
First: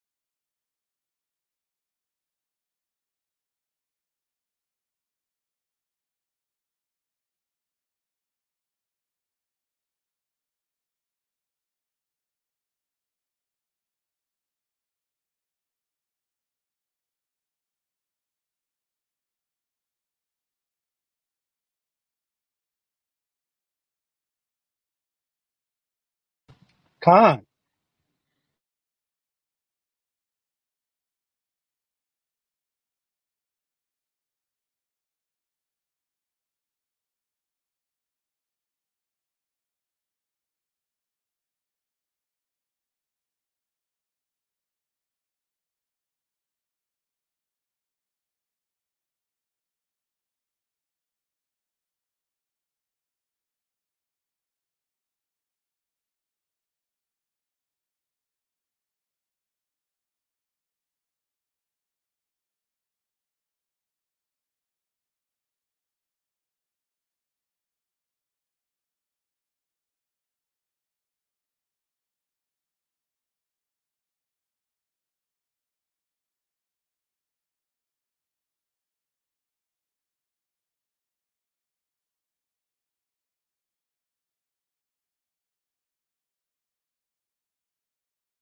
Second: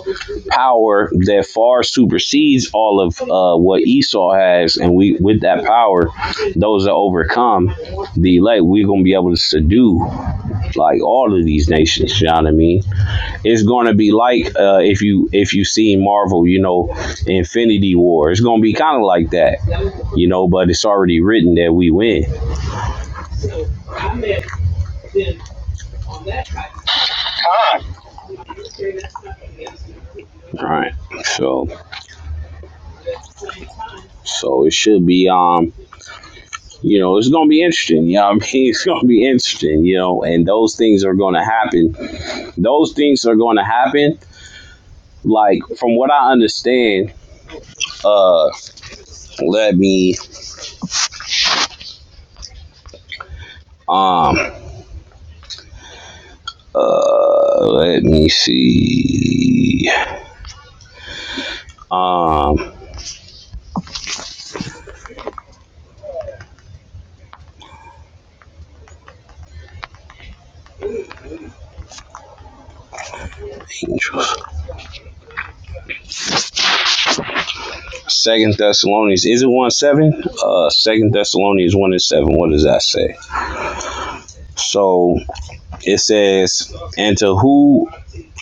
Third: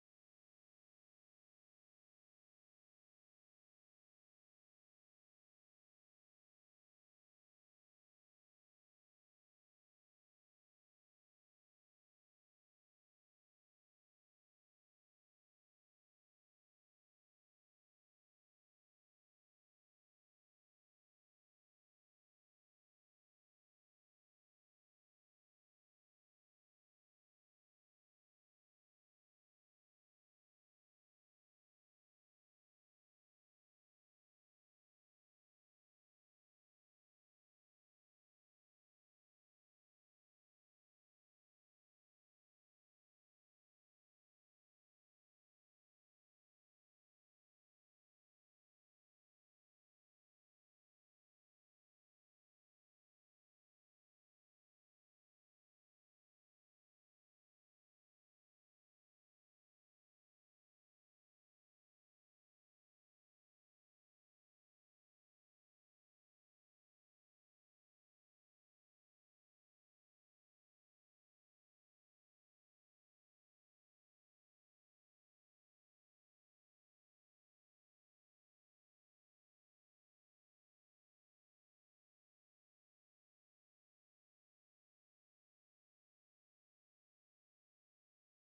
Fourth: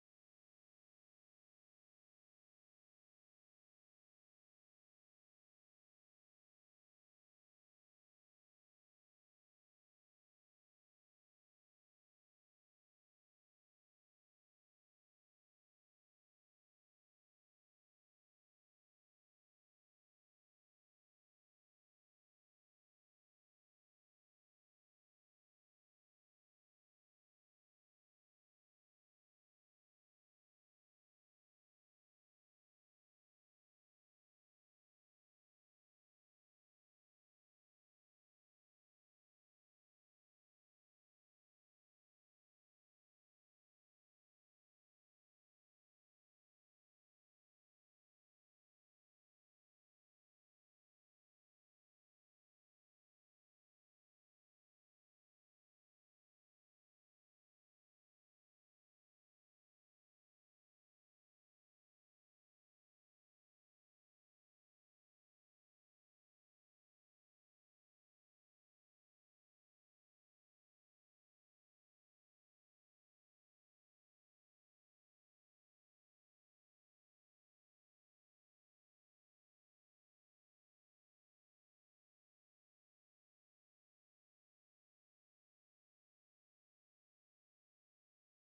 C: power that far supersedes all of uh, what Esau has. And we, with that power, those that overcome the elect, we're going to be able to subdue like all of these nations. You know what I mean? it's going to be like uh, if you if you see Marvel, you know, Infinity War. It's going to be kind of like that, you know. But it's already written that we win.
B: Khan,
C: All right, So so it should be um you know it's gonna be interesting. You know what I [LAUGHS] mean? It's gonna be interesting, you know, and those things are gonna happen. Those things are gonna happen. Like from what I understand, uh let me um Uh, let me see. Um, Angels. Second Thessalonians. Is it one seven? Uh, Second Thessalonians one and seven. What does that say? So it says, "And to who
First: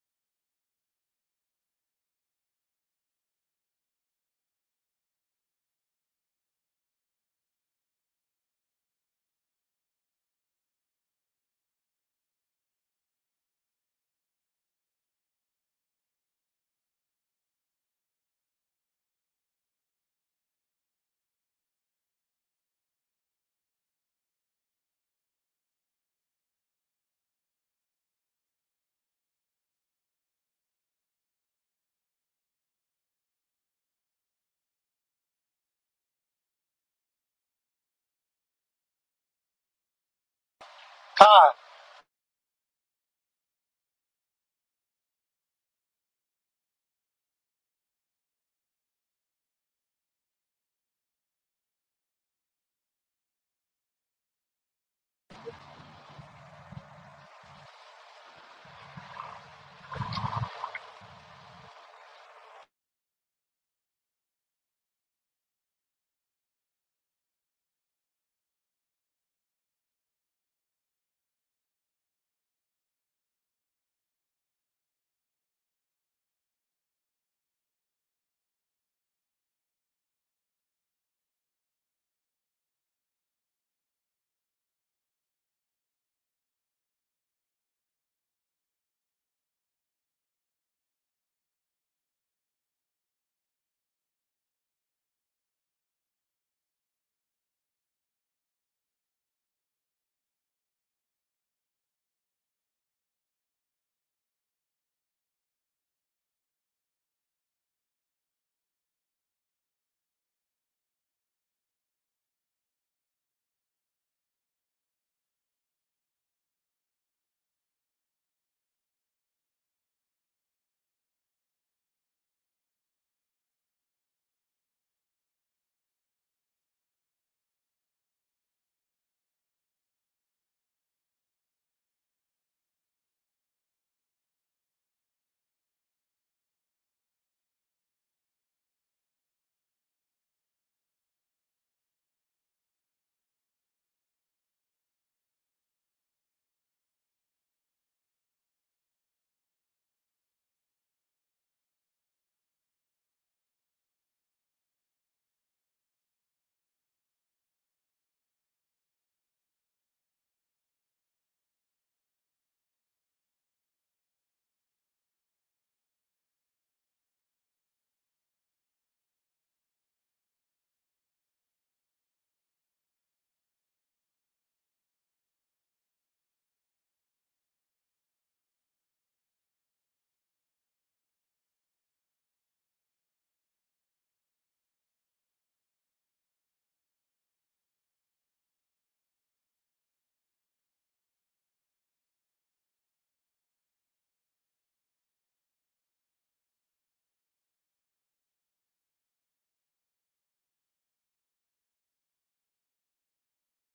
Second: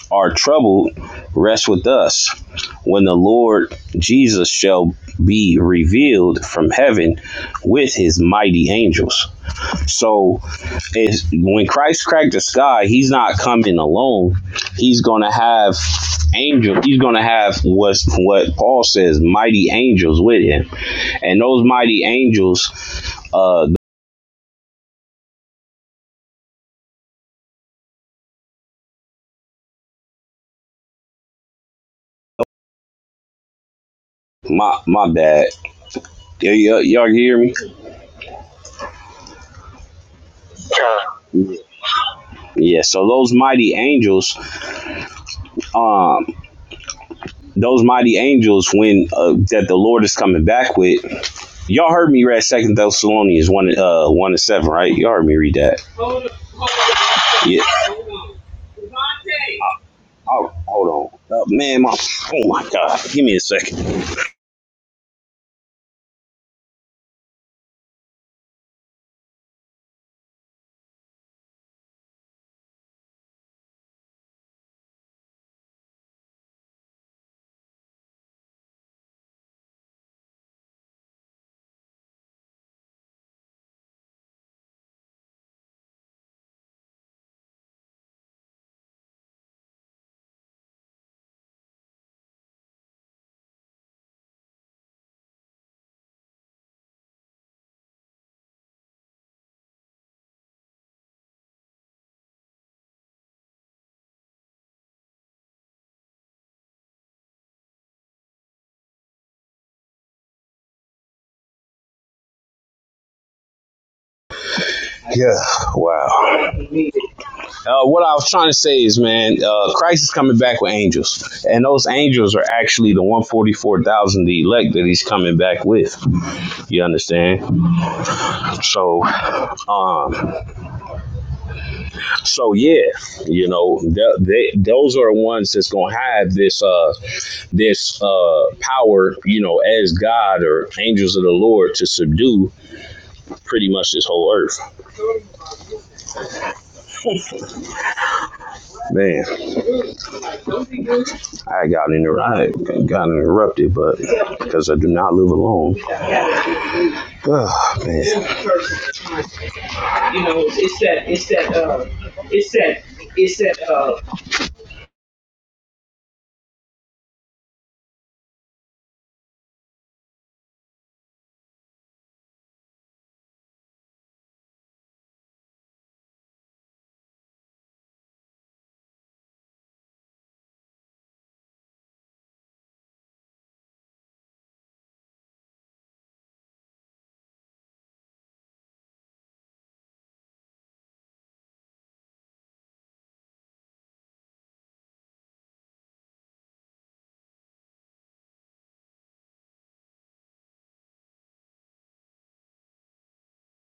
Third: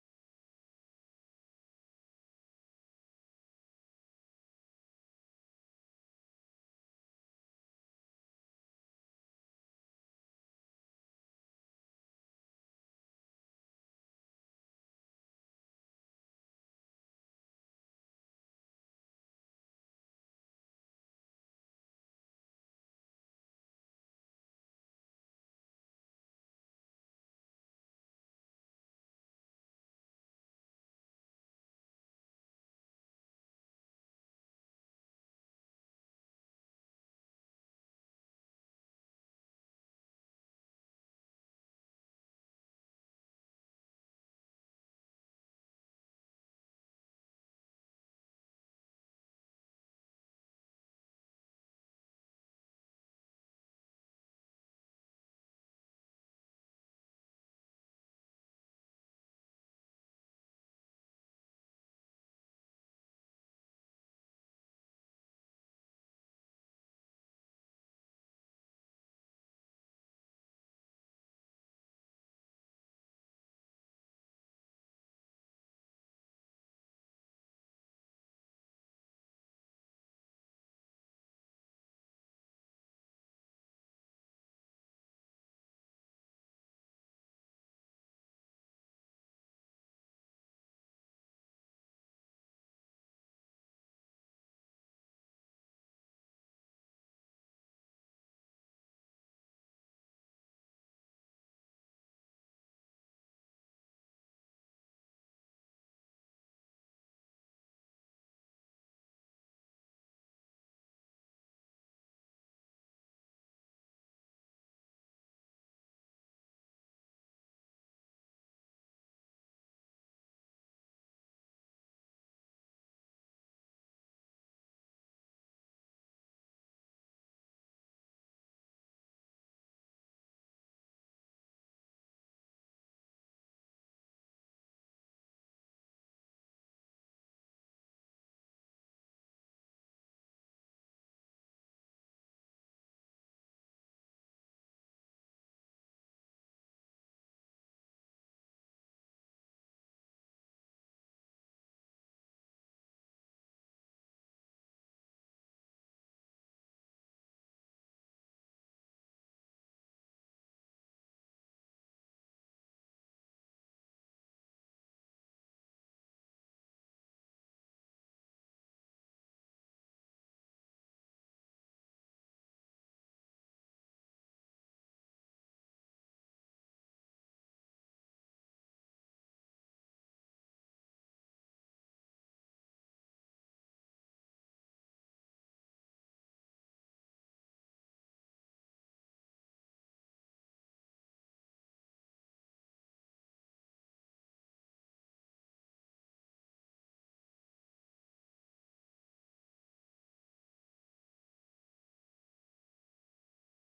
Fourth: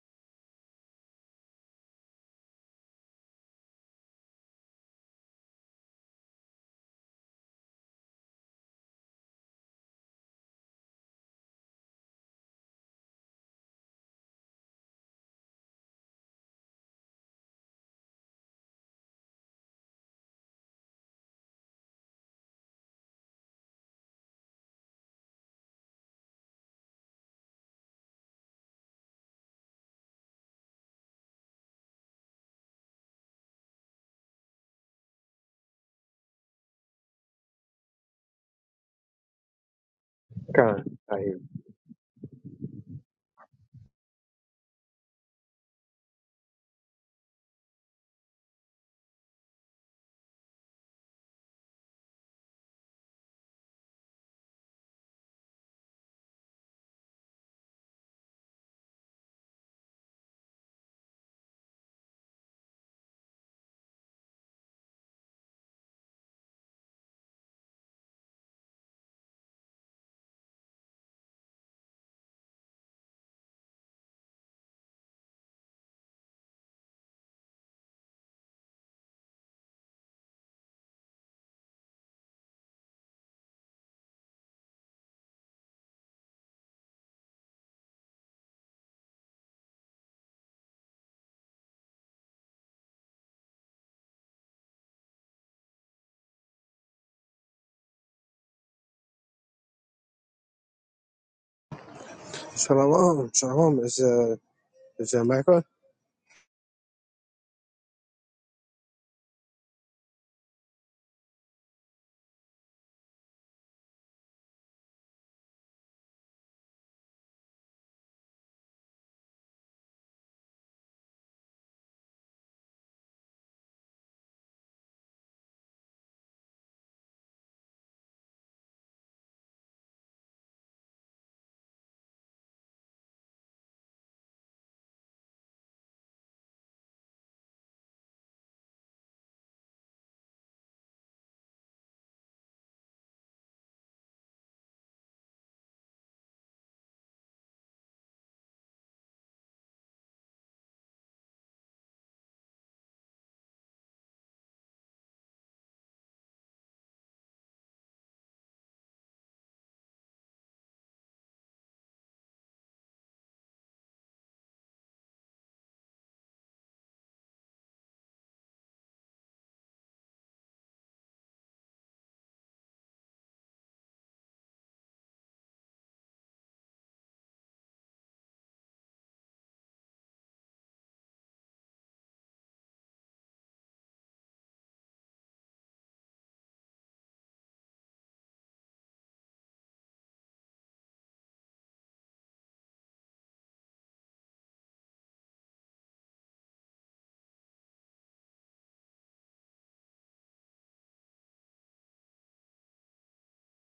C: are troubled, rest with us, when the Lord Jesus shall be revealed from heaven with his mighty angels." So it's, when Christ cracked the sky, he's not coming alone. He's going to have angels. He's going to have what's, what Paul says, mighty angels with him. And those mighty angels, uh, my, my bad. Y- y- y'all hear me?
D: Kind of, like,
B: Khan,
C: Yeah. So those mighty angels, those mighty angels, when uh, that the Lord is coming back with, Y'all heard me read Second Thessalonians one uh one and seven, right? Y'all heard me read that. Hold on, hold on. Yeah. Oh, hold on, uh, man. My, oh my God, give me a second.
D: Shalom, shalom. Is uh, is that Michael?
C: Yeah. Wow. Uh, what I was trying to say is, man, uh, Christ is coming back with angels, and those angels are actually the one forty four thousand, the elect that He's coming back with. You understand? So, um, so yeah, you know, th- they, those are ones that's gonna have this uh this uh power, you know, as God or angels of the Lord to subdue pretty much this whole earth. Man, I got inter- I got interrupted, but because I do not live alone. Ah, man, You know, it's that, it's that, uh, it's that, it's that, uh,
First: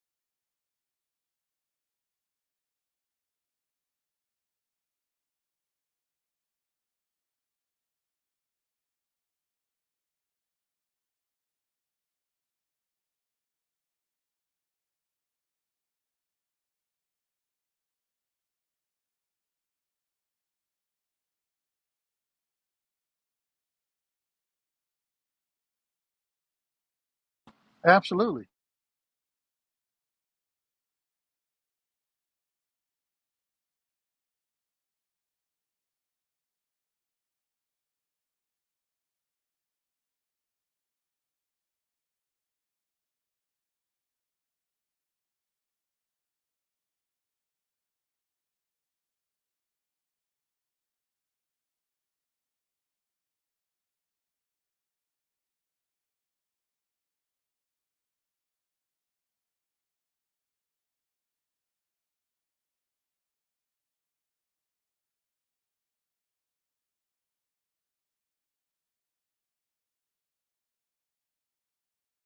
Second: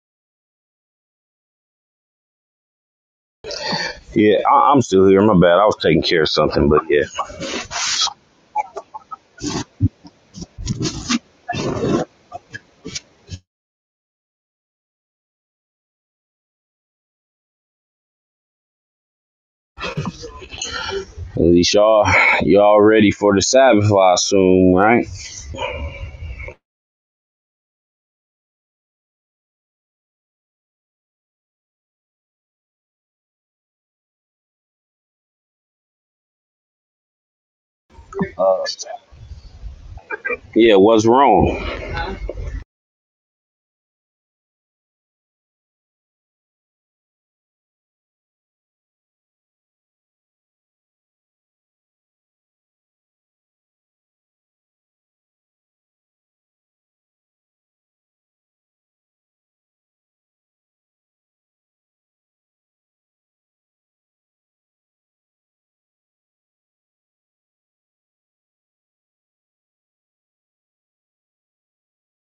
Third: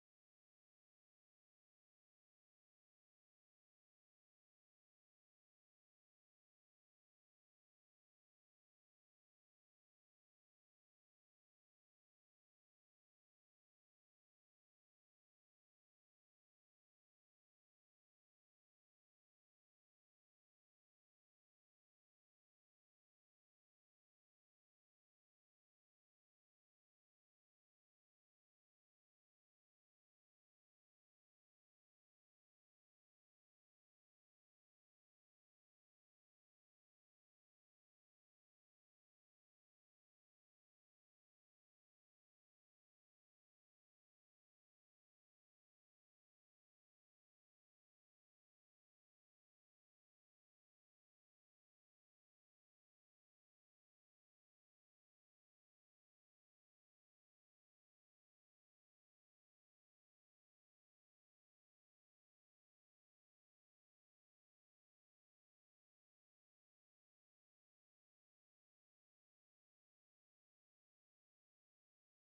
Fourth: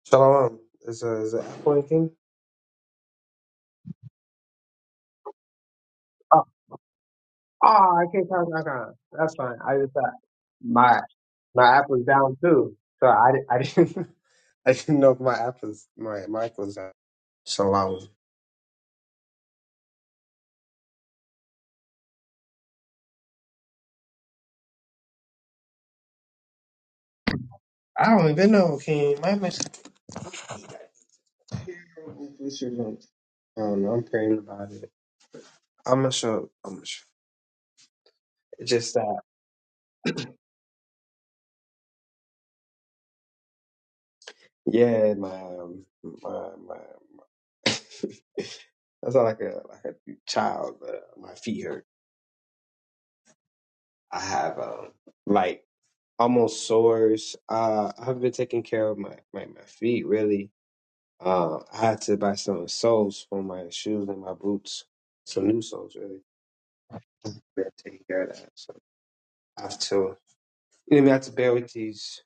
D: Shalom. Is uh, is that Apple anything?
C: yeah, I- I'm still here. My bad. I was taking care of something, but yeah.
D: oh, I can't talk about that. That's fine. I just thought my my app was down too, so I, di- I didn't. [LAUGHS] I didn't know if my app was my mic was out. Shalom.
C: At least y'all, y'all ready for the Sabbath, I assume, right?
D: I don't
B: absolutely.
D: even know. King. my mic? I don't know. I'm praying about it. I'm gonna show. I'm gonna show.
C: Uh,
D: It's Just that,
C: Yeah, what's wrong?
D: yeah, my, um, my, my, my [LAUGHS] I sound like a like a child, but uh, my feet hurt. I have um like almost sores. Uh, I've been taking care of my my, my feet really. Uh, I had to buy some soles for my shoes and my boots, some new soles really. I've been taking care of that. So I have to, you know, I have to bear with these.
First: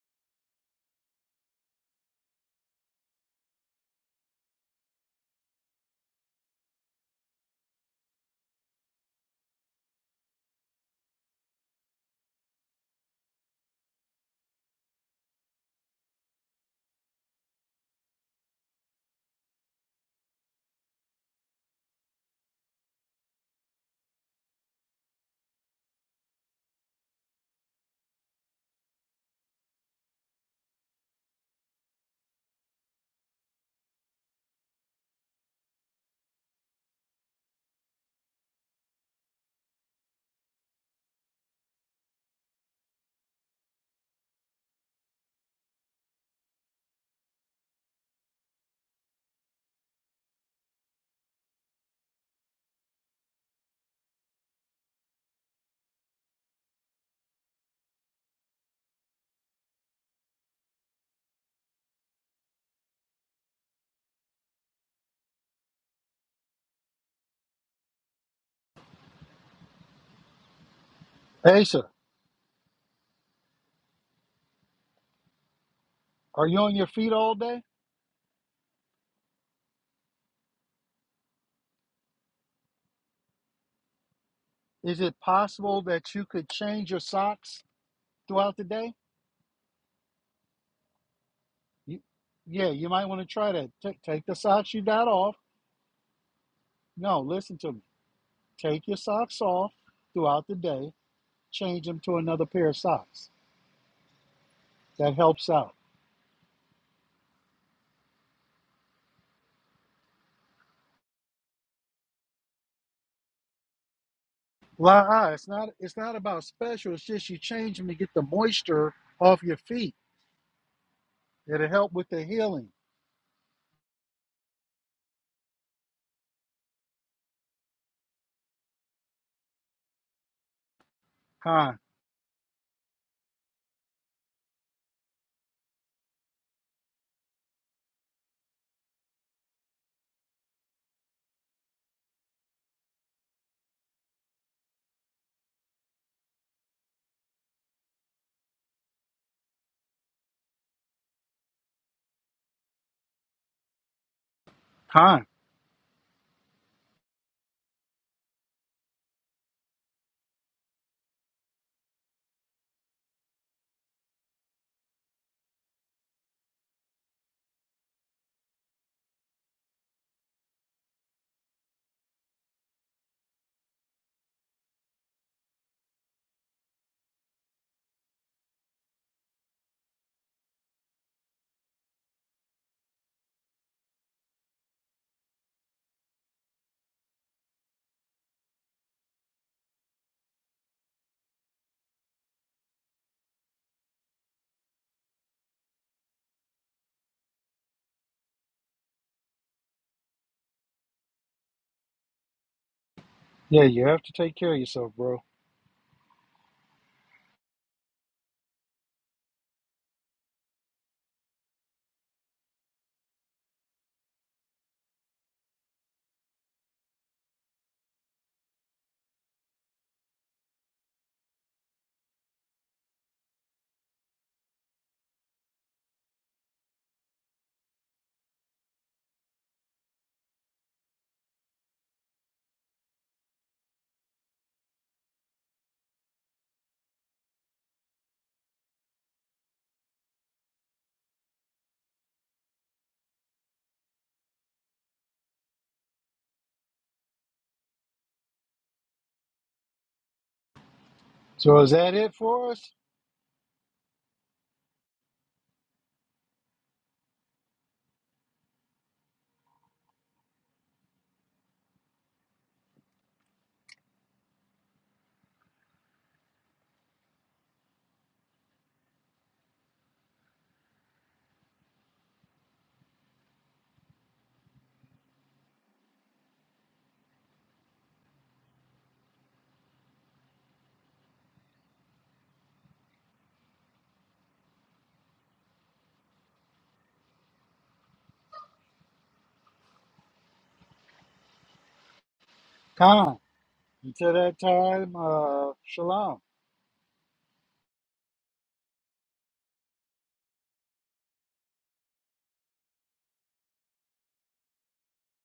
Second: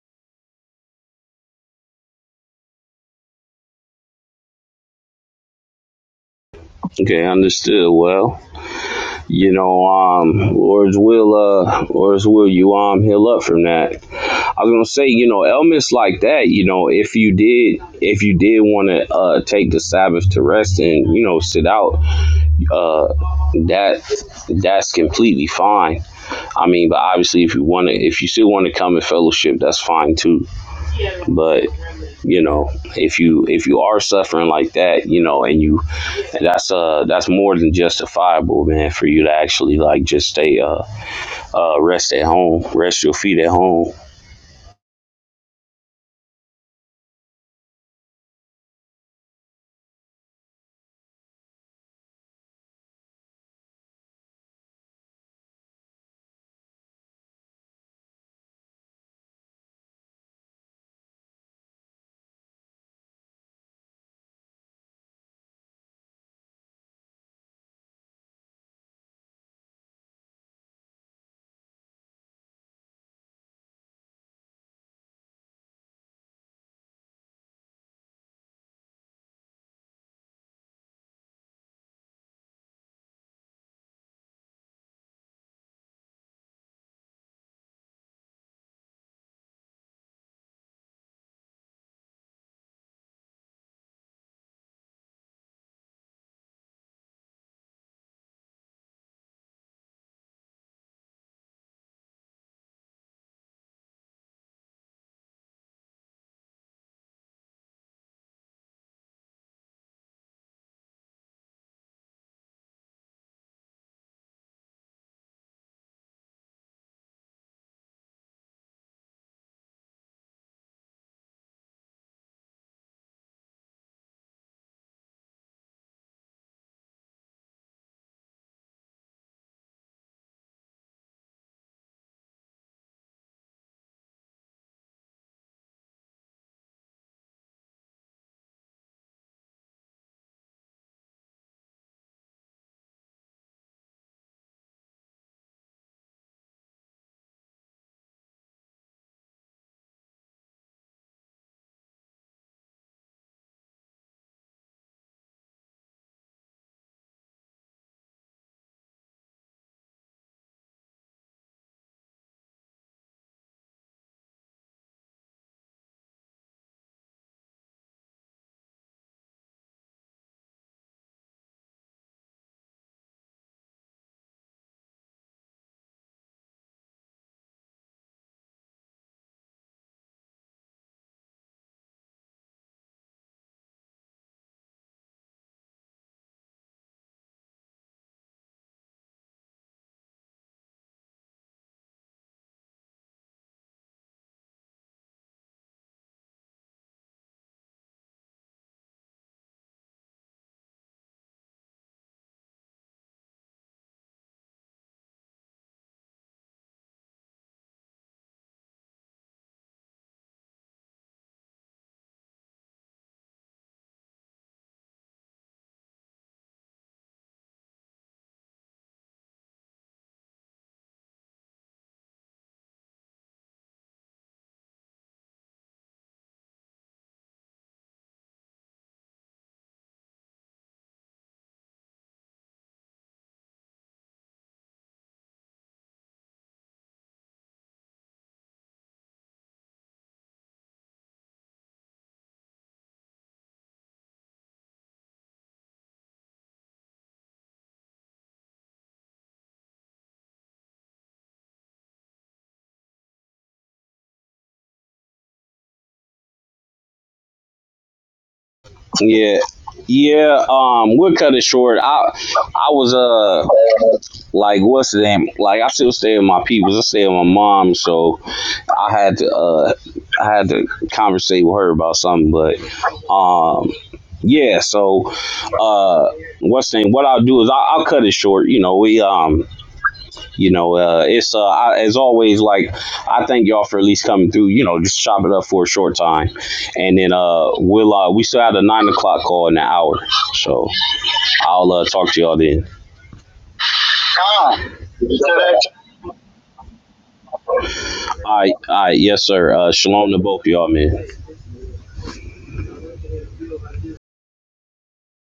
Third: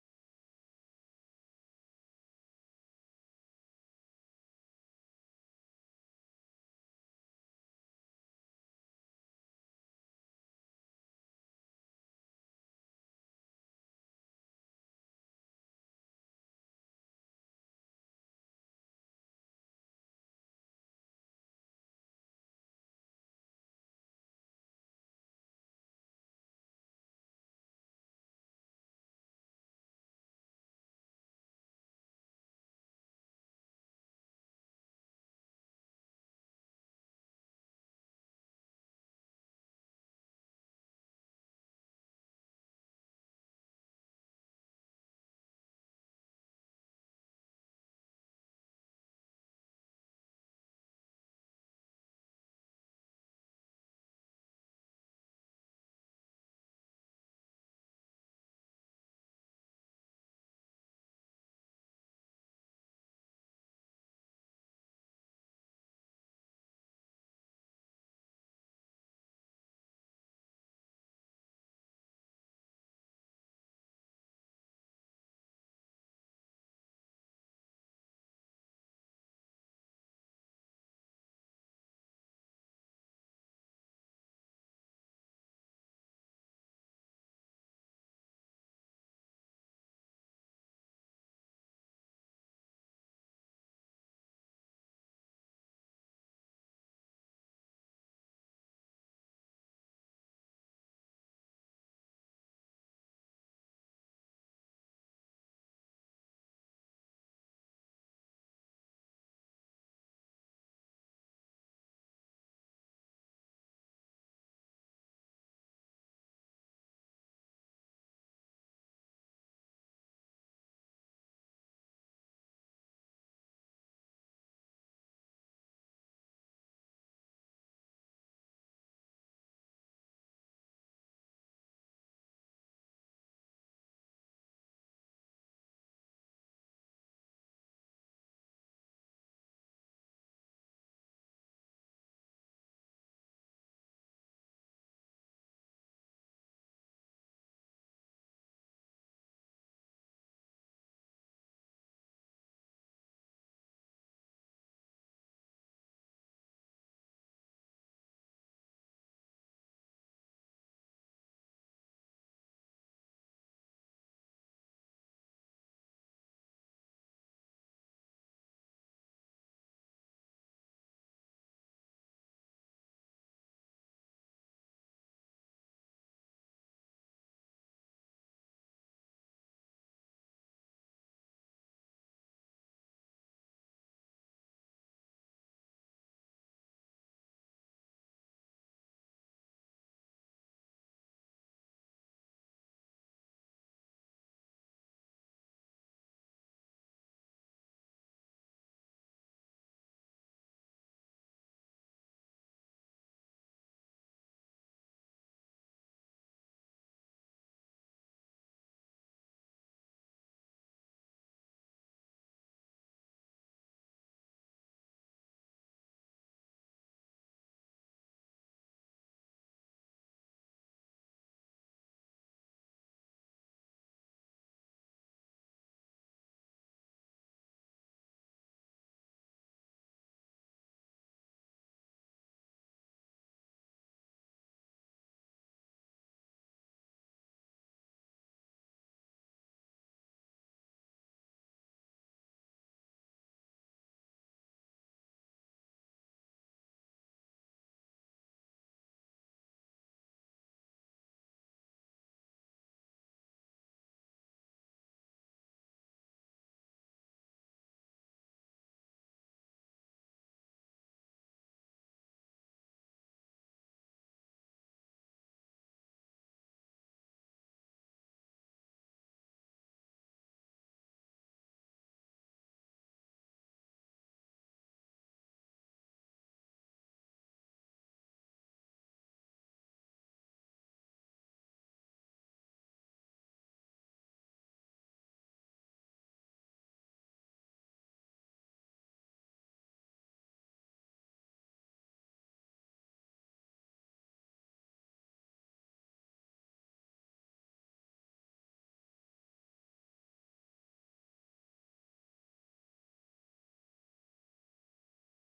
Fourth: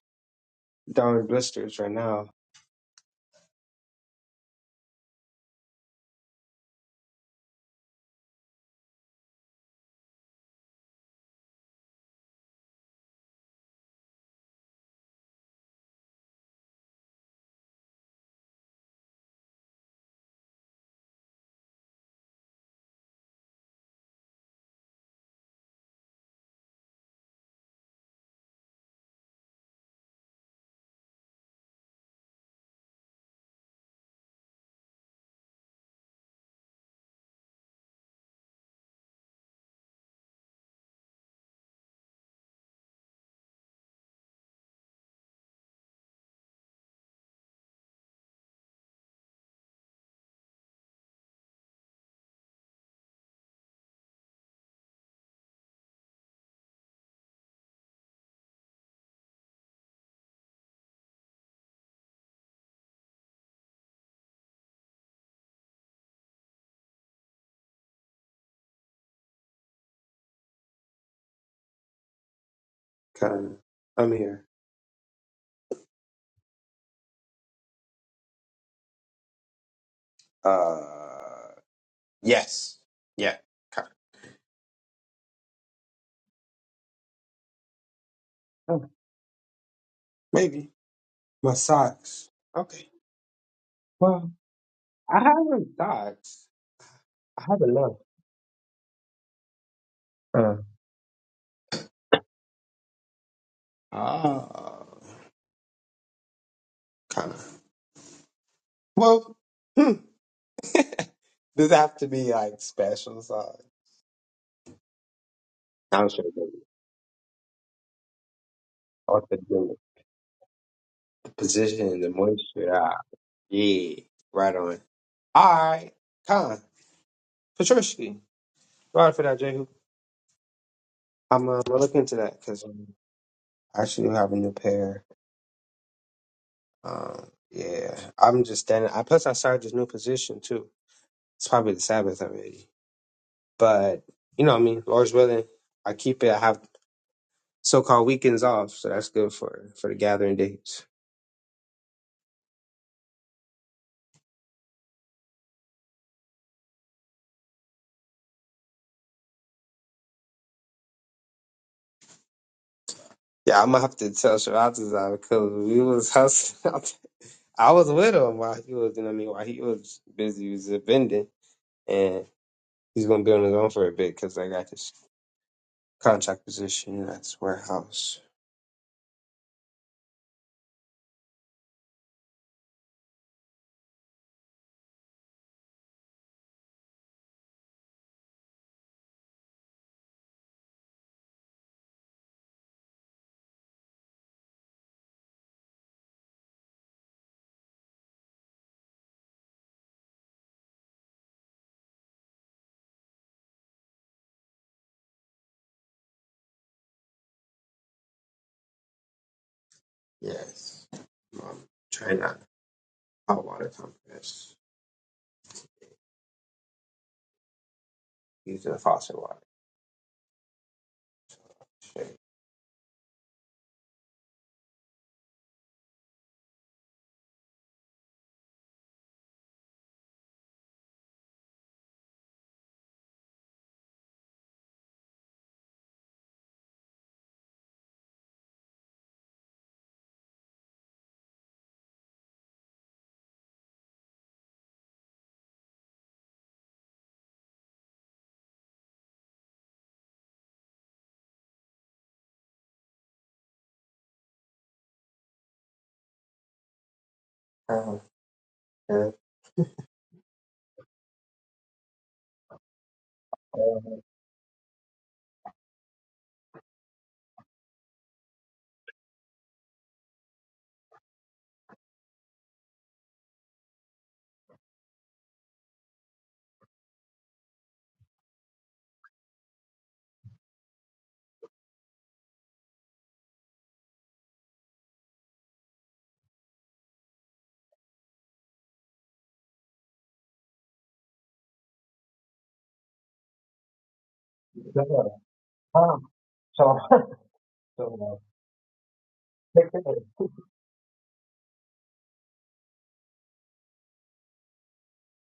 D: down in blisters right now.
C: Okay, understood. Well, you know, um, Lord's will, uh, Lord's will, you um, heal up from that. I was gonna say, you know, elements like that, you know, if you did, if you did want to uh, take the Sabbath to rest and you know sit out, uh, that that's completely fine. I mean, but obviously, if you want to, if you still want to come in fellowship, that's fine too. But you know, if you if you are suffering like that, you know, and you and that's uh that's more than justifiable, man, for you to actually like just stay uh uh rest at home, rest your feet at home.
B: Asa,
D: Kind of. I'm here.
B: are you on your feet all day?
D: Uh, yes. Yeah. Kind
B: Is it possible that you could change your socks throughout the
D: of. Oh,
B: day?
D: Maybe. My
B: You,
D: socks.
B: yeah,
D: Okay.
B: you might want to try that. Take, take
D: well,
B: the socks you got
D: I
B: off.
D: haven't socks.
B: No,
D: I
B: listen to
D: haven't
B: me.
D: left.
B: Take your socks off throughout the
D: Uh,
B: day. Change them to another pair of socks.
D: Ah,
B: That helps out.
D: kind of. Well, hmm. Does it have to be like special socks?
B: La, it's not it's
D: I'm
B: not
D: sure
B: about
D: the,
B: special. It's just you change them to get the moisture
D: also
B: off your
D: the,
B: feet.
D: the
B: It'll help
D: position,
B: with
D: the
B: the healing.
D: moisture. Ah, Yeah. Right on. All right. Con. Patricia. Sorry for that, Jehu. I'm, uh,
B: Con,
D: gonna look into that because. I should have a new pair. Um, yeah, I'm just standing. I plus I started this new position too. It's probably the Sabbath already, but you know, what I mean, Lord's willing, I keep it. I have so-called weekends off, so that's good for for the gathering days.
B: con.
D: Yeah, I'm gonna have to tell Sharatazar because we was [LAUGHS] hustling. Out there. I was with him while he was, you know, what I mean, while he was busy, he was vending, and he's gonna be on his own for a bit because I got this contract position at this warehouse.
B: Yeah, you have to take care of yourself, bro.
D: Yes. Um, try hot water compress. Using the faucet water. Shit.
B: So is that it for us?
D: Uh, uh,
C: Yeah. Yeah, um, we'll cut it short. I I was uh like what's the name? Like I still stay with my people. I stay with my mom, so I had to uh I had to conversate with her about something, but um yeah, so uh, what's the name? What I'll do is I'll, I'll cut it short. You know, we um, you know, uh, it's uh, I, as always. Like I thank y'all for at least coming through. You know, just chop it up for a short time, and then uh, we'll uh, we still have the nine o'clock call in an hour. So I'll uh, talk to y'all then.
B: Con. Until that
D: That's
B: time,
D: what
C: All
B: uh, shalom.
D: So, [LAUGHS] so,
C: right, all right, yes, sir. Uh,
D: uh,
C: shalom to both y'all, man.